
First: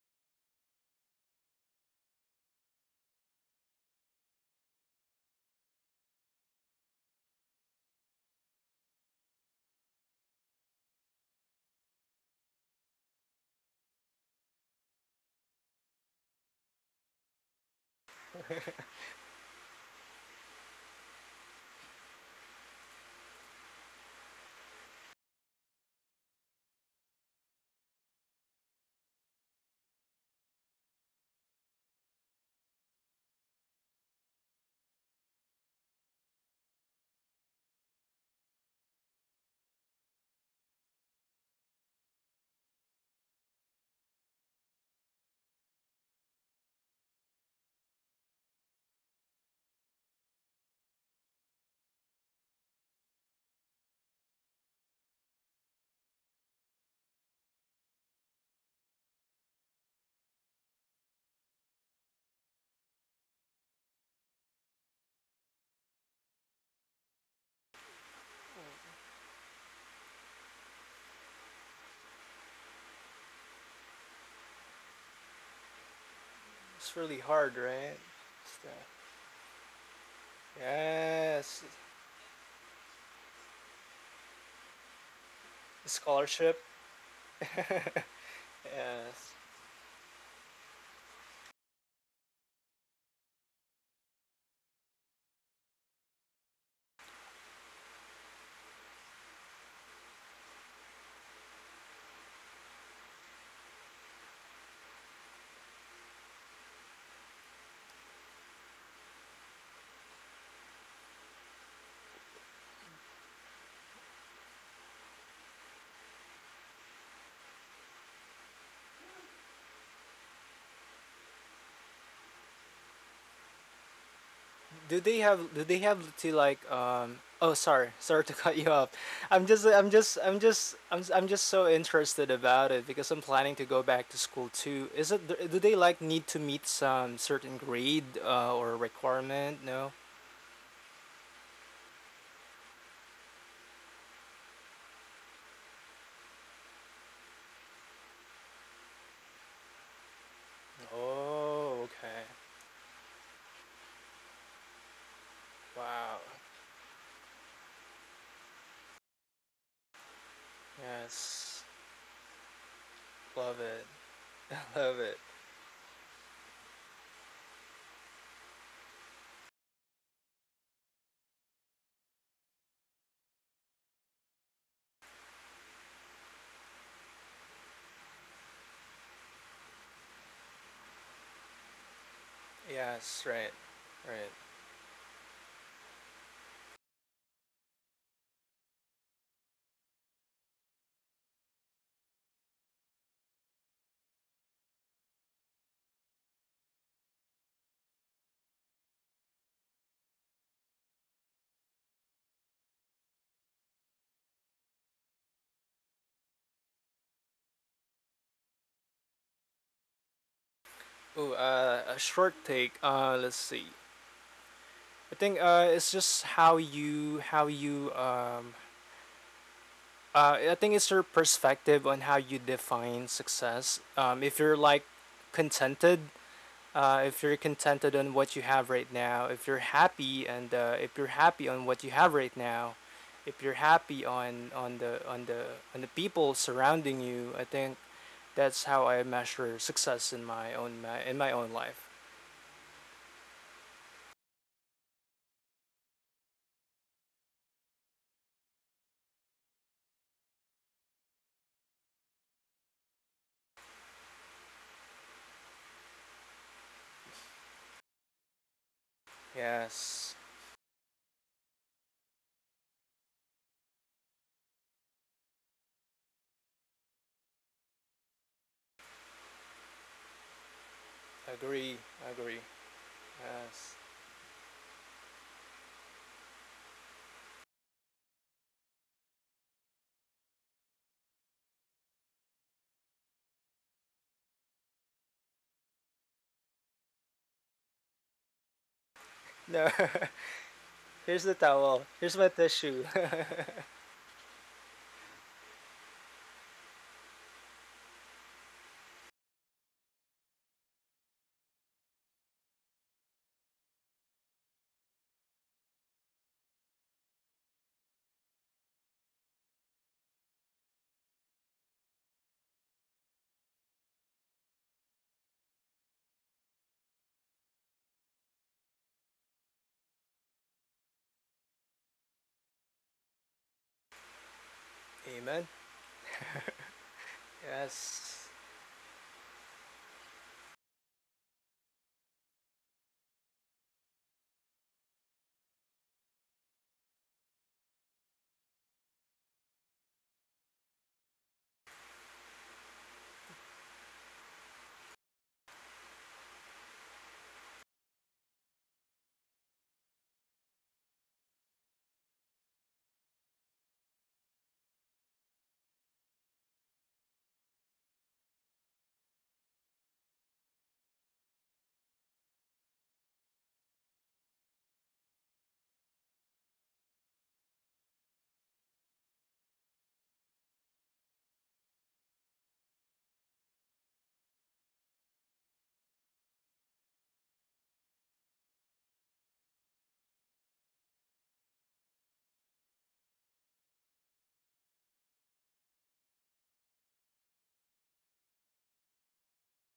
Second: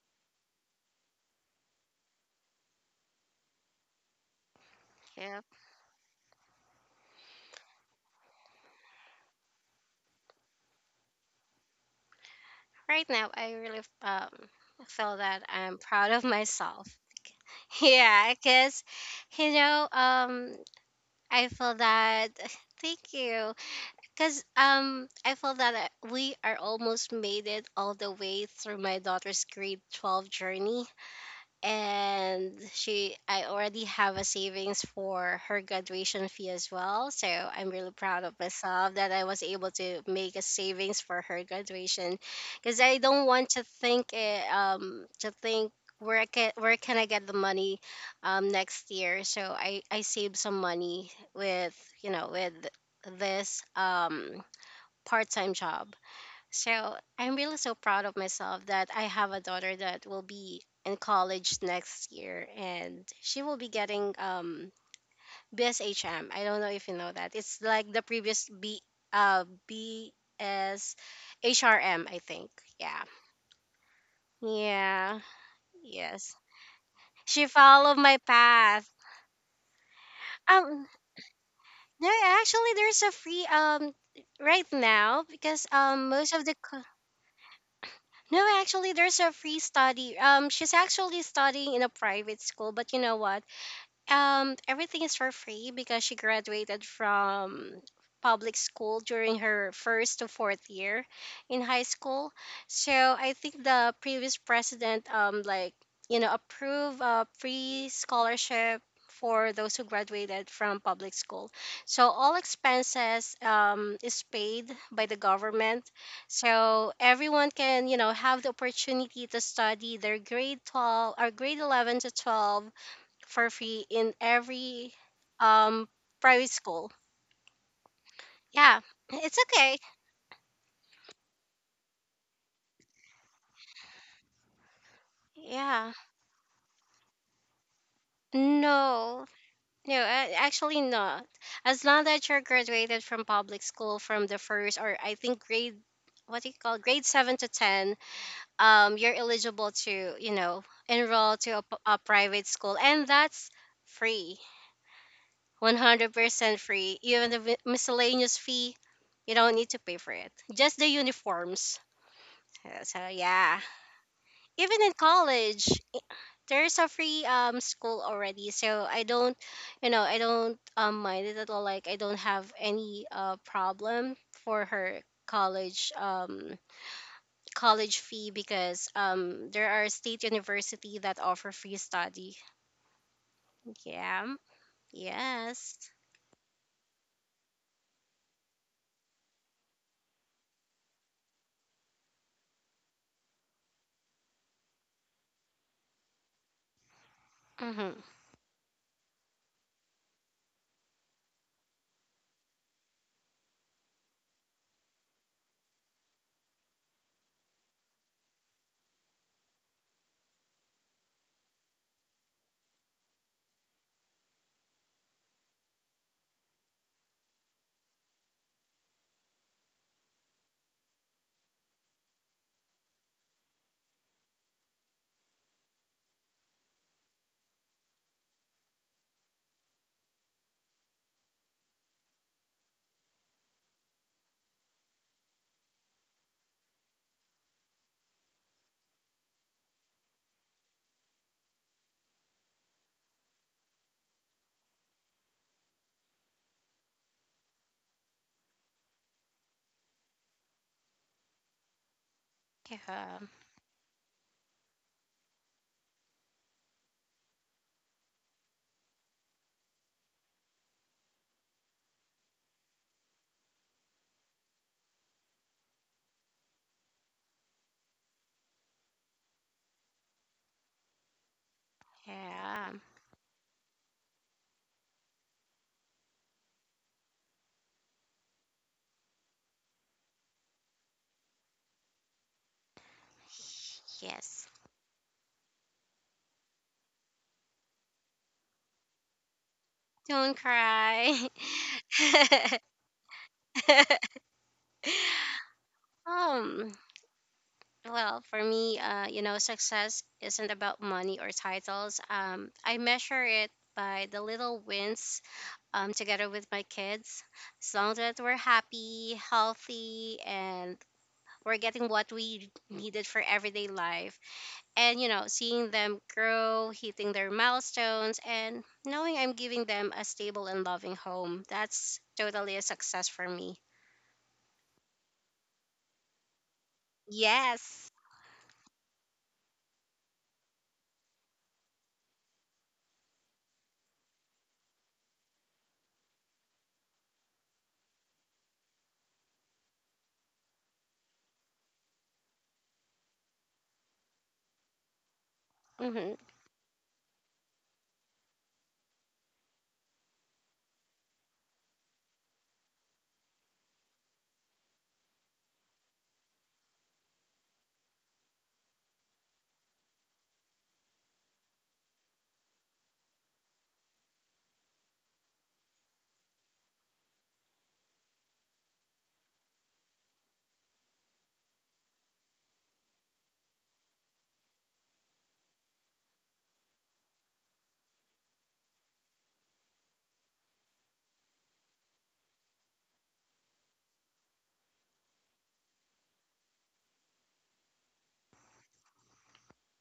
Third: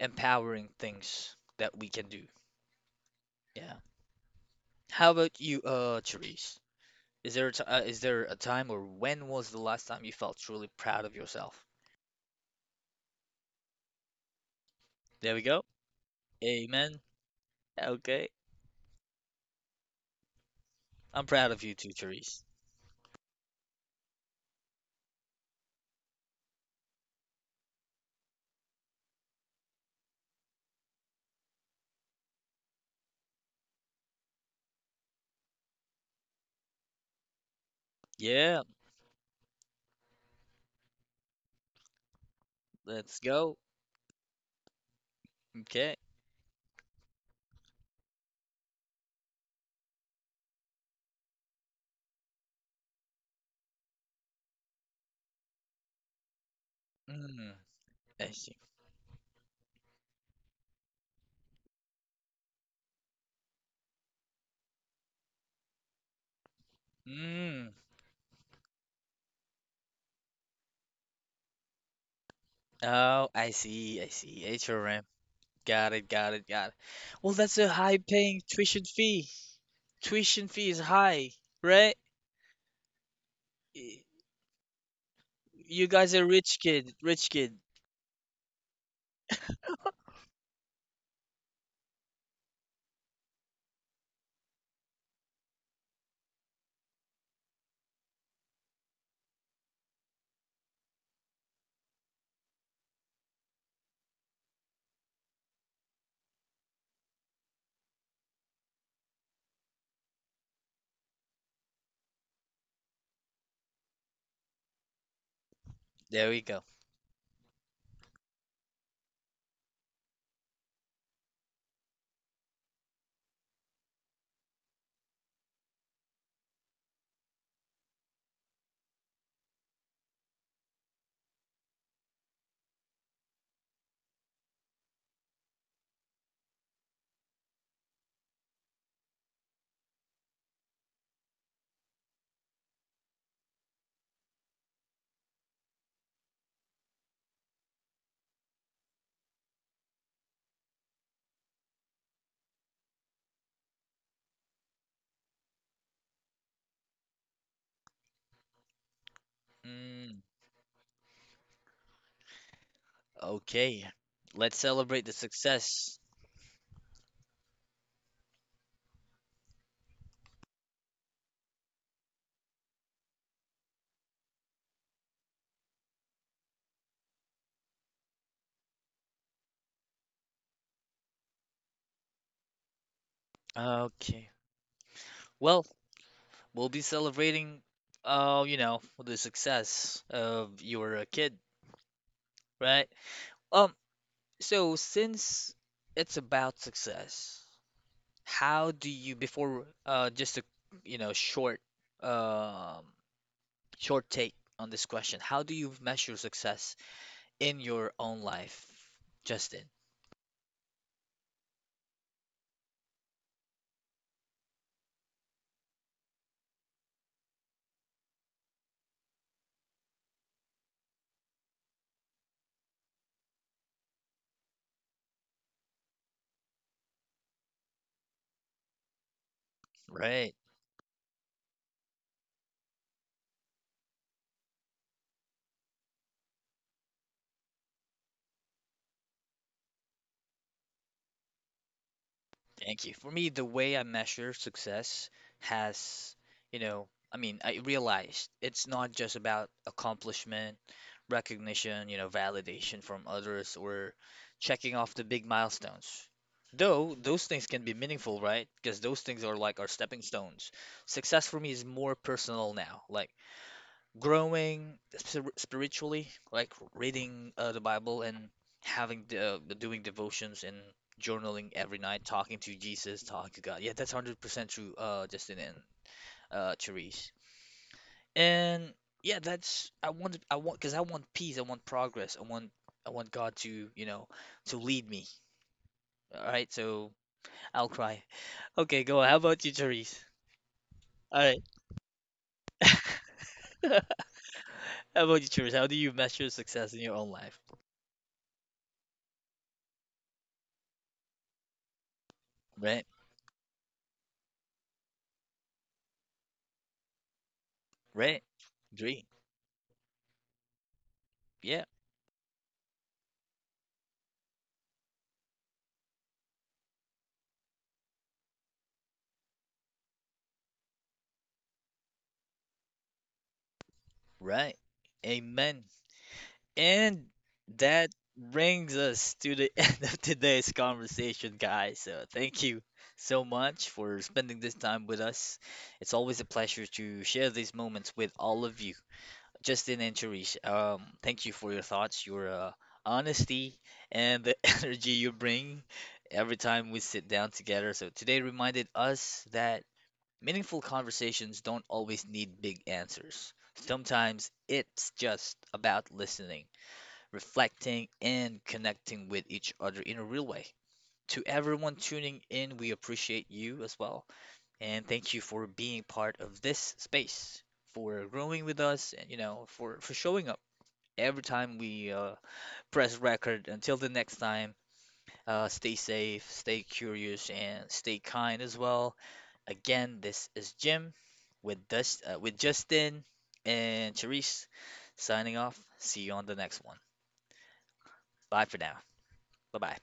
Speaker 1: empowering things that we can do. Yeah. How about
Speaker 2: Yeah,
Speaker 1: you, Therese? Is there a t is there a time or when was the last time you felt truly proud of yourself?
Speaker 2: right now I really feel
Speaker 1: There we
Speaker 2: that
Speaker 1: go.
Speaker 2: I'm proud of myself.
Speaker 1: Amen. Okay.
Speaker 2: Yeah, because, you know,
Speaker 1: I'm
Speaker 2: I
Speaker 1: proud of you
Speaker 2: feel
Speaker 1: too,
Speaker 2: that,
Speaker 1: Therese.
Speaker 2: thank you, because I feel that I- we are almost made it all the way through my daughter's grade 12 journey. And she, I already have a savings for her graduation fee as well. So I'm really proud of
Speaker 1: Yeah,
Speaker 2: myself that I was able to make a savings for her graduation, because I
Speaker 1: let's
Speaker 2: don't want
Speaker 1: go.
Speaker 2: to think, to think
Speaker 1: Okay.
Speaker 2: where I can, where can I get the money next year. So I saved some money with, you know, with this part-time job, so I'm
Speaker 1: Mm,
Speaker 2: really so proud of
Speaker 1: I see.
Speaker 2: myself that I have a daughter that will be in college next year, and she will be getting BSHM. I don't know if you know that. It's
Speaker 1: Mm.
Speaker 2: like the previous B uh BSHRM, I think. Yeah.
Speaker 1: Oh, I see. I see. HRM.
Speaker 2: Yeah.
Speaker 1: Got it, got
Speaker 2: Yes.
Speaker 1: it, got it.
Speaker 3: It's really
Speaker 1: Well,
Speaker 2: She
Speaker 1: that's
Speaker 3: hard,
Speaker 1: a high
Speaker 2: followed
Speaker 3: right?
Speaker 2: my
Speaker 1: paying tuition
Speaker 3: Stuff.
Speaker 2: path.
Speaker 1: fee. Tuition fee is
Speaker 2: Um
Speaker 1: high,
Speaker 3: Yes.
Speaker 1: right?
Speaker 2: no, actually, there's a free
Speaker 1: Y-
Speaker 2: right now because
Speaker 1: You guys are
Speaker 2: most of the
Speaker 3: Scholarship.
Speaker 1: rich
Speaker 2: co-
Speaker 1: kid, rich kid.
Speaker 2: no, actually, there's a
Speaker 3: Yes.
Speaker 2: free study. She's actually studying in a private school, but you know what? Everything is for free because she graduated from public school during her first to fourth year in high school. So I think the previous president, like, you know, approve a free scholarship for those who graduated from public school. So all expenses is paid by the government.
Speaker 1: There we go.
Speaker 2: So everyone can, you know, have the opportunity to study their grade 12, or grade 11 to 12, for free in every
Speaker 3: Do they have, do they
Speaker 2: um
Speaker 3: have to
Speaker 2: private
Speaker 3: like,
Speaker 2: school.
Speaker 3: um, oh, sorry, sorry to cut you
Speaker 2: Yeah,
Speaker 3: off.
Speaker 2: it's okay.
Speaker 3: I'm just so interested about it because I'm planning to go back to school too. Is it do they
Speaker 2: Yeah.
Speaker 3: like need to meet some certain grade, or
Speaker 2: No,
Speaker 3: requirement? No.
Speaker 2: no, a- actually not. As long that you're graduated from public school from the first, or I think grade, what do you call, grade 7 to 10, you're eligible to, you know, enroll
Speaker 3: Oh,
Speaker 2: to a, p- a
Speaker 3: okay.
Speaker 2: private school, and that's free, one
Speaker 3: Wow.
Speaker 2: hundred percent free. Even the mi- miscellaneous fee, you don't need to
Speaker 1: Mm,
Speaker 2: pay for it. Just the
Speaker 3: Yes.
Speaker 2: uniforms. Yes. So
Speaker 3: Love
Speaker 2: yeah,
Speaker 1: okay.
Speaker 3: it.
Speaker 1: Let's
Speaker 2: even
Speaker 3: Love
Speaker 2: in
Speaker 1: celebrate the
Speaker 3: it.
Speaker 2: college,
Speaker 1: success.
Speaker 2: i- there's a free school already, so I don't, you know, I don't mind it at all. Like I don't have any problem for her college college fee, because there are state university that offer free study.
Speaker 3: Yes. Right,
Speaker 1: Okay.
Speaker 3: right.
Speaker 2: Yeah.
Speaker 1: Well,
Speaker 2: Yes.
Speaker 1: we'll be celebrating, you know, the success of you were a kid, right? Um, so since it's about success,
Speaker 2: Mm-hmm.
Speaker 1: how do you, before, just a, you know, short um short take on this question. How do you measure success in your own life, Justin?
Speaker 3: Oh, a short take, let's see. I think it's just how you uh, I think it's your perspective on how you define success. If you're like contented, if you're contented on what you have right now, if you're happy,
Speaker 1: Right.
Speaker 3: and if you're happy on what you have right now, if you're happy on on the people surrounding you, I think that's how I measure success in my own in my own life.
Speaker 1: Thank you. For me, the way I measure success has, you know, I mean, I realized it's not just about accomplishment, recognition, you know, validation from
Speaker 2: Yeah.
Speaker 1: others or checking off the big milestones. Though those things can be meaningful, right? Because those things are like our stepping
Speaker 3: Yes,
Speaker 1: stones. Success for me is more personal now. Like growing spiritually, like reading the Bible and having the doing devotions and journaling every
Speaker 3: agree,
Speaker 1: night, talking
Speaker 3: agree.
Speaker 1: to
Speaker 2: Yeah.
Speaker 1: Jesus, talking to God. Yeah,
Speaker 3: Yes.
Speaker 1: that's 100% true, Justin and Therese. And yeah, that's I want because I want peace, I want progress, I want God to, you know,
Speaker 2: Yes.
Speaker 1: to lead me. All right, so I'll cry. Okay, go on. How about you,
Speaker 3: No,
Speaker 1: Therese?
Speaker 2: Don't
Speaker 3: here's
Speaker 2: cry.
Speaker 1: All
Speaker 3: the towel. Here's my tissue.
Speaker 1: right. How about you, Therese? How do you measure
Speaker 2: um
Speaker 1: success in your own life?
Speaker 2: Well, for me, you know, success isn't about money or titles. I
Speaker 1: Right,
Speaker 2: measure it by the little wins together with my kids. As long that
Speaker 1: right,
Speaker 2: we're
Speaker 1: dream.
Speaker 2: happy, healthy, and we're
Speaker 1: Yeah.
Speaker 2: getting what we needed for everyday life. And, you know, seeing them grow, hitting their milestones, and knowing I'm giving them a stable and loving home. That's totally a success for me.
Speaker 1: Right.
Speaker 3: Amen.
Speaker 1: Amen. And that
Speaker 2: Yes.
Speaker 3: Yes.
Speaker 1: brings us to the end of today's conversation, guys. So thank you so much for spending this time with us. It's always a pleasure to share these moments with all of you. Justin and Cherish, thank you for your thoughts, your honesty, and the energy you bring
Speaker 2: Mhm.
Speaker 1: every time we sit down together. So today reminded us that meaningful conversations don't always need big answers. Sometimes it's just about listening, reflecting, and connecting with each other in a real way. To everyone tuning in, we appreciate you as well. And thank you for being part of this space, for growing with us, and you know, for showing up every time we press record. Until the next time, stay safe, stay curious, and stay kind as well. Again, this is Jim with Dust with Justin and Charisse signing off. See you on the next one. Bye for now. Bye bye.